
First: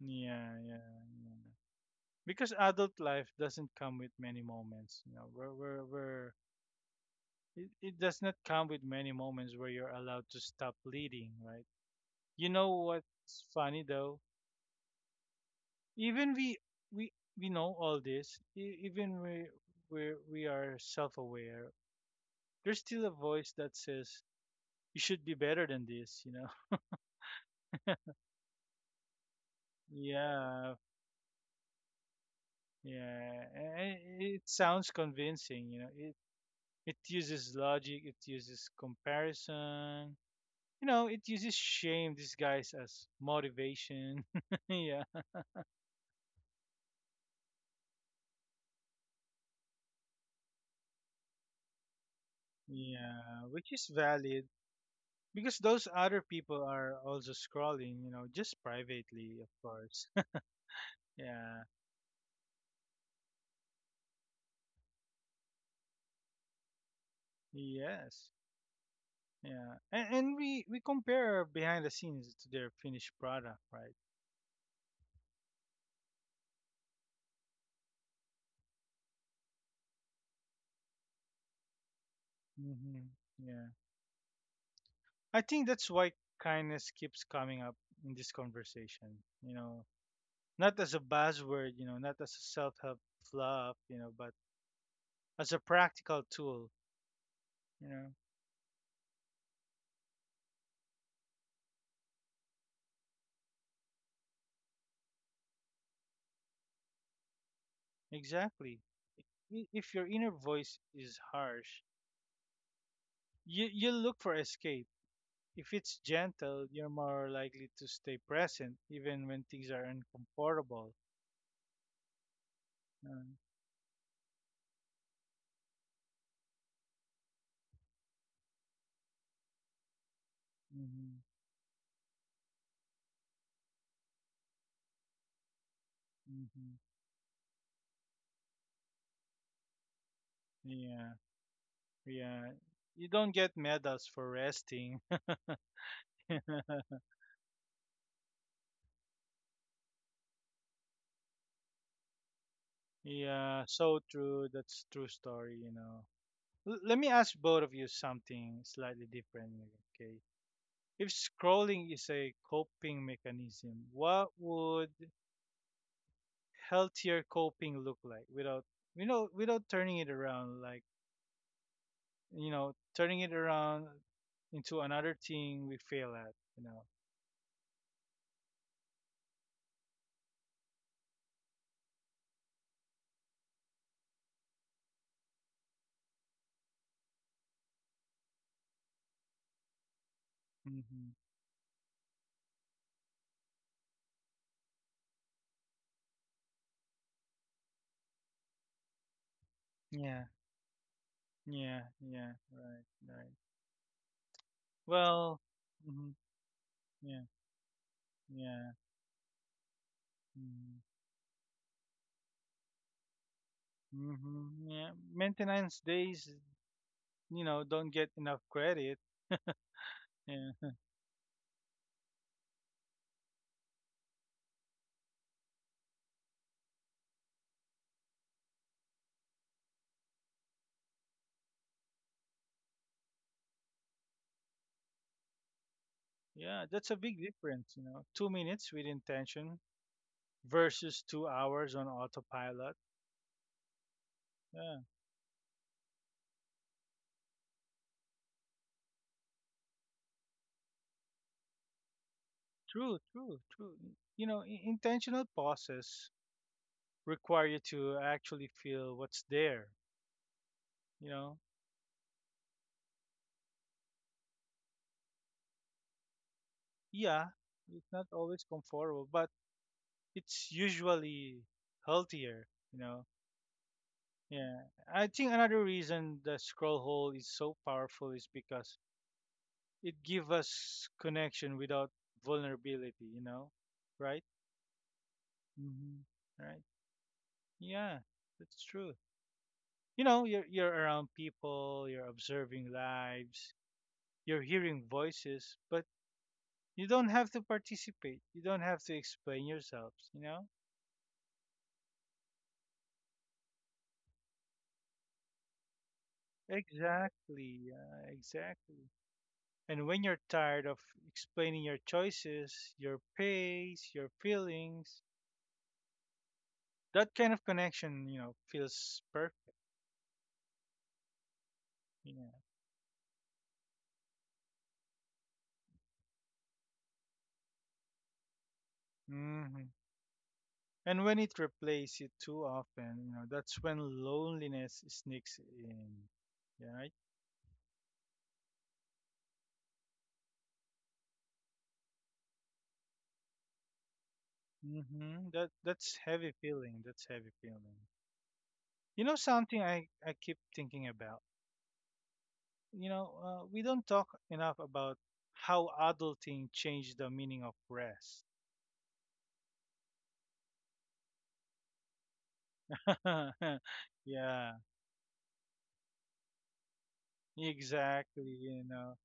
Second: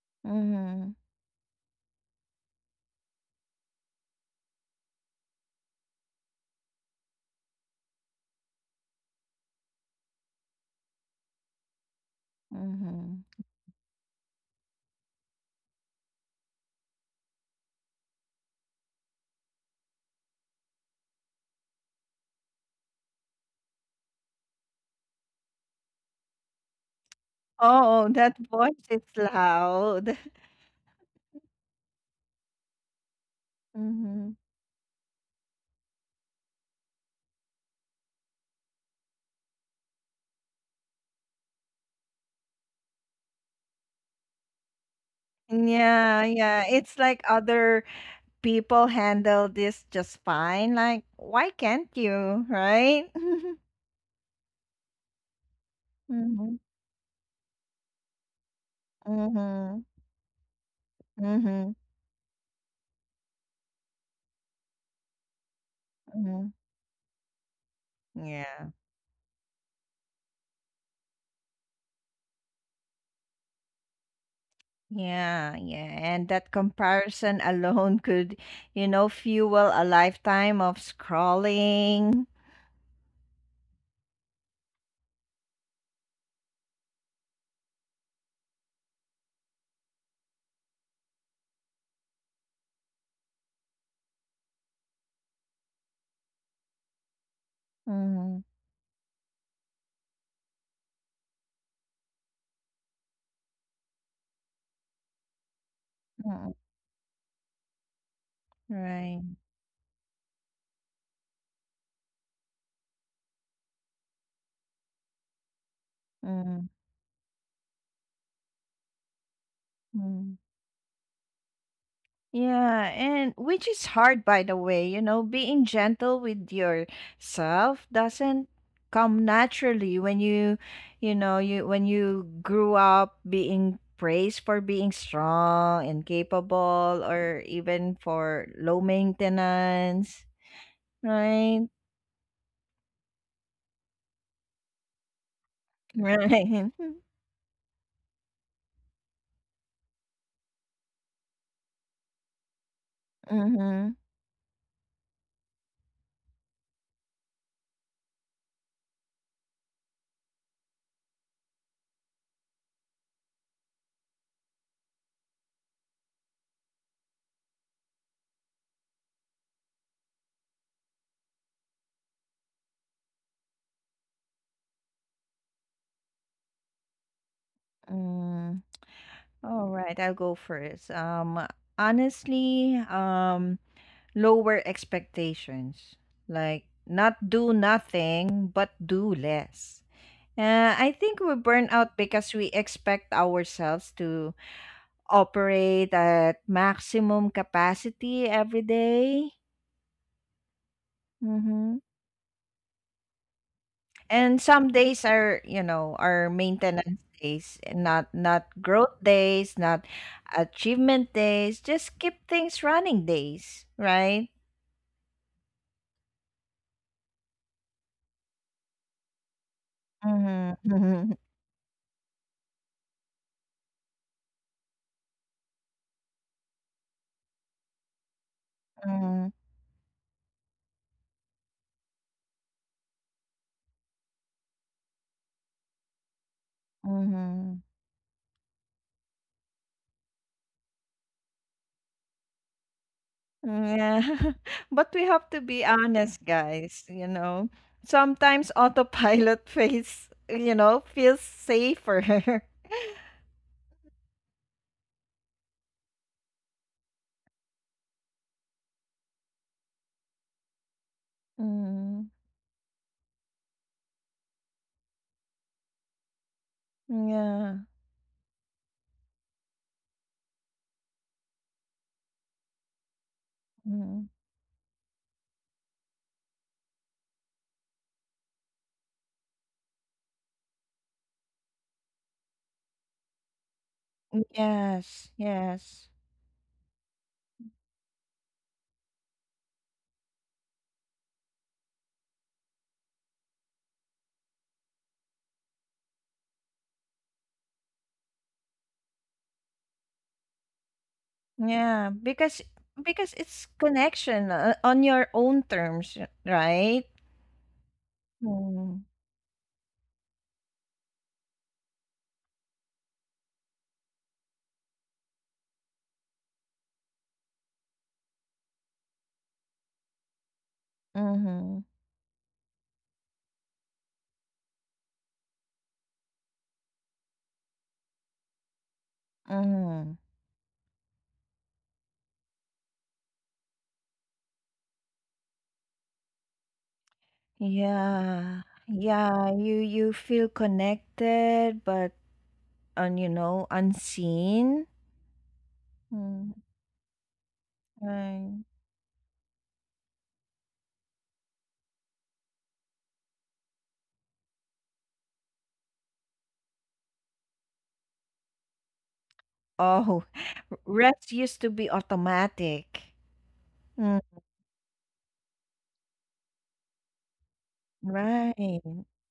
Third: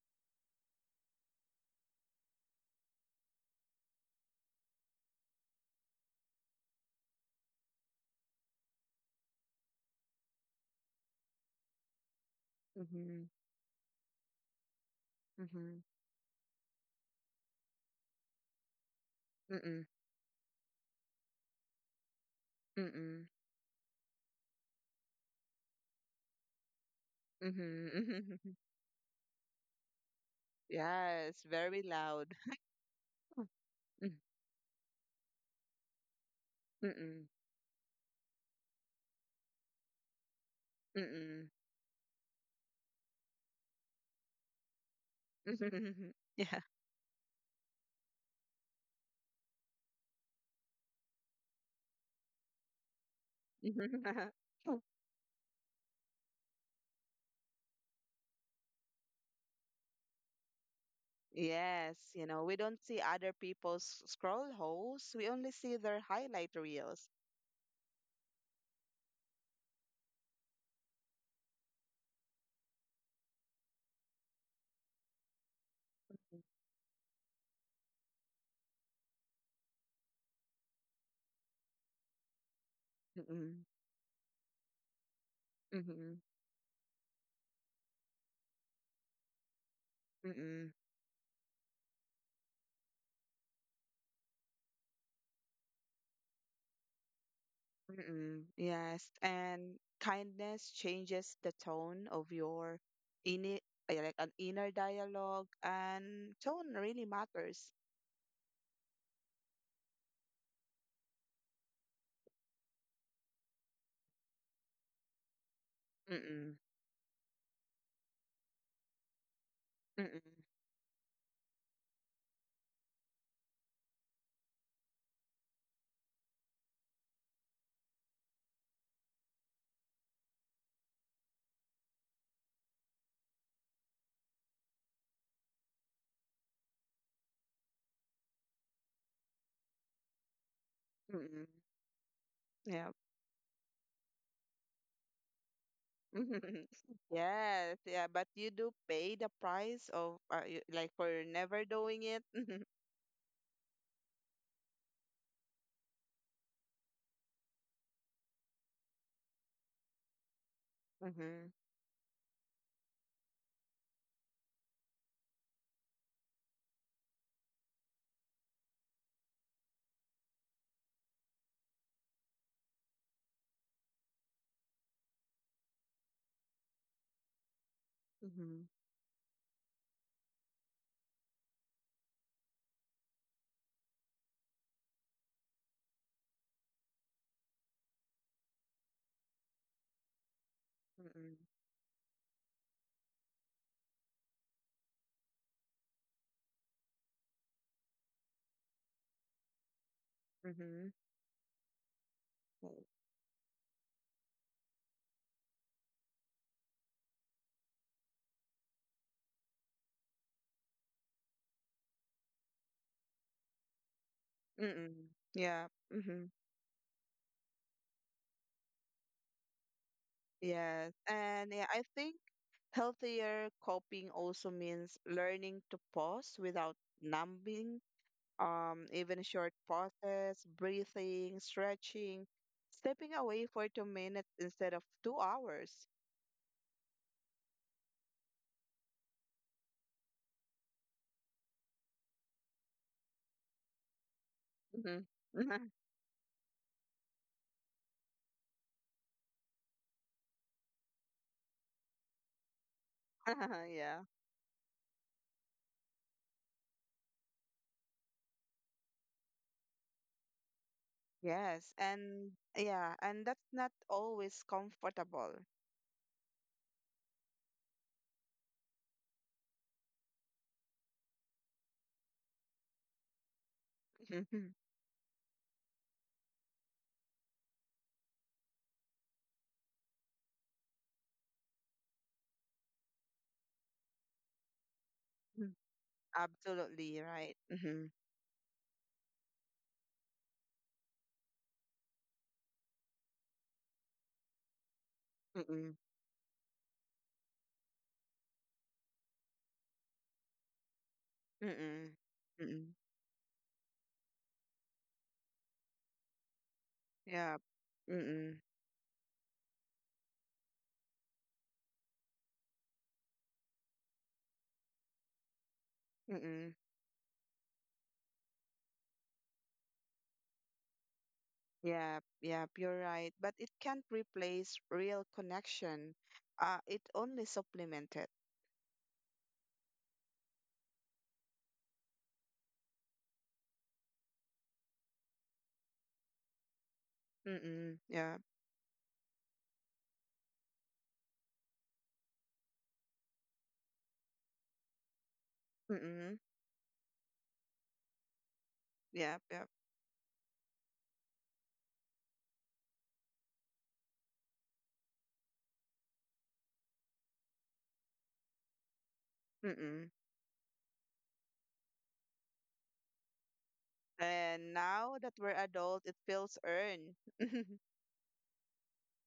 Speaker 1: Yeah, yeah,
Speaker 2: Mm-hmm.
Speaker 1: yeah. Because adult life doesn't come with many moments, you know, it does not come with many moments where you're allowed to stop bleeding, right? You know
Speaker 2: Mm-hmm.
Speaker 3: Mm-hmm.
Speaker 1: what's funny though?
Speaker 3: Mm-hmm.
Speaker 1: Even we we we know all this. e- Even we
Speaker 3: Mm-mm.
Speaker 1: we we are self-aware. There's still a
Speaker 3: Mm-mm.
Speaker 1: voice that says you should be better than this, you know.
Speaker 2: Oh,
Speaker 3: Mm-hmm.
Speaker 2: that voice is loud.
Speaker 1: Yeah,
Speaker 3: Yes, very loud.
Speaker 1: yeah.
Speaker 3: Mm,
Speaker 2: Mm-hmm.
Speaker 1: It sounds convincing, you know. It uses logic, it uses comparison, you know, it
Speaker 3: Mm-mm.
Speaker 1: uses shame disguised as motivation. yeah.
Speaker 3: Mm-mm.
Speaker 2: Yeah, yeah. It's like other people handle this just fine. Like, why can't you, right?
Speaker 1: Yeah, which is
Speaker 3: Yeah.
Speaker 1: valid because those other
Speaker 2: Mm-hmm.
Speaker 1: people are also scrolling, you know, just privately, of
Speaker 2: Mm-hmm.
Speaker 1: course. Yeah.
Speaker 2: Mm-hmm.
Speaker 3: Yes, you know, we don't see other people's scroll holes. We only see their highlight
Speaker 2: Mm-hmm.
Speaker 3: reels.
Speaker 1: Yes.
Speaker 2: Yeah.
Speaker 1: Yeah. And we compare behind the scenes to their finished product, right?
Speaker 2: Yeah, yeah. And that comparison alone could, you know, fuel a lifetime of scrolling.
Speaker 1: Mm-hmm.
Speaker 3: Mm-mm,
Speaker 1: Yeah. I think that's why
Speaker 3: mm-mm,
Speaker 1: kindness keeps coming up in this conversation. You know,
Speaker 3: mm-mm,
Speaker 1: not as a buzzword, you know, not as a self-help fluff, you know, but as a practical tool. You know,
Speaker 2: Mm,
Speaker 3: mm-mm. Yes, and kindness changes the tone of your inner, like an inner dialogue, and
Speaker 2: mm,
Speaker 3: tone really matters.
Speaker 1: exactly.
Speaker 2: right.
Speaker 1: If your inner voice is harsh, you look for escape. If it's
Speaker 3: Mm-mm,
Speaker 2: Mm,
Speaker 1: gentle, you're more likely to stay present even when things are
Speaker 2: mm.
Speaker 3: mm-mm,
Speaker 1: uncomfortable.
Speaker 2: Yeah, and
Speaker 1: Uh,
Speaker 2: which is hard, by the way, you know, being gentle with yourself doesn't come naturally when you
Speaker 1: mhm,
Speaker 2: know, you when you grew up being praised for being strong and
Speaker 1: mhm.
Speaker 2: capable or even for low maintenance.
Speaker 1: Yeah,
Speaker 3: mm-mm.
Speaker 2: Right,
Speaker 1: yeah.
Speaker 3: Yeah.
Speaker 1: You don't get medals for resting.
Speaker 2: right.
Speaker 3: Yes, yeah, but you do pay the price of like for never doing it.
Speaker 1: Yeah,
Speaker 2: Mhm,
Speaker 1: so true. That's true story, you know. L Let me ask both of you something slightly different, here, okay? If
Speaker 3: Mm-hmm,
Speaker 1: scrolling is a coping mechanism, what would healthier coping look like without, you know, without turning it around like you know, turning it around into another thing we fail at, you know.
Speaker 2: mm.
Speaker 3: mm-hmm,
Speaker 2: Alright, I'll go first. Honestly, lower expectations. Like, not do nothing, but do less. I think
Speaker 1: Hmm
Speaker 2: we
Speaker 3: mm-hmm.
Speaker 2: burn out because we expect ourselves to operate at maximum capacity every day.
Speaker 1: Yeah,
Speaker 3: Mhm.
Speaker 2: Mm-hmm.
Speaker 1: yeah, yeah,
Speaker 3: Oh,
Speaker 1: right, right.
Speaker 2: And some days are,
Speaker 1: Well,
Speaker 2: you know,
Speaker 1: hmm
Speaker 2: are maintenance
Speaker 1: yeah,
Speaker 2: days, and not
Speaker 1: yeah.
Speaker 2: growth days, not
Speaker 1: Mm-hmm,
Speaker 2: achievement days, just keep things running days, right?
Speaker 1: mm-hmm. Yeah.
Speaker 3: Mm-mm. Yeah.
Speaker 1: Maintenance
Speaker 3: Mhm.
Speaker 1: days, you know, don't get enough credit. Yeah,
Speaker 3: Yes.
Speaker 2: Mm-hmm.
Speaker 3: And yeah, I think healthier coping also means learning to pause without numbing, even short pauses, breathing, stretching, stepping away for 2 minutes instead of 2 hours.
Speaker 1: yeah, that's a
Speaker 2: Mm-hmm.
Speaker 1: big
Speaker 2: Mm-hmm.
Speaker 1: difference, you know. 2 minutes with intention versus 2 hours on autopilot.
Speaker 2: Yeah.
Speaker 1: Yeah,
Speaker 2: But we
Speaker 3: Mhm.
Speaker 2: have to be honest, guys, you know. Sometimes autopilot you know, feels safer.
Speaker 1: true, true, true.
Speaker 3: Yeah.
Speaker 1: You know, intentional pauses require you to actually feel what's there, you know.
Speaker 3: Yes.
Speaker 2: Mm.
Speaker 3: And yeah, and that's not always comfortable.
Speaker 1: Yeah,
Speaker 2: Yeah.
Speaker 1: it's not always comfortable but it's usually healthier, you know.
Speaker 2: Mm.
Speaker 1: Yeah, I think another reason the scroll hole is so powerful is because it gives us connection without vulnerability, you know, right.
Speaker 2: Yes, yes.
Speaker 1: hmm right,
Speaker 3: Absolutely right. Mm-hmm.
Speaker 1: yeah, that's true. You know, you're around people, you're observing lives, you're hearing voices, but you don't have to participate, you don't have to explain yourselves, you know.
Speaker 2: Yeah,
Speaker 3: Mm-mm. Mm-mm.
Speaker 2: because it's connection on your own terms, right?
Speaker 3: Yeah.
Speaker 1: Exactly, yeah,
Speaker 3: Mm-mm.
Speaker 2: Mm.
Speaker 1: exactly. And when you're tired of explaining your choices, your pace, your feelings,
Speaker 3: Mm-mm.
Speaker 1: that kind of connection, you know, feels perfect.
Speaker 2: Mhm.
Speaker 3: Yeah,
Speaker 1: Yeah.
Speaker 3: yeah, you're right. But it can't replace real connection. It only supplement it.
Speaker 1: hmm
Speaker 2: Mhm.
Speaker 1: And when it replaces it too often, you know, that's when loneliness sneaks in. Yeah, right?
Speaker 3: Mm-mm. Yeah.
Speaker 2: Yeah. Yeah, you feel connected but you know, unseen.
Speaker 1: Mm-hmm. That's
Speaker 3: Mm-mm.
Speaker 2: Mm.
Speaker 1: heavy feeling. That's heavy feeling.
Speaker 2: Right.
Speaker 1: You know
Speaker 3: Yeah, yeah.
Speaker 1: something I keep thinking about. You know, we don't talk enough about how adulting changed the meaning of rest.
Speaker 3: Mm-mm.
Speaker 2: Oh, rest used to be automatic. Mm.
Speaker 3: And
Speaker 1: yeah,
Speaker 3: now that we're adult, it feels earned.
Speaker 1: exactly.
Speaker 2: Right.
Speaker 1: You know,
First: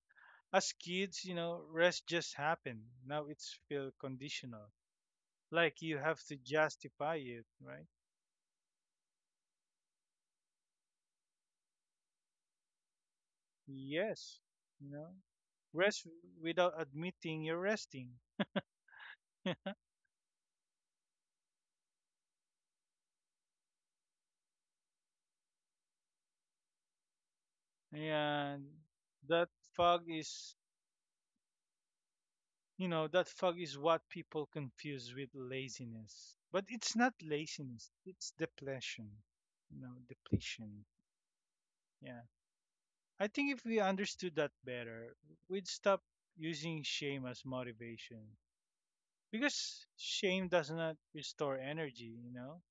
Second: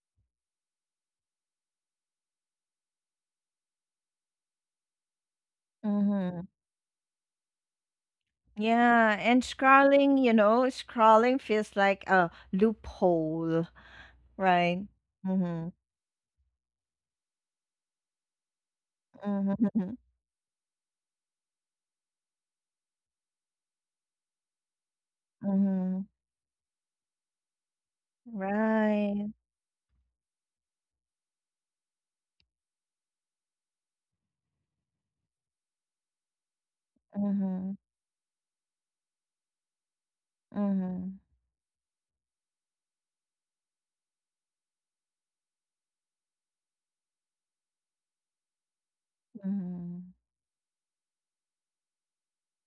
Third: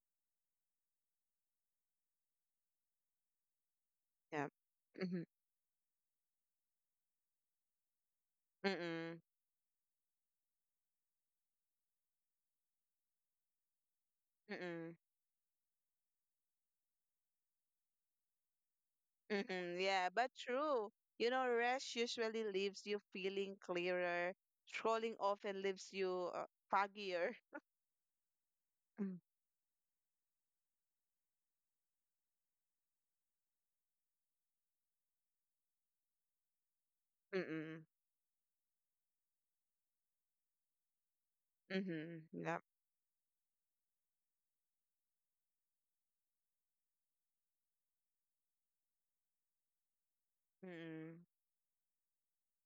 Speaker 1: as kids, you know, rest just happened. Now it's feel
Speaker 3: Yeah.
Speaker 1: conditional,
Speaker 3: Mm-hmm.
Speaker 1: like you have to
Speaker 2: Mhm.
Speaker 1: justify it, right?
Speaker 2: Yeah,
Speaker 3: Mm-mm.
Speaker 2: and scrolling, you know, scrolling feels like a loophole.
Speaker 1: Yes,
Speaker 2: Right.
Speaker 1: you
Speaker 3: Mm-mm.
Speaker 1: know,
Speaker 2: Mhm.
Speaker 1: rest without admitting you're resting,
Speaker 2: Mhm,
Speaker 3: Mm-mm.
Speaker 2: mhm,
Speaker 3: Yeah, but true. You know, rest usually leaves you feeling clearer. Scrolling often leaves
Speaker 2: mhm.
Speaker 3: you foggier.
Speaker 1: and
Speaker 2: Right.
Speaker 1: that fog is that fog is what people confuse with laziness. But it's not
Speaker 3: Mm.
Speaker 2: Mhm.
Speaker 3: Mm-mm.
Speaker 1: laziness, it's depletion. You know, depletion.
Speaker 2: Mhm.
Speaker 1: Yeah.
Speaker 3: Mhm. Yep.
Speaker 1: I think if we understood that better, we'd stop using shame as motivation. Because
Speaker 2: Mhm.
Speaker 1: shame does not
Speaker 3: Mm.
Speaker 1: restore energy, you know?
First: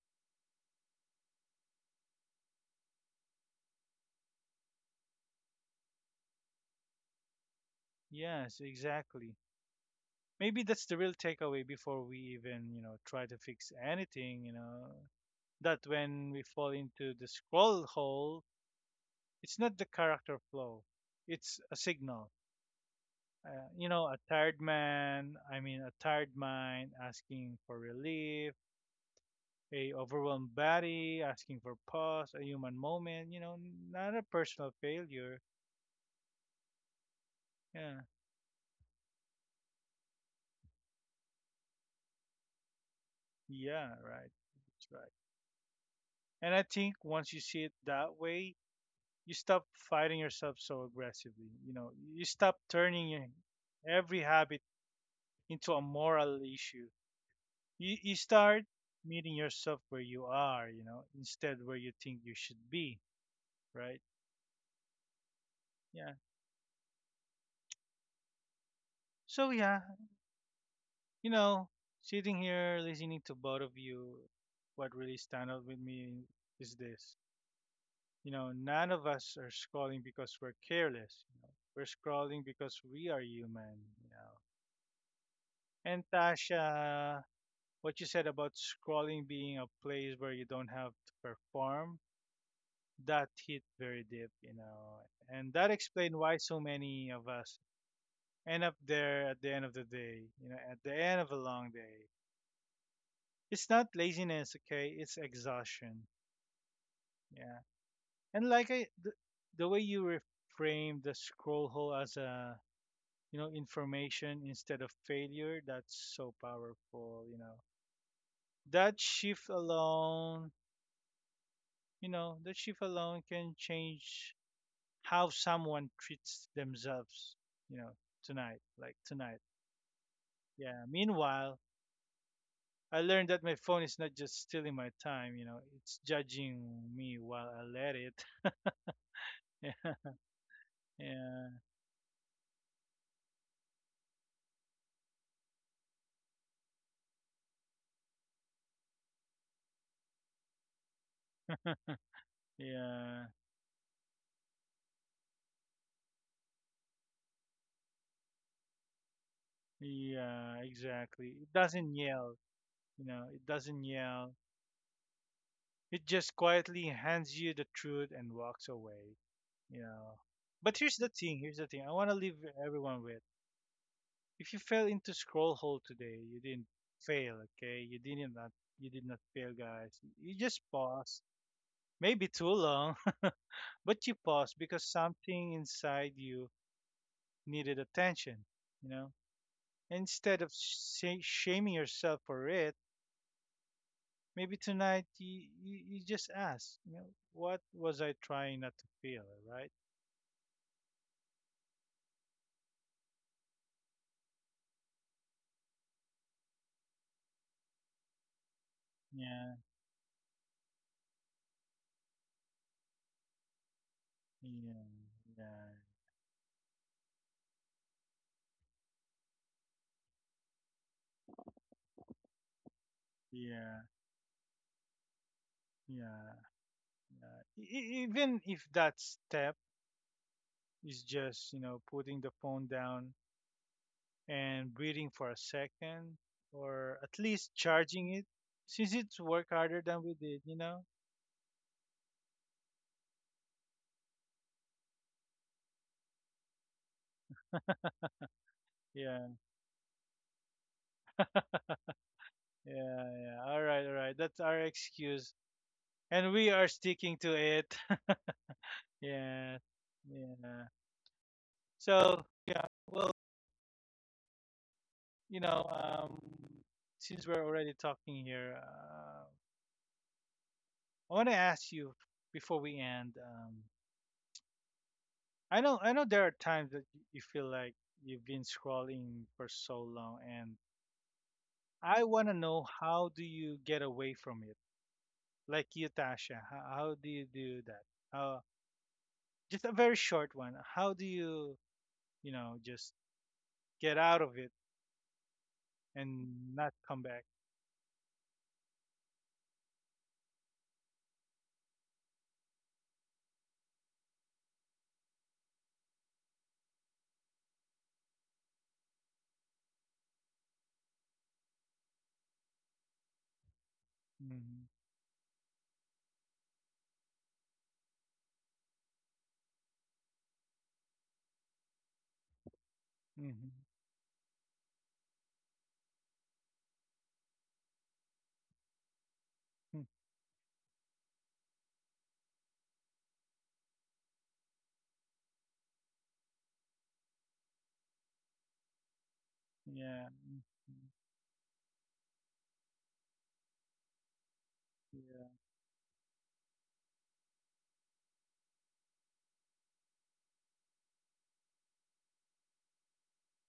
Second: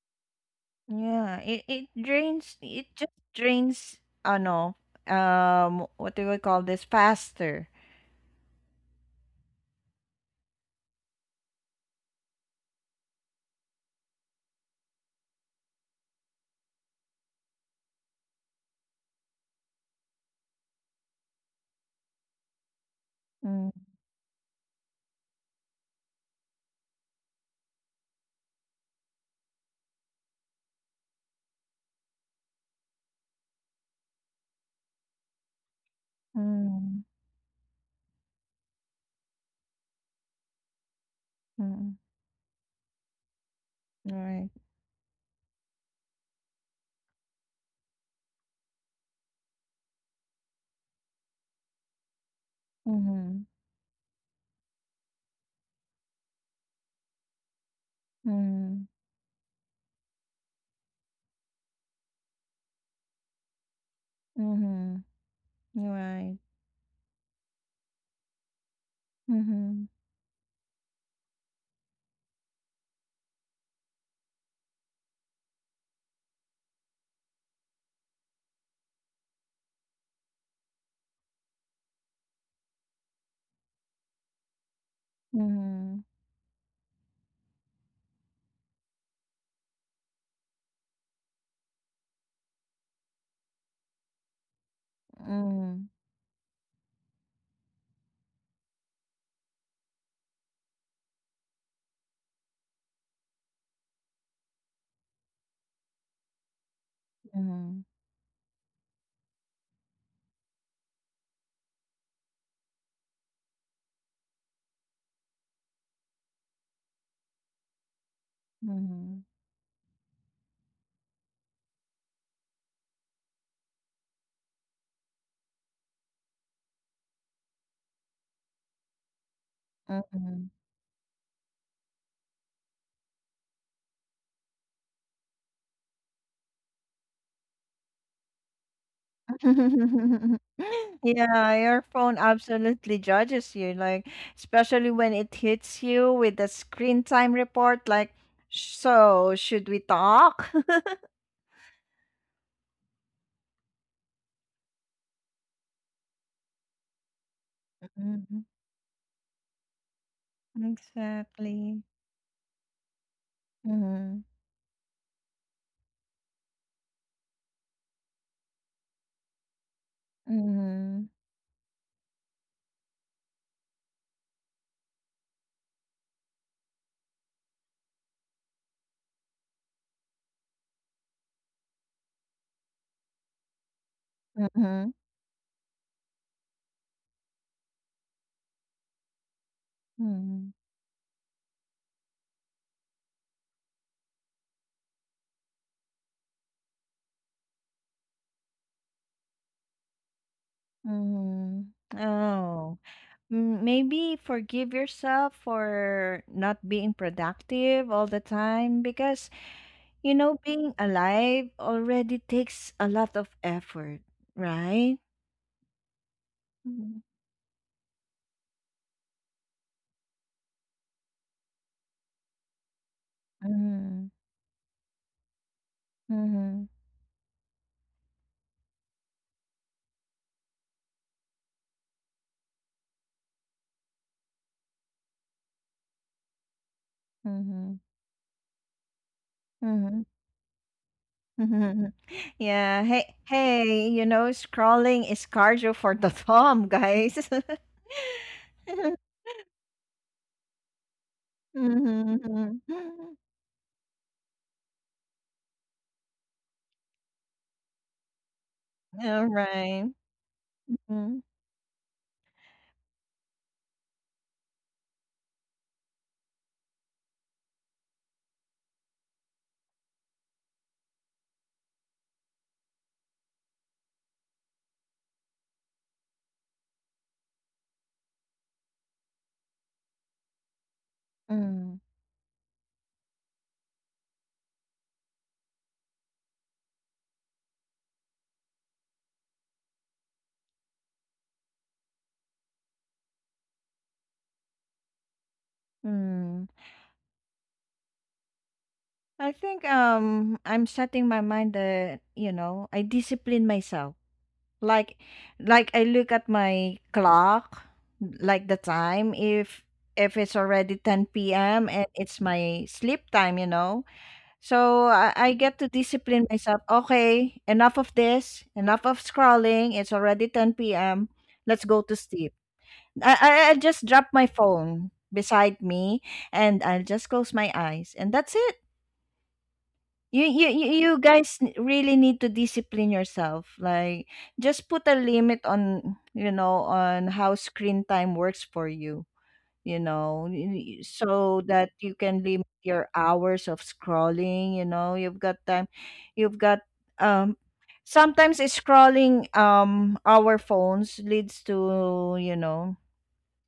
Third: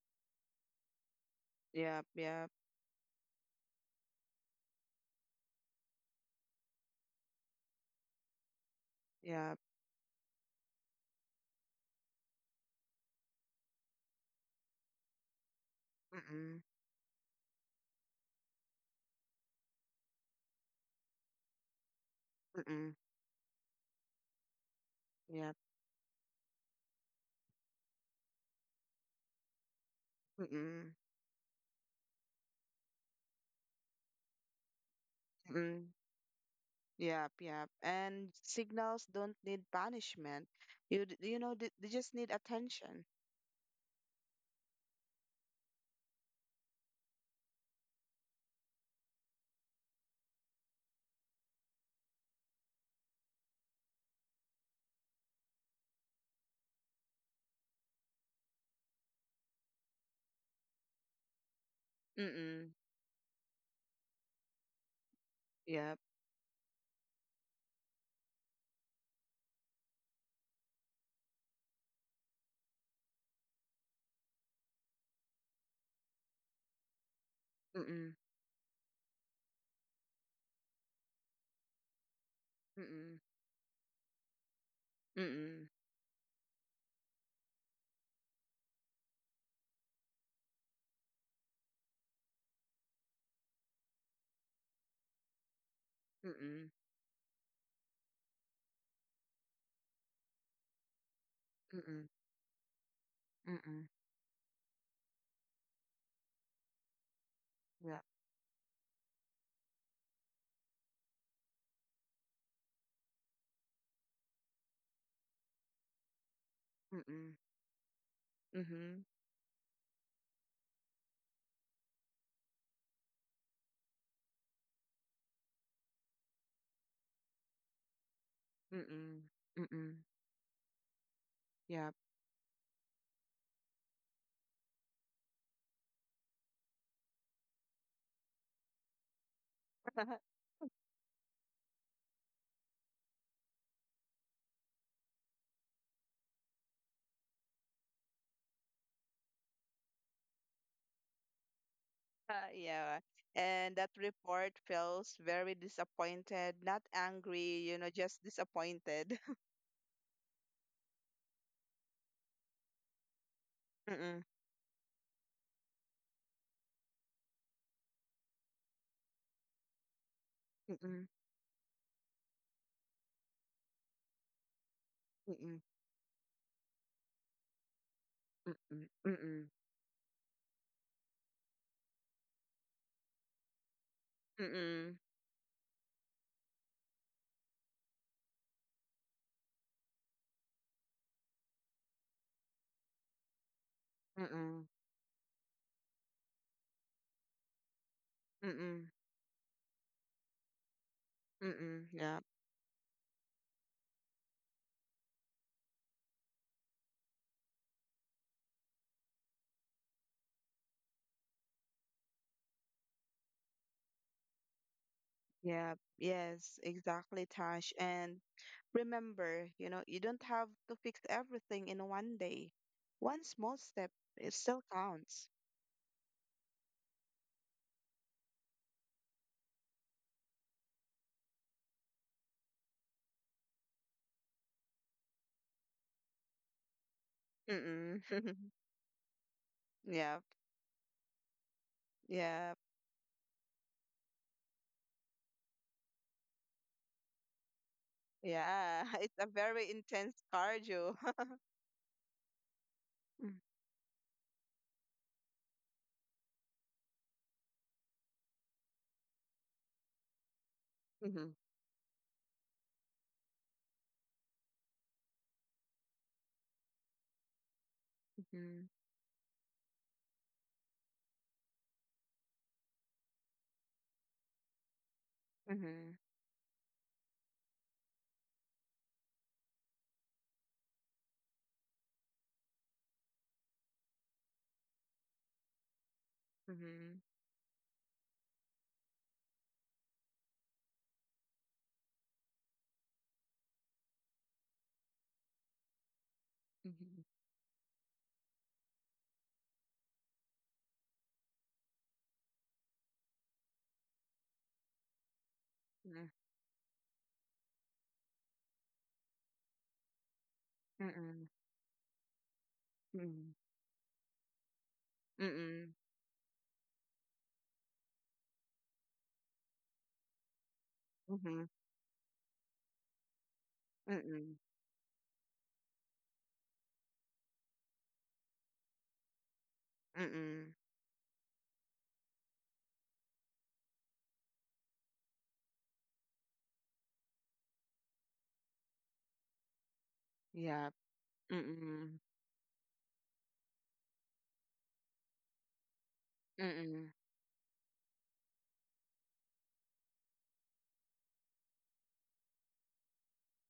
Speaker 2: Yeah, it
Speaker 3: Yep. Yep.
Speaker 2: drains it just drains ano, what do we call this? Faster.
Speaker 1: Yes, exactly.
Speaker 3: Yep.
Speaker 1: Maybe that's the real takeaway before we even, you know, try to fix anything, you know. That when we
Speaker 3: Mm.
Speaker 1: fall into the scroll hole, it's not the character flaw, it's a signal,
Speaker 3: Mm.
Speaker 2: Mm.
Speaker 1: you know, a tired man
Speaker 3: Yep.
Speaker 1: I mean a tired mind asking for relief, a overwhelmed
Speaker 3: Mm.
Speaker 1: body asking for pause, a human moment, you know, not a personal failure.
Speaker 3: Mm.
Speaker 2: Mm.
Speaker 3: Yep. Yep.
Speaker 1: Yeah,
Speaker 3: And signals don't need punishment. You know they
Speaker 2: Mm.
Speaker 3: just need attention.
Speaker 1: yeah, right,
Speaker 2: Right.
Speaker 1: that's right. And I think once you see it that way, you stop fighting yourself so aggressively, you know, you stop
Speaker 2: Mhm.
Speaker 1: every habit into a moral issue. You start
Speaker 2: Mhm.
Speaker 1: meeting yourself where you are, you know, instead where you think you should
Speaker 3: Mm.
Speaker 1: be, right?
Speaker 2: Mhm.
Speaker 3: Yep.
Speaker 1: Yeah.
Speaker 2: Right.
Speaker 1: So yeah,
Speaker 2: Mhm.
Speaker 1: you know, sitting here listening to both of you, what really stand out with me is this.
Speaker 3: Mm.
Speaker 1: You know, none of us are scrolling because we're careless. You know? We're scrolling because we
Speaker 3: Mm.
Speaker 1: are human, you know.
Speaker 3: Mm.
Speaker 1: And
Speaker 2: Mhm.
Speaker 1: Tasha, what you said about scrolling being a place where you don't have to perform, that hit very deep, you know, and that
Speaker 2: Mhm.
Speaker 1: explained why so
Speaker 3: Mm.
Speaker 1: many of us end up there at the end of the day, you know, at the end of a long
Speaker 3: Mm.
Speaker 1: day. It's
Speaker 3: Mm.
Speaker 1: not laziness, okay? It's exhaustion. Yeah.
Speaker 3: Yep.
Speaker 2: Mhm.
Speaker 1: And like the way you reframe the scroll hole as a, you know, information instead of failure, that's so powerful,
Speaker 3: Mm.
Speaker 1: you know. That
Speaker 3: Mhm.
Speaker 2: Mhm.
Speaker 1: shift alone, you know, that shift alone can change how someone treats themselves, you know, tonight, like
Speaker 3: Mm.
Speaker 1: tonight.
Speaker 3: Mm.
Speaker 2: Mhm.
Speaker 1: Yeah. Meanwhile,
Speaker 3: Yep.
Speaker 1: I learned that my phone is not just stealing my time, you know, it's judging me while I let it. yeah,
Speaker 2: Yeah, your phone absolutely judges you, like especially when it hits you with the screen time report, like, so should we talk?
Speaker 3: Yeah.
Speaker 1: yeah,
Speaker 3: And that report feels very disappointed, not angry, you know, just
Speaker 2: Mhm.
Speaker 3: disappointed.
Speaker 1: yeah, exactly. It
Speaker 2: Exactly.
Speaker 1: doesn't yell, you know, it doesn't
Speaker 2: Mm-hmm.
Speaker 3: Mm,
Speaker 1: yell. It just quietly hands you the truth and walks away, you know.
Speaker 3: mm,
Speaker 1: But here's the
Speaker 2: Mm-hmm.
Speaker 3: mm,
Speaker 1: thing, here's the thing. I want to leave everyone with: if you fell into scroll
Speaker 3: mm,
Speaker 1: hole today, you didn't fail, okay?
Speaker 3: mm,
Speaker 1: You did
Speaker 3: mm,
Speaker 1: not
Speaker 3: mm,
Speaker 1: fail, guys. You just paused, maybe too long, but you
Speaker 3: mm,
Speaker 1: paused because
Speaker 2: Mm-hmm.
Speaker 3: mm.
Speaker 1: something inside you needed attention, you know? Instead
Speaker 2: Mm-hmm.
Speaker 1: of shaming yourself for it, maybe
Speaker 3: Mm
Speaker 1: tonight you just ask, you know, what was I trying not to
Speaker 3: mm
Speaker 1: feel, right?
Speaker 2: Mm-hmm.
Speaker 3: mm. Yeah,
Speaker 2: Oh, mm, maybe forgive yourself for not being productive all the time because
Speaker 1: Yeah,
Speaker 2: you know, being alive already takes a lot of effort,
Speaker 1: yeah,
Speaker 2: right?
Speaker 3: yeah,
Speaker 1: yeah,
Speaker 3: yes,
Speaker 2: Mhm.
Speaker 3: exactly, Tash. And remember, you know, you don't have to fix everything in one day. One small
Speaker 1: yeah,
Speaker 3: step,
Speaker 2: Mhm.
Speaker 3: it still counts.
Speaker 1: yeah.
Speaker 2: Mhm.
Speaker 1: Yeah. Even if that step is just, you know, putting the phone down and breathing for a second, or at least
Speaker 2: Mhm.
Speaker 3: Mm-mm.
Speaker 1: charging it since it's work harder than
Speaker 2: Mhm.
Speaker 3: Yeah,
Speaker 1: we did, you know?
Speaker 2: Mhm.
Speaker 3: yeah,
Speaker 2: Yeah. Hey, hey, you know, scrolling is cardio for the thumb, guys.
Speaker 3: yeah. It's a
Speaker 1: Yeah,
Speaker 3: very intense cardio.
Speaker 2: Mhm.
Speaker 1: yeah, yeah. All right, all right. That's our excuse. And we are sticking to it.
Speaker 2: All
Speaker 1: yeah,
Speaker 2: right.
Speaker 1: yeah.
Speaker 3: Mm,
Speaker 2: Mhm.
Speaker 3: mhm,
Speaker 1: So, yeah, well, you know, since we're already talking here,
Speaker 3: mhm,
Speaker 1: I want to ask you before we end. I know there are times that you feel like you've been scrolling for so long and
Speaker 2: Mhm.
Speaker 1: I want to know, how do you get away from it? Like you, Tasha, how
Speaker 3: mhm,
Speaker 1: do you do that? Uh, just a very short one. How do you, you know, just get out of it
Speaker 2: Mhm.
Speaker 1: and not
Speaker 3: mhm,
Speaker 1: come back?
Speaker 2: I think I'm setting my mind that, you know, I discipline myself. Like like I look at my clock, like the time, if it's already
Speaker 3: mhm, mhm, mhm,
Speaker 2: 10 p.m. and it's my sleep
Speaker 3: mhm,
Speaker 2: time, you know.
Speaker 1: Hmm
Speaker 2: So I,
Speaker 3: mhm,
Speaker 2: I get to
Speaker 3: mhm,
Speaker 2: discipline myself. Okay, enough of this, enough of scrolling. It's already 10 p.m.
Speaker 3: mhm.
Speaker 2: Let's go to sleep. I, I
Speaker 1: hmm
Speaker 2: I just drop my
Speaker 3: Mhm.
Speaker 2: phone beside me, and I'll just close my eyes, and that's it. you you
Speaker 3: Mm-mm.
Speaker 2: you you guys really need to discipline yourself, like just put a limit on, you know, on how screen time works for you, you
Speaker 1: Yeah.
Speaker 2: know.
Speaker 3: Yeah.
Speaker 1: Mhm.
Speaker 2: So that you
Speaker 3: Mm-mm.
Speaker 2: can limit your hours of scrolling, you know, you've
Speaker 1: Yeah.
Speaker 2: got time, you've got,
Speaker 3: Mm-mm.
Speaker 2: um, sometimes it's scrolling, um, our phones leads to, you know,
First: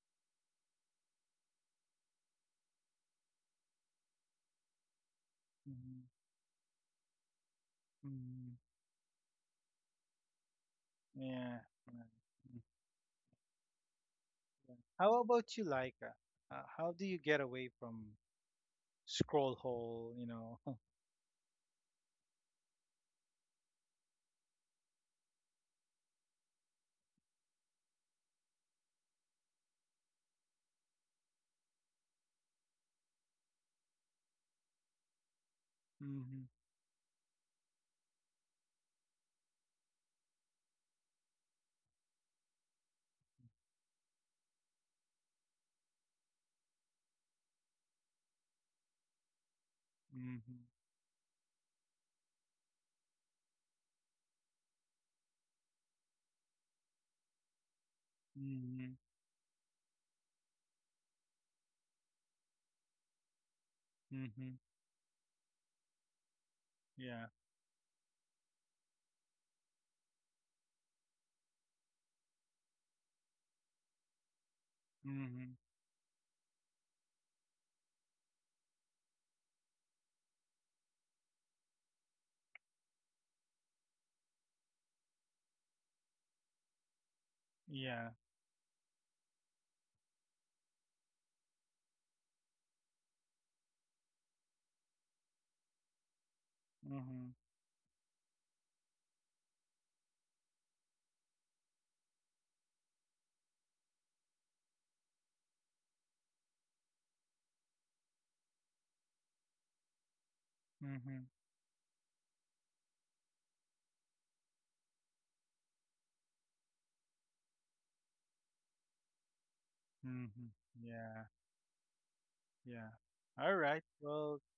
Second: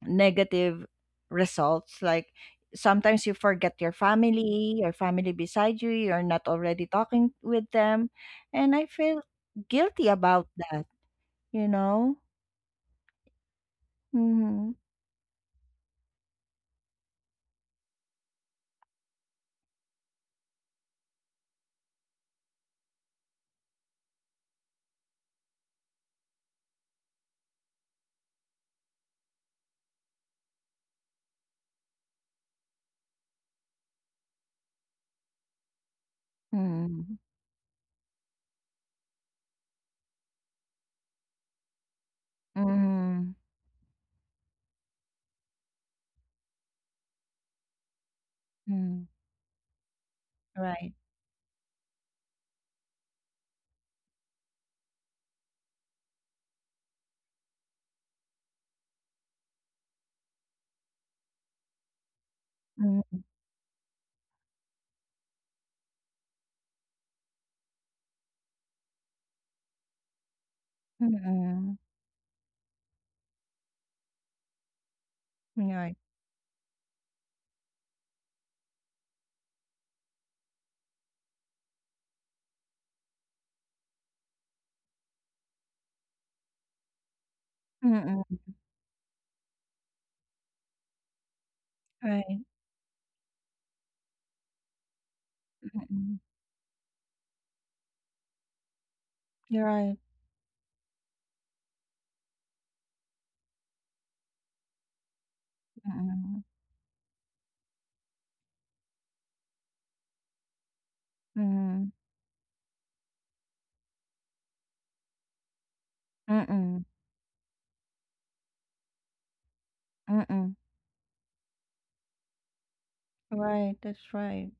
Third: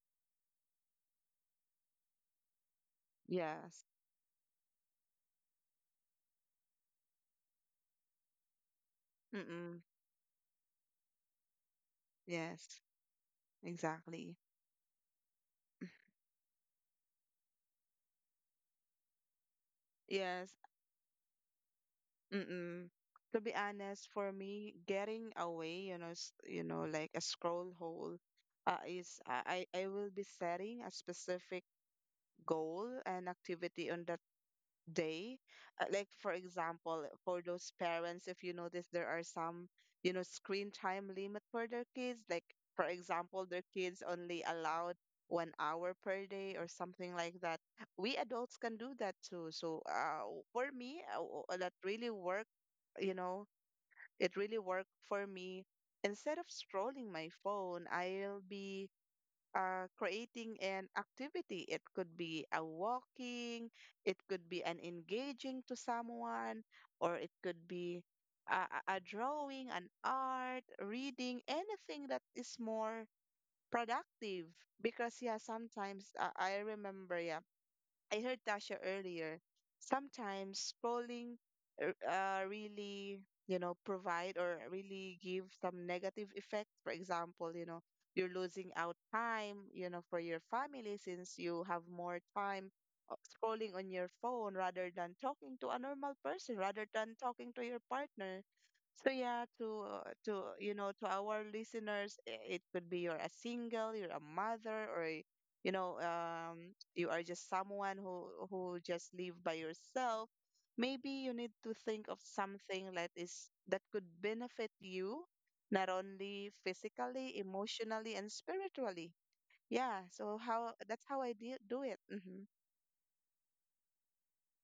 Speaker 2: negative results. Like sometimes you forget
Speaker 3: Yes.
Speaker 2: your family, your family beside you,
Speaker 1: hmm
Speaker 2: you're not already talking with them,
Speaker 1: hmm
Speaker 2: and I feel
Speaker 3: Mm-mm.
Speaker 2: guilty about that,
Speaker 1: Yeah.
Speaker 2: you
Speaker 1: Right,
Speaker 2: know.
Speaker 1: mhm,
Speaker 3: Yes. Exactly.
Speaker 2: Mm-hmm.
Speaker 1: yeah. How about you, Laika? How do you get away from scroll hole, you
Speaker 3: Yes.
Speaker 1: know.
Speaker 3: Mm-mm. To be honest, for me, getting away, you know, you know, like a scroll hole, is I will be setting a specific goal and activity on the day. Like for
Speaker 1: mhm.
Speaker 3: example,
Speaker 2: Mm-hmm.
Speaker 3: for those parents, if you notice, there are some, you know, screen time limit for their kids. Like, for
Speaker 2: Mm-hmm.
Speaker 3: example, their kids only allowed 1 hour per day or something like that. We adults can do
Speaker 2: Mm-hmm.
Speaker 3: that too. So
Speaker 1: Mhm.
Speaker 3: for
Speaker 2: Right.
Speaker 3: me, that really worked. You know, it really worked for me. Instead of scrolling my phone, I'll be
Speaker 1: Mhm.
Speaker 3: creating an activity. It could be a
Speaker 2: Mm-hmm.
Speaker 3: walking, it could
Speaker 1: Mhm.
Speaker 3: be an engaging to someone, or
Speaker 1: Yeah.
Speaker 3: it could be a drawing, an art, reading,
Speaker 2: Mm-hmm.
Speaker 3: anything that is more productive. Because, yeah,
Speaker 1: Mhm.
Speaker 2: Right.
Speaker 3: sometimes I remember, yeah. I heard Tasha earlier. Sometimes scrolling really, you know, provide or really give some negative effects. For example, you know,
Speaker 1: Yeah.
Speaker 2: Mm-mm.
Speaker 3: you're losing out time, you know, for your family since you have more
Speaker 2: Right.
Speaker 3: time scrolling on your phone rather than talking to a normal
Speaker 2: Mm-mm.
Speaker 3: person, rather than
Speaker 1: Mhm.
Speaker 3: talking to your partner. So yeah,
Speaker 2: You're
Speaker 3: to
Speaker 2: right.
Speaker 3: uh, to to our listeners, it could be you're a single, you're a mother, or you know,
Speaker 2: Mm-mm.
Speaker 3: you are just someone who just live by yourself, maybe you
Speaker 1: Mhm.
Speaker 3: need to
Speaker 2: Mm-mm.
Speaker 3: think of something that is that could benefit you, not only
Speaker 2: Mm-mm.
Speaker 3: physically, emotionally, and spiritually. Yeah, so
Speaker 1: Mhm.
Speaker 2: Mm-mm.
Speaker 3: how that's how
Speaker 1: Yeah.
Speaker 3: I do it. Mm-hmm.
Speaker 1: Yeah. All
Speaker 2: Right.
Speaker 1: right.
Speaker 2: That's
Speaker 1: Well,
Speaker 2: right.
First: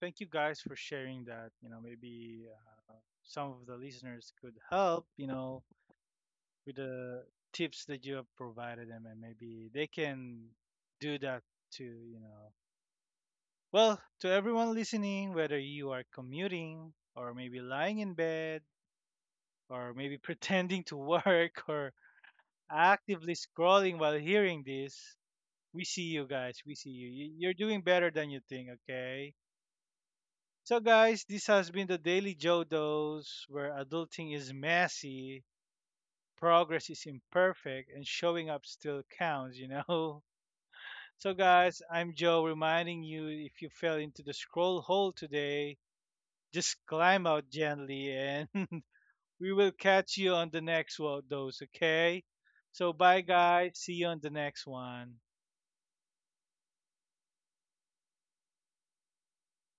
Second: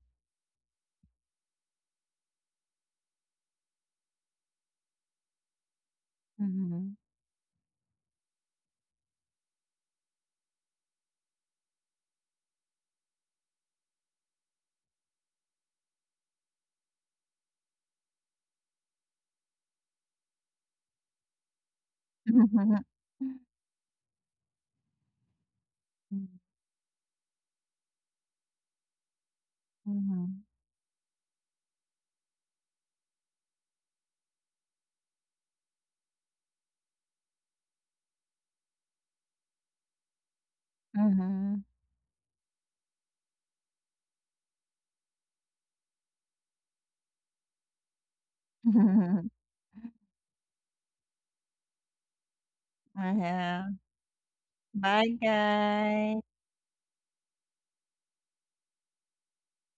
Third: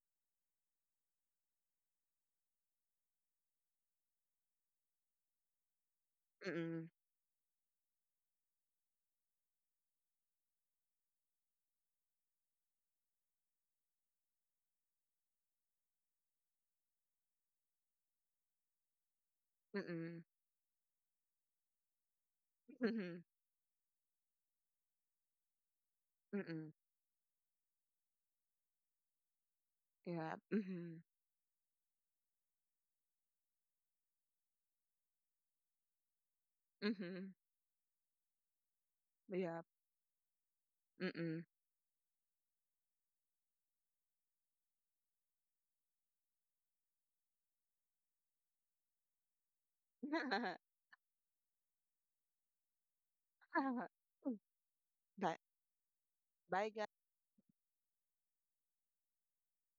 Speaker 1: thank you guys for sharing that. You know, maybe some of the listeners could help, you know, with
Speaker 2: Mm-hmm.
Speaker 3: Mm-mm.
Speaker 1: the tips that you have provided them and maybe they can do that too, you know. Well, to everyone listening, whether you are commuting or maybe lying in bed, or maybe
Speaker 3: Mm-mm.
Speaker 1: pretending to work, or
Speaker 3: Mm-mm.
Speaker 1: actively scrolling while hearing this, we see you guys.
Speaker 3: Mm-mm.
Speaker 1: We see you. You're doing better than you think, okay?
Speaker 3: Yeah.
Speaker 2: Mm-hmm.
Speaker 1: So,
Speaker 3: Mm-hmm.
Speaker 1: guys, this has been the Daily Joe Dose where adulting is messy, progress is
Speaker 3: Mm-hmm.
Speaker 1: imperfect, and showing up still counts,
Speaker 3: Yeah.
Speaker 1: you know? So,
Speaker 3: Mm-mm.
Speaker 2: Mm-hmm.
Speaker 1: guys, I'm Joe reminding you, if you fell into the scroll hole today, just climb out gently and we will catch you on the next one, those, okay? So bye, guys.
Speaker 2: Ayan,
Speaker 1: See you on the next
Speaker 2: bye
Speaker 1: one.
Speaker 3: Bye.
Speaker 2: guys.
Speaker 3: Bye, guys.